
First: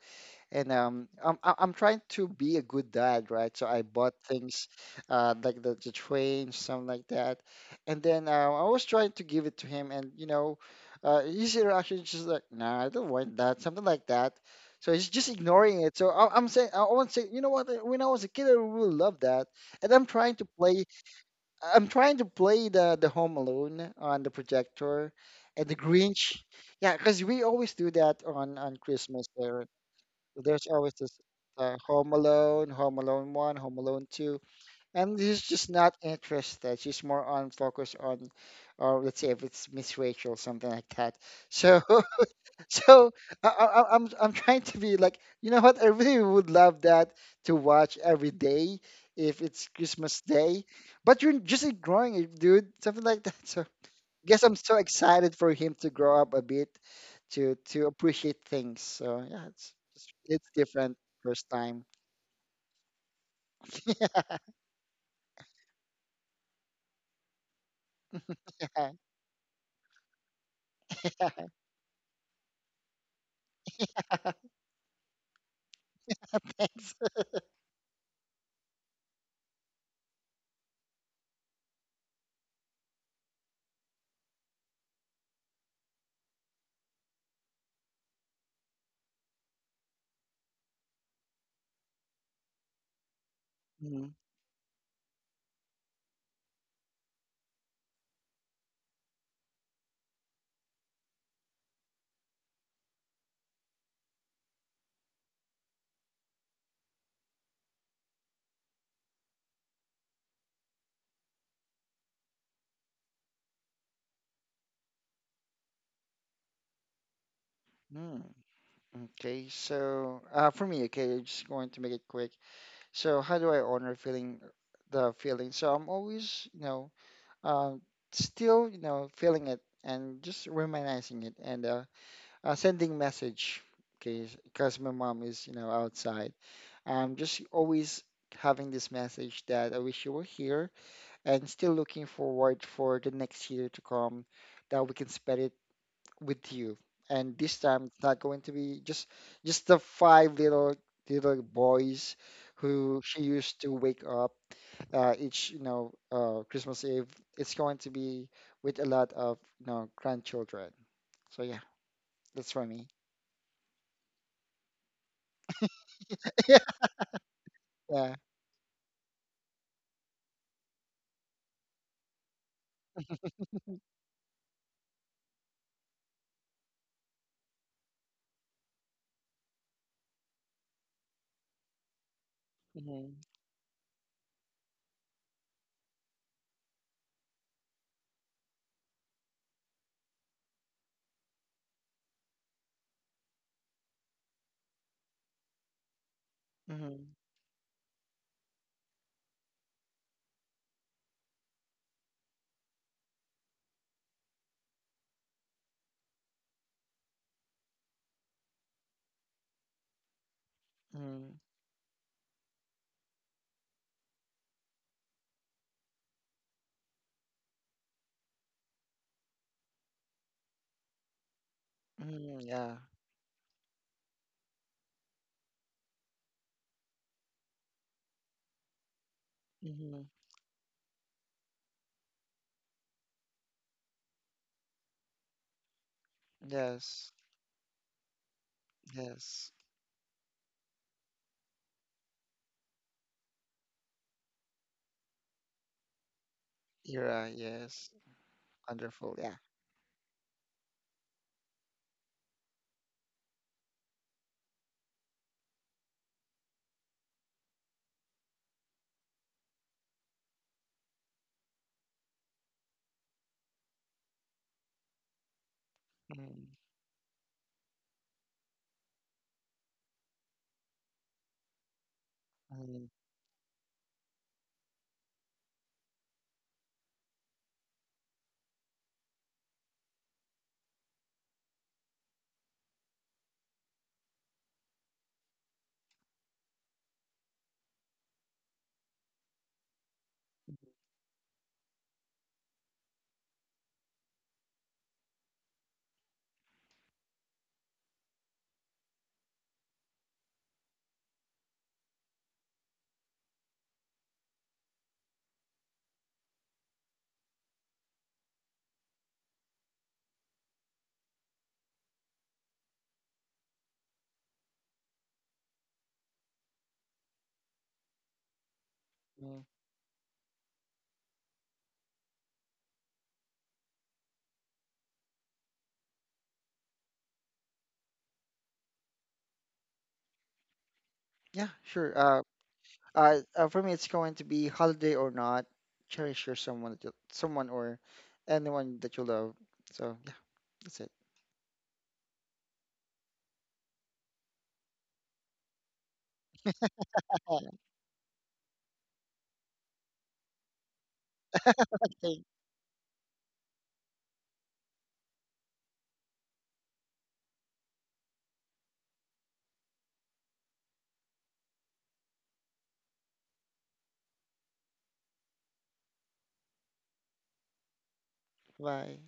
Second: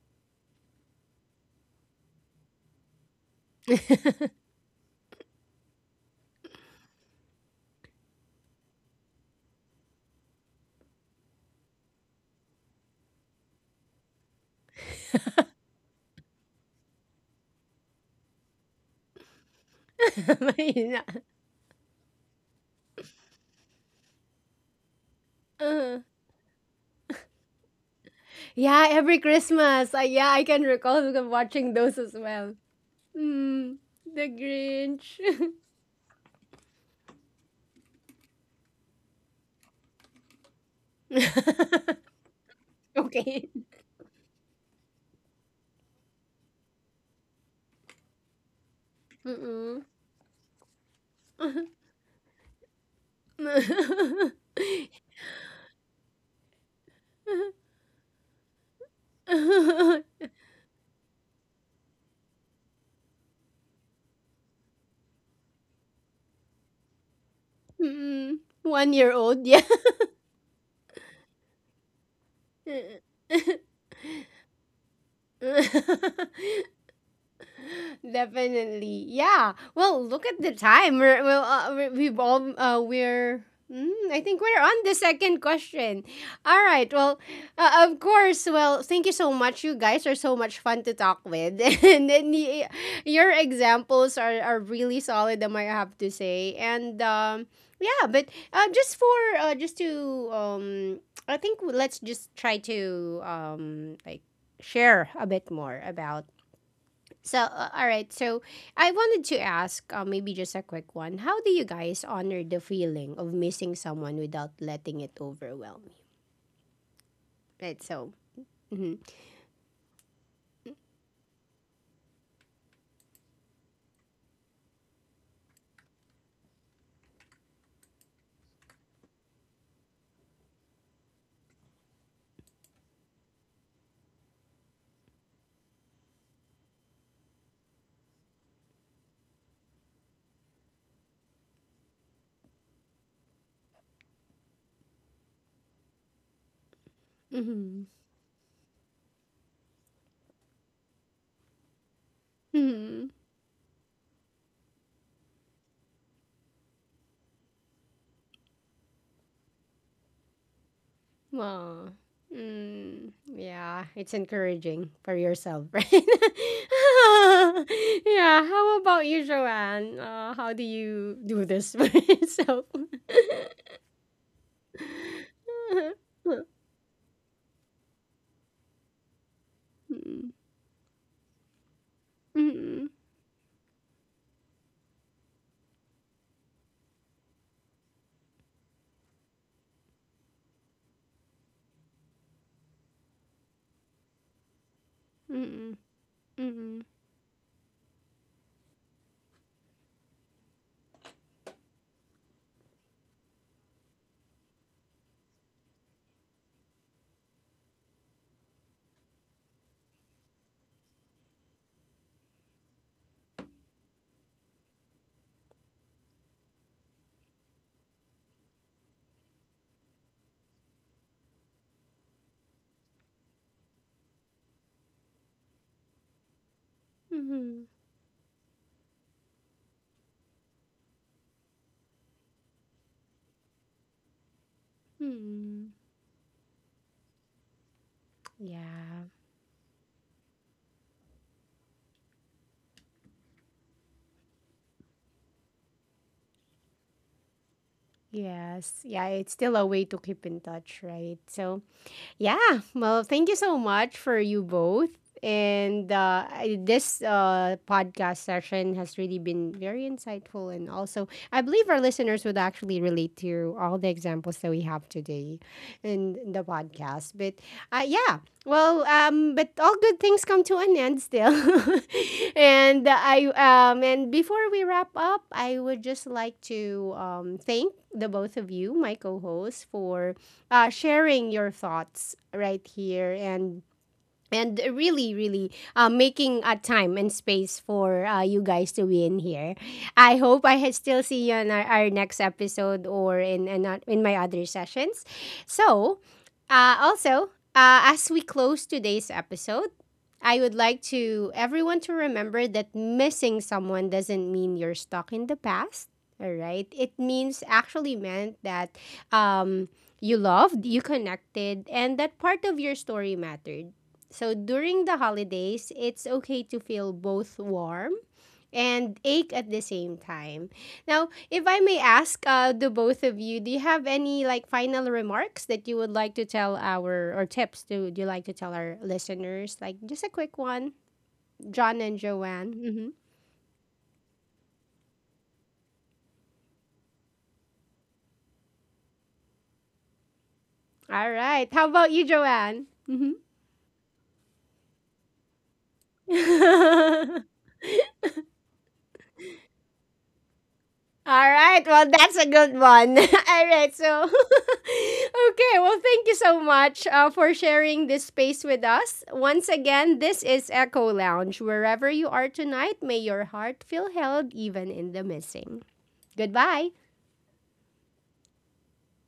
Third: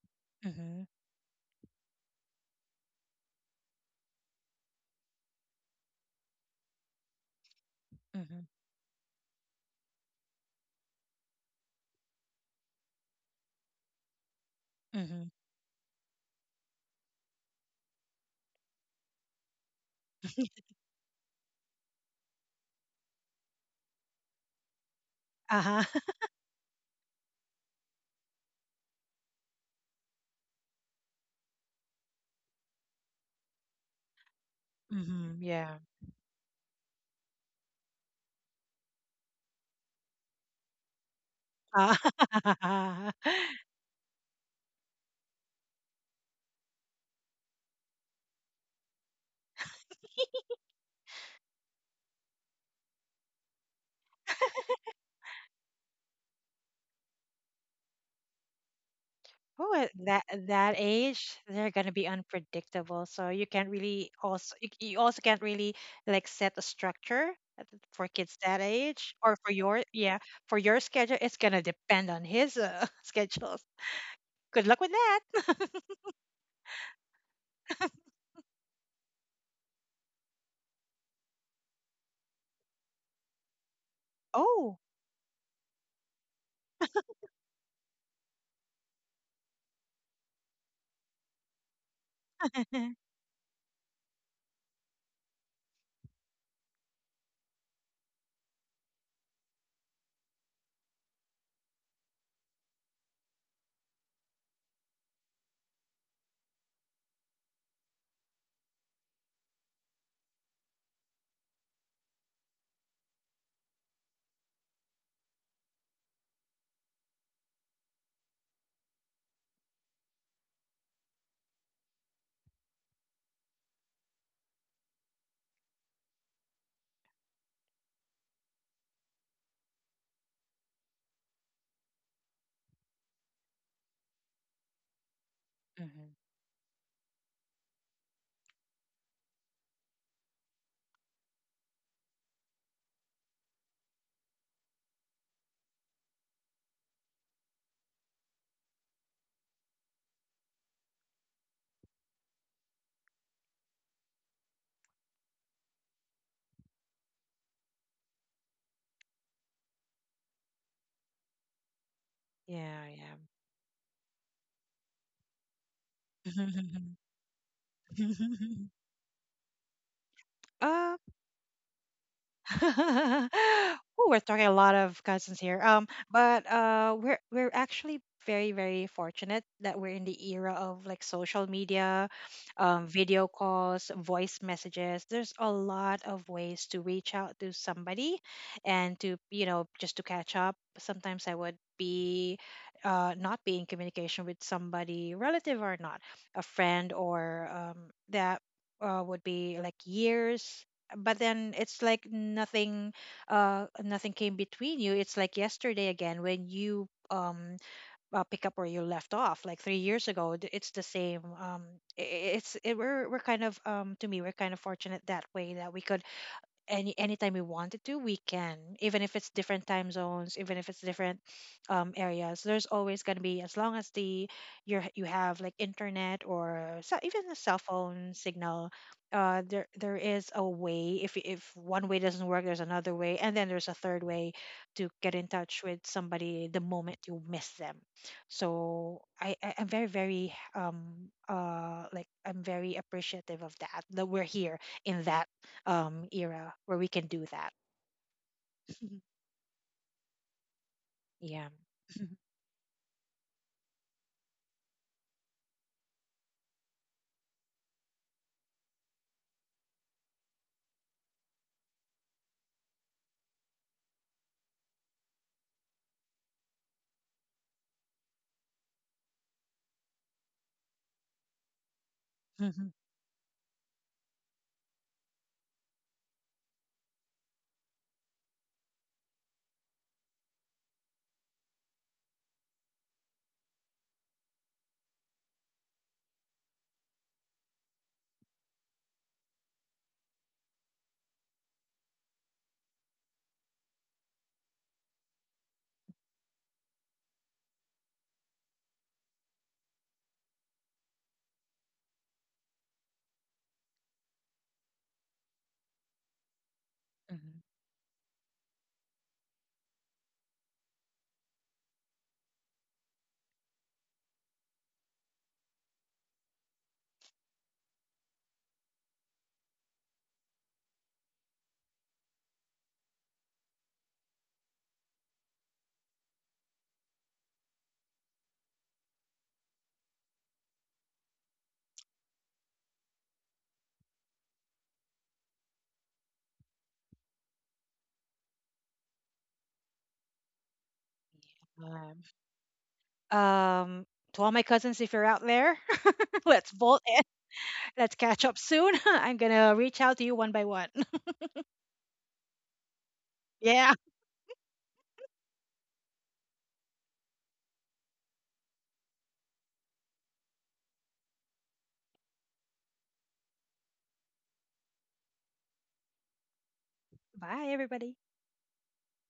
and Mm-hmm. I'm trying to be a good dad, right? So I bought things like the train, something like that, and then Mm-hmm. I was trying to give it to him, and you know, his reaction is just like, nah, I don't want that, something like that. So he's Mm-hmm. just ignoring it. So I'm saying, I want to say, you know what? When I was a kid, I really loved that, and I'm trying to play Amazing. The Home Alone on the projector Uh and the Uh, huh. Grinch. Yeah, because we always do that on yeah, every Christmas there. Christmas. Yeah, I can There's always this recall watching those Home as well. Alone, Home Alone one, Home Mm, Alone the two, and she's Mm-hmm. Grinch. just Yeah. not interested. She's more on focus on, or let's say if it's Miss Rachel, something like that. So Ah. so Okay. I'm trying to be like, you know what? I really would love that to watch every day if it's Mm-mm. Christmas Day. But you're just ignoring it, dude. Something like that. So guess I'm so excited for him to grow up a bit, to appreciate things. So yeah, Oh, it's at it's it's that different age, first they're time. gonna be unpredictable. So you can't really also, you also can't really, like, set a structure at the- for kids Mm, that One Yeah. year age, or old, for yeah. your, yeah, for your schedule. It's gonna depend on his schedules. Good luck with that. Thanks. Definitely. Yeah. Well, look at the time. We're well, we- we've all we're mm, I think we're on Oh. the second question. All right. Well, of course. Well, thank you so much. You guys are so much fun to talk with, your examples Mm. Are really solid. I have to say, and yeah. But just for just to um, I think let's just try to like share a bit more about so, all right. So, I wanted to ask, maybe just a quick one. How do you guys honor the feeling of missing someone without letting it overwhelm you? Right. So, Mm. mm-hmm. Okay, so for me, okay, I'm just going to make it quick. So how do I honor feeling the feeling? So I'm always, you know, um, still, you know, feeling it and just reminiscing it and sending message. Okay, because my mom is, you know, Mhm. outside. I'm just always having this message that I wish you were here, and still looking forward for the next year to come that we can spend it with you. And this Mm-hmm. time it's not going to be just the five little boys who Mm-hmm. she used to wake up each you know Christmas Eve. It's going to be with a lot of you know grandchildren. So yeah, Well, that's for Yeah, me. mm, yeah. yeah, it's encouraging for yourself, right? Yeah. Yeah. How about you, Joanne? How do Um, you do this for yourself? Ooh, we're talking a lot of cousins here. Mm-mm. But we're actually very very fortunate that we're in the era of, like, social media, Mm-mm. Mm-hmm. video calls, voice messages. There's a lot of ways to reach out to somebody, and to, you know, just to catch up. Sometimes I would be not be in communication with somebody, relative or Mm-mm. not, a Mm-mm. friend, Mm-hmm. or that would be like years, but then it's like nothing, nothing came between you. It's like yesterday again when you pick up where you left off like 3 years ago, it's the same. Mm-hmm. It's it, we're kind of, to me, we're kind of fortunate that way, that we could, any, anytime we wanted to we can, even if it's different time zones, even if it's different areas, Mm-hmm. there's Yeah. always going to be, as long as the, you have, like, internet, or so, even a cell Mm-mm. phone signal, there, there Mm-hmm. is a way. If one way doesn't work, there's another way, and then there's a third way to get in touch Hmm. with somebody the moment Yes. you miss them. Yeah. I, Yes. I'm very very like I'm very appreciative of that, that we're here in that era where we can do Era. that. Yes. Yes. Yeah, Wonderful. it's Yeah. still a way to keep in touch, right? Yeah. So, yeah. Well, thank you so much for you both. And this podcast session has really been very insightful. And also, I believe our listeners would actually relate to all the examples that we have today in the Mm-hmm. podcast. But yeah, well, but all good things come to an end still. Mhm. Mm-hmm. And I and before we wrap up, I would just like to thank the both of you, my co-hosts, for sharing your thoughts right here and really, really making a time and space for you guys to be in here. I hope I ha- Still see you on our next episode or in my other sessions. So, also, as we close today's episode, I would like to everyone to remember that missing someone doesn't mean you're stuck in the past. All right, it Mhm. means actually meant that um, you loved, you connected, and that part of your story mattered. So during the holidays, it's okay to feel both warm and ache at the same time. Now, if I may ask the both of you, do you have any like final remarks that you would like to tell our or tips to do you like to tell our listeners? Like just a quick one, Yeah, John sure. and Joanne. Mhm. For me, it's going to be holiday or not. Cherish your someone, that you, someone or anyone that you love. So yeah, that's it. All right. How about Um, you, Joanne? Mhm. um, to all my cousins, if you're out there, let's bolt in. Let's catch up soon. I'm gonna reach out to you one by one. All right. Well, that's Thank. a good one. All Yeah. right. So, okay. Well, thank you so much for sharing this space with us. Once again, this is Echo Lounge. Wherever you are tonight, may your heart feel held even in the missing. Goodbye. Bye, everybody. Bye.